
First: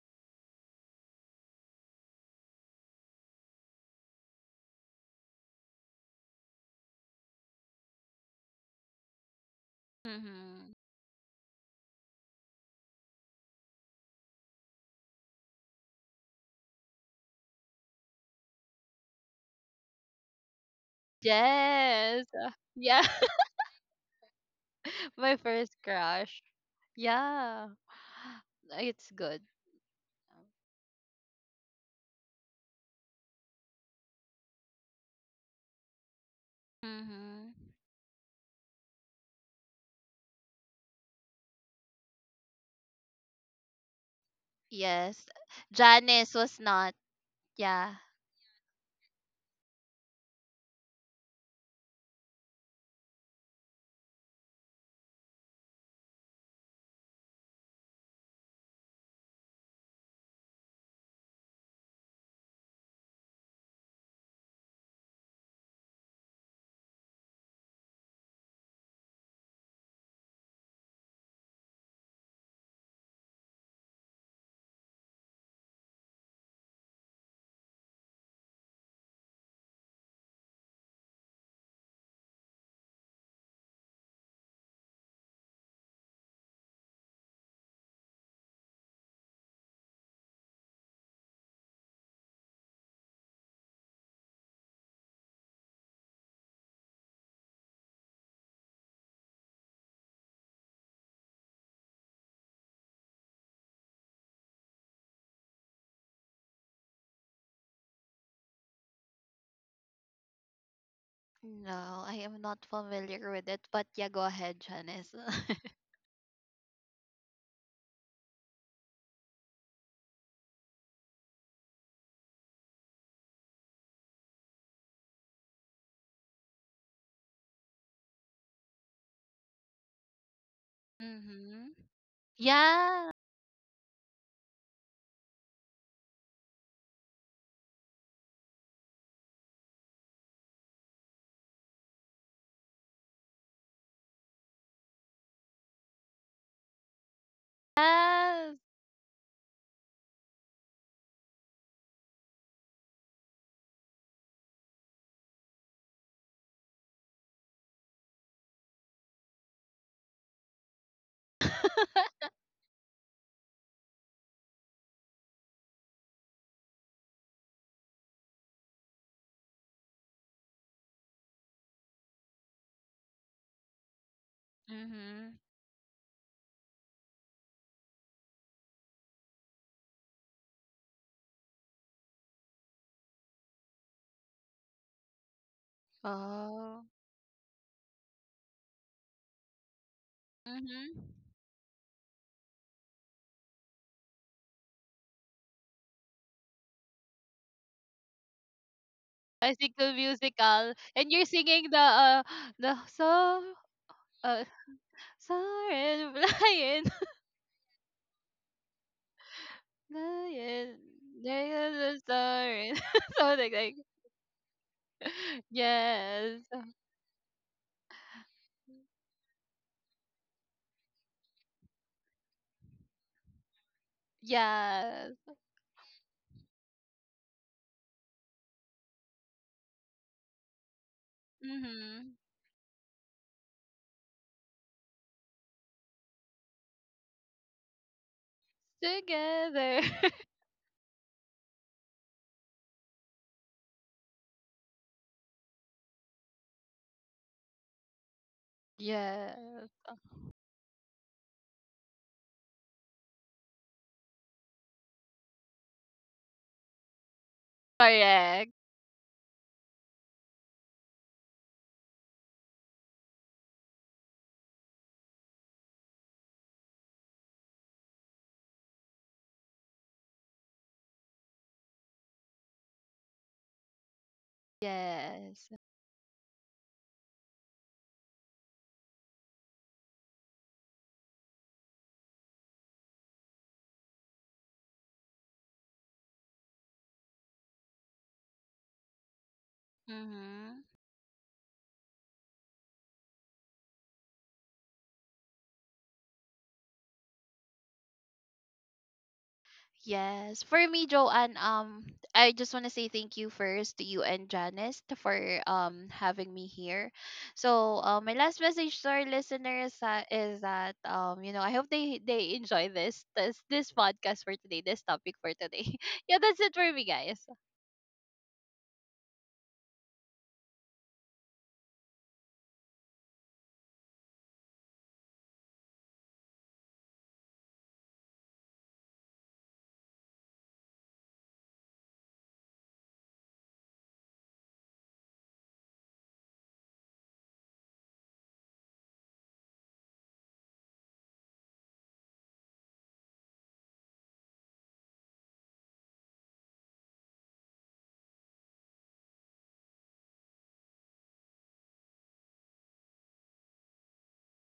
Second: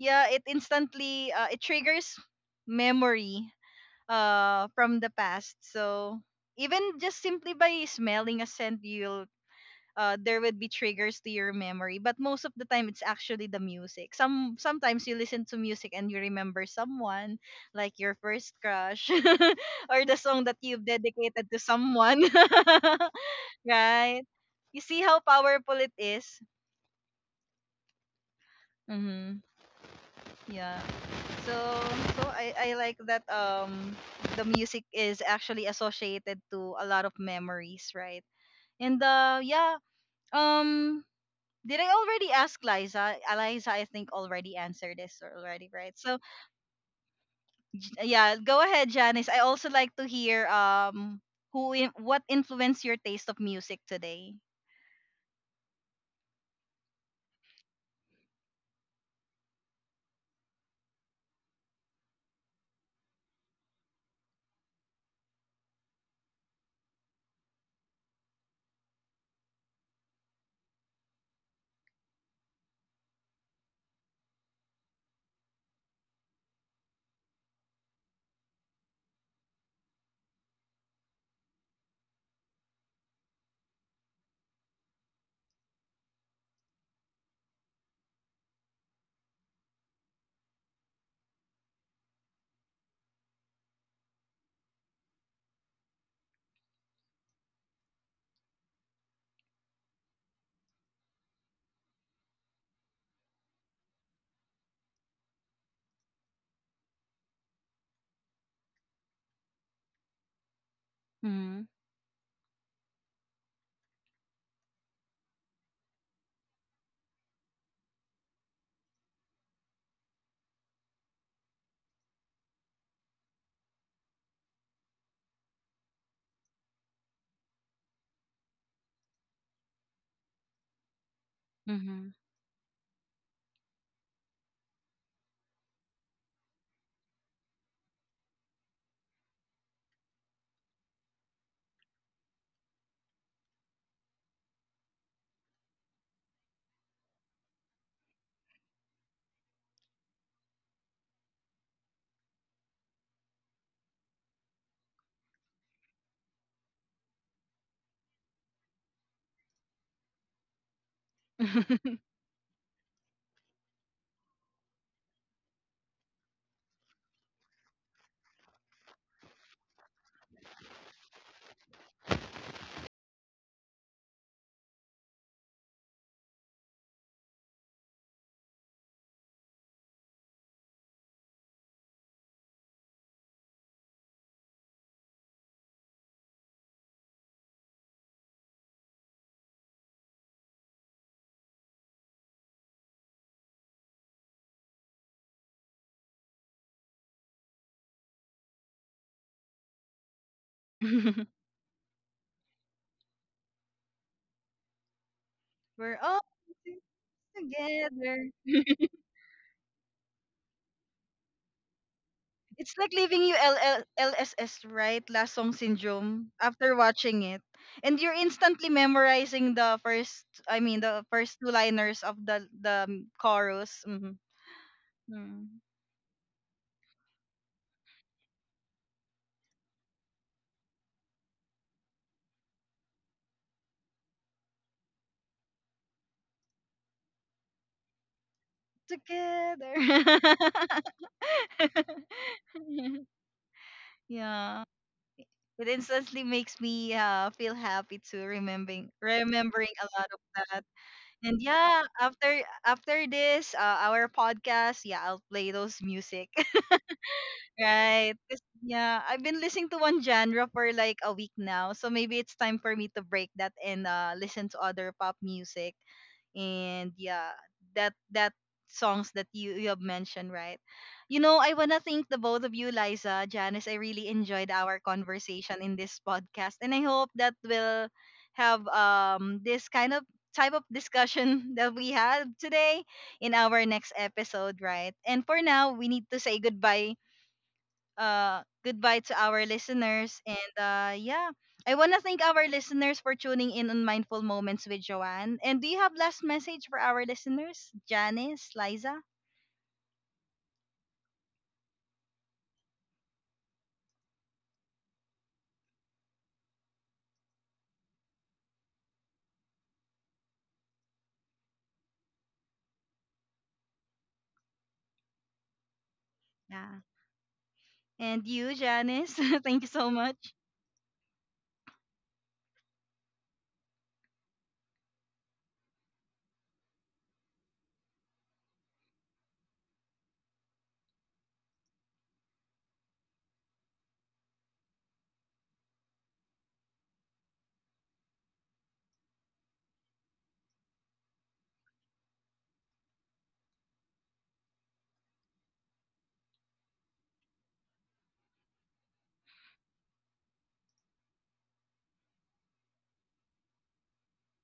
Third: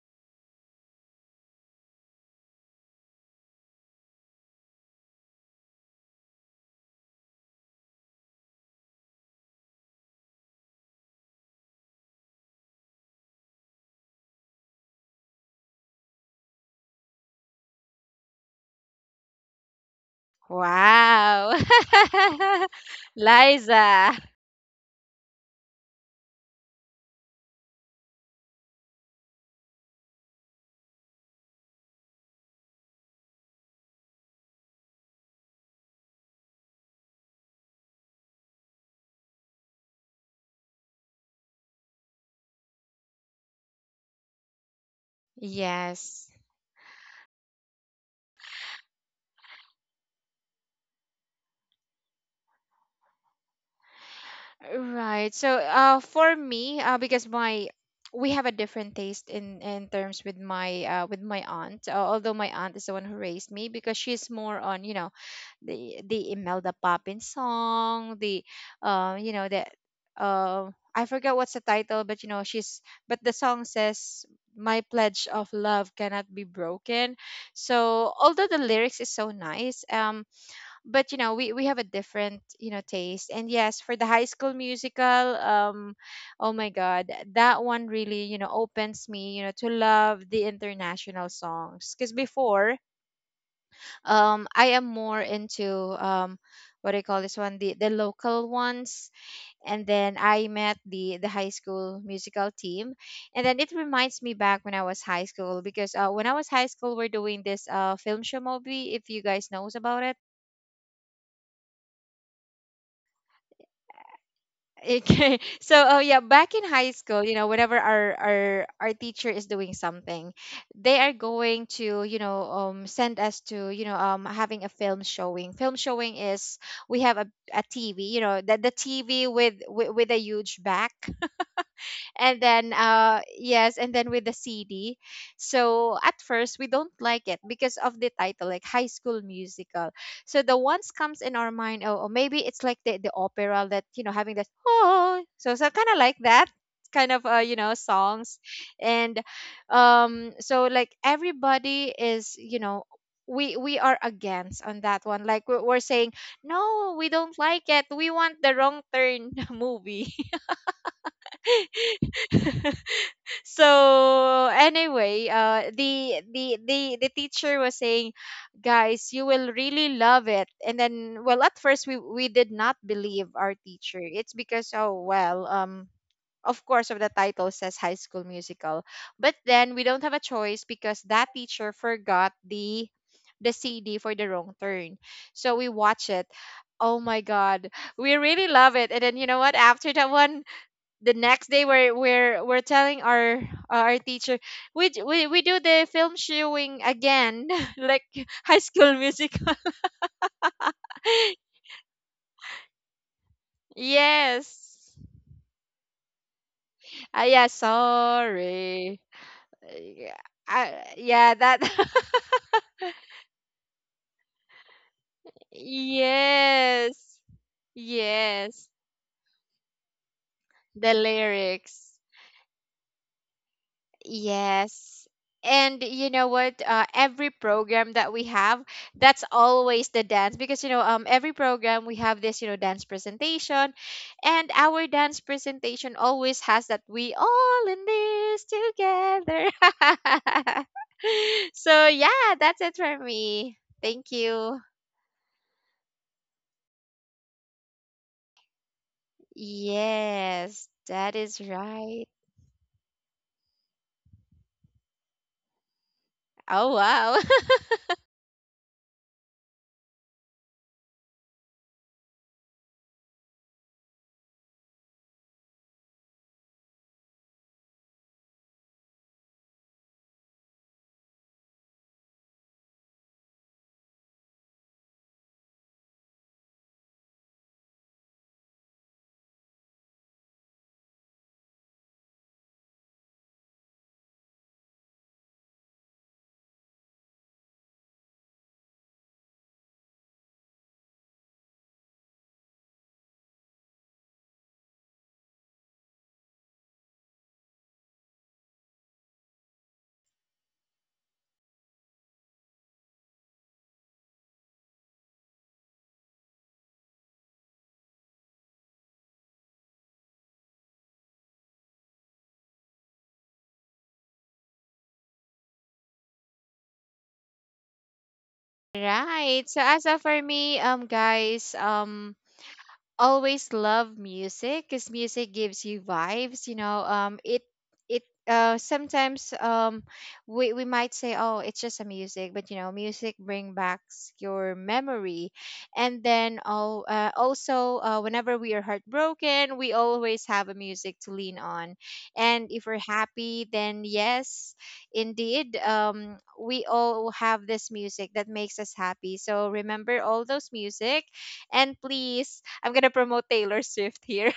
B: yeah, it instantly it triggers memory from the past. So even just simply by smelling a scent, you'll, there would be
A: Mm-hmm.
B: triggers to your memory, but most of the time it's actually the music. Some, sometimes you listen to music and you remember someone like your first crush or the song that you've dedicated to
C: Wow.
B: someone.
A: Yes. Yeah.
C: Liza.
B: Right, you see how
A: My
B: powerful
A: first
B: it is.
A: crush. Yeah. It's
B: Mm-hmm.
A: good.
B: Yeah, so so I like that, the music is actually associated to a lot of
A: Mm-hmm.
B: memories, right? And yeah, um did I already ask Liza? Eliza, I think, already answered this
A: Yes.
B: already, right? So
A: Janice
C: Yes.
A: was not. Yeah.
B: yeah, go ahead, Janice. I also like to hear, um, who in, what influenced your taste of music today.
C: Right. So, for me, because my we have a different taste, in terms with my aunt. Although my aunt is the one who raised me, because she's more on, the Imelda Papin song, the you know the uh I forgot what's the title, but, you know she's but the song says, "My pledge of love cannot be broken." So although the lyrics is so nice, but, we have a different, taste. And yes, for the High School Musical, oh my god, that one really, opens me, to love the international songs. Because before, I am more into, um what do you call this one, the local ones. And then I met the High School Musical team. And then it reminds me back when I was high school, because, when I was high school, we're doing this, film show movie, if you guys knows about it.
B: Mm-hmm.
A: No, I am not familiar with it. But yeah, go ahead,
C: Okay.
A: Janice.
C: So, oh yeah, back in high school, you know, whenever our teacher is doing something, they are going to, send us to, having a film showing. Film showing is we have a TV, the TV with with a huge back,
A: Mm-hmm.
B: Mm-hmm.
C: and then
A: Yeah.
C: yes, and then with the CD. So at first we don't like it because of the title, like High School Musical. So the ones comes in our mind, "Oh, oh, maybe it's like the opera that, having that, oh, so kind of like that, kind of, songs."
A: Yes.
C: And, so, like, everybody is, we are against on that one, like, we're saying, "No, we don't like it, we want the Wrong Turn movie." So anyway, the teacher was saying, "Guys, you will really love it." And then, well, at first we did not believe our teacher, it's because, oh,
A: Mm-hmm.
C: well, of course of the title says High School Musical. But then we don't have a choice because that teacher forgot the CD for the Wrong Turn. So we watch it.
A: Oh.
C: Oh my god, we really love it. And then, you know what, after that one,
A: Mm-hmm.
C: the next day, we're telling our teacher, "We do the film showing again!" Like, High School Musical.
A: Bicycle musical, and you're singing the the so uh
C: Yes.
B: We're
A: soaring
B: all
A: flying
C: Yeah,
B: together.
C: sorry. Yeah,
A: flying
C: yeah, that.
A: there's a
B: It's
A: soaring
B: like leaving you
A: something
B: L
A: like
B: L L S S right? Last song syndrome
A: yes
B: after
C: Yes,
B: watching it. And you're instantly
C: yes.
B: memorizing the first, I mean,
C: The
B: the first two
C: lyrics.
B: liners of the chorus. Mm-hmm.
C: Yes.
A: yes
B: Mm-hmm.
C: And you know what? Every program that we have, that's always the dance. Because, every program we
A: mm-hmm.
C: have this, dance presentation. And our dance presentation always has that "We all in this together."
B: Together.
A: Together.
C: So yeah, that's it for me. Thank you.
B: Yeah. It instantly makes me feel happy to
A: Yes.
B: remembering a lot of that.
C: Yes, that
B: And
C: is
B: yeah,
C: right.
B: after after this our podcast, yeah, I'll play those music.
C: Oh wow.
B: Right. 'Cause,
A: Correct.
B: yeah, I've been listening to one genre for like a week now. So maybe it's time for me to break that and listen to other pop music. And yeah, that songs that you have mentioned, right? You know, I wanna thank the both of you, Liza, Janice. I really enjoyed our
A: Yes.
B: conversation in this podcast. And I hope that we'll have, um, this kind of type of discussion that we had today in our next episode, right? And for now, we need to say goodbye, goodbye to our listeners. And
A: Mm-hmm.
B: yeah, I want to thank our listeners for tuning in on Mindful Moments with Joanne. And do you have last message for our listeners, Janice, Liza?
A: Yes. For me, Joanne, I just want to say thank you first to you and Janice for having me here. So, my last message to our listeners is that, you know, I hope they enjoy this podcast for today, this topic for today. Yeah, that's it for
B: Yeah.
A: me, guys.
B: And you, Janice?
C: Right.
B: Thank
C: So
B: you
C: as
B: so
C: of for
B: much.
C: me, guys, always love music because music gives you vibes, it sometimes, we might say, "Oh, it's just a music." But, music bring back your memory. And then, also, whenever we are heartbroken, we always have a music to lean on. And if we're happy, then yes, indeed, we all have this music that makes us happy. So remember all those music, and please, I'm gonna promote Taylor Swift here.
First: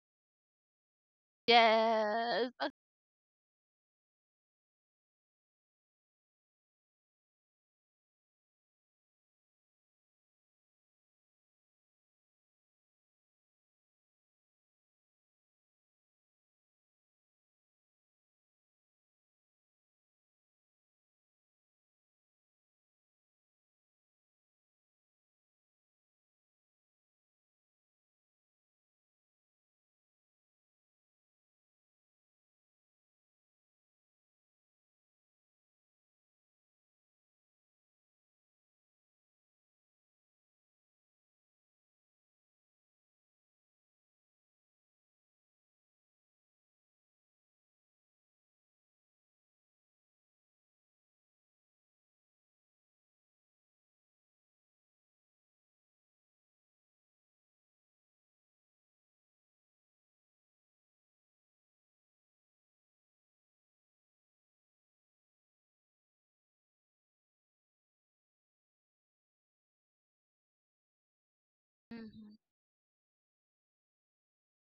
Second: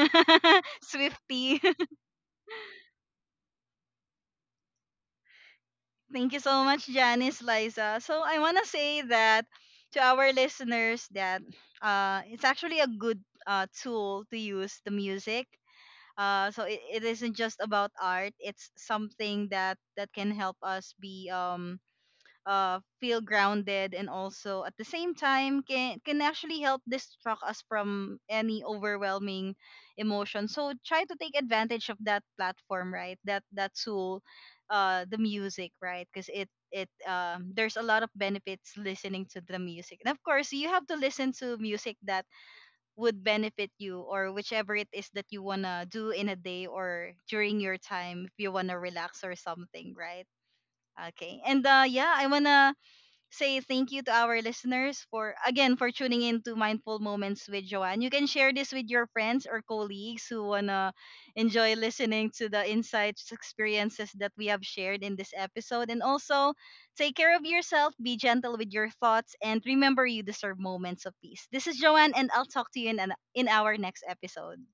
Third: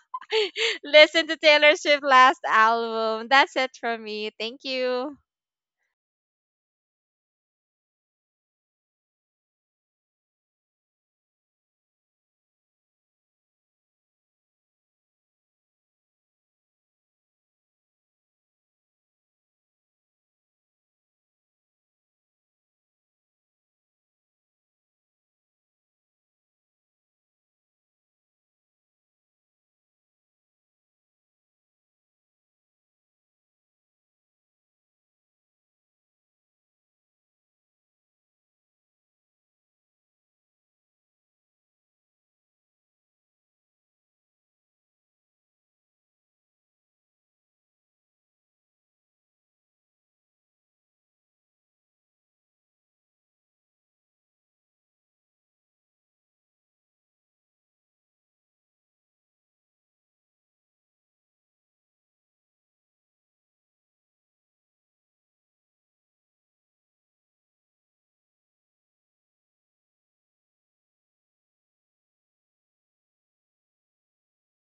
C: Listen to
B: Swifty.
C: Taylor Swift last
A: Yes.
C: album. That's it from me. Thank you.
B: Thank you so much, Janice, Liza. So I want to say that, to our listeners, that it's actually a good tool to use the music. So it, it isn't just about art. It's something that that can help us be, um, uh, feel grounded, and also at the same time can actually help distract us from any overwhelming emotion. So try to take advantage of that platform, right? That that tool, the music, right? Because it, um, there's a lot of benefits listening to the music, and of course you have to listen to music that would benefit you, or whichever it is that you want to do in a day or during your time, if you want to relax or something, right? Okay, and yeah, I want to say thank you to our listeners for, again, for tuning in to Mindful Moments with Joanne. You can share this with your friends or colleagues who wanna enjoy listening to the insights, experiences that we have shared in this episode. And also take care of yourself, be gentle with your thoughts, and remember, you deserve moments of peace. This is Joanne, and I'll talk to you in an, in our next episode.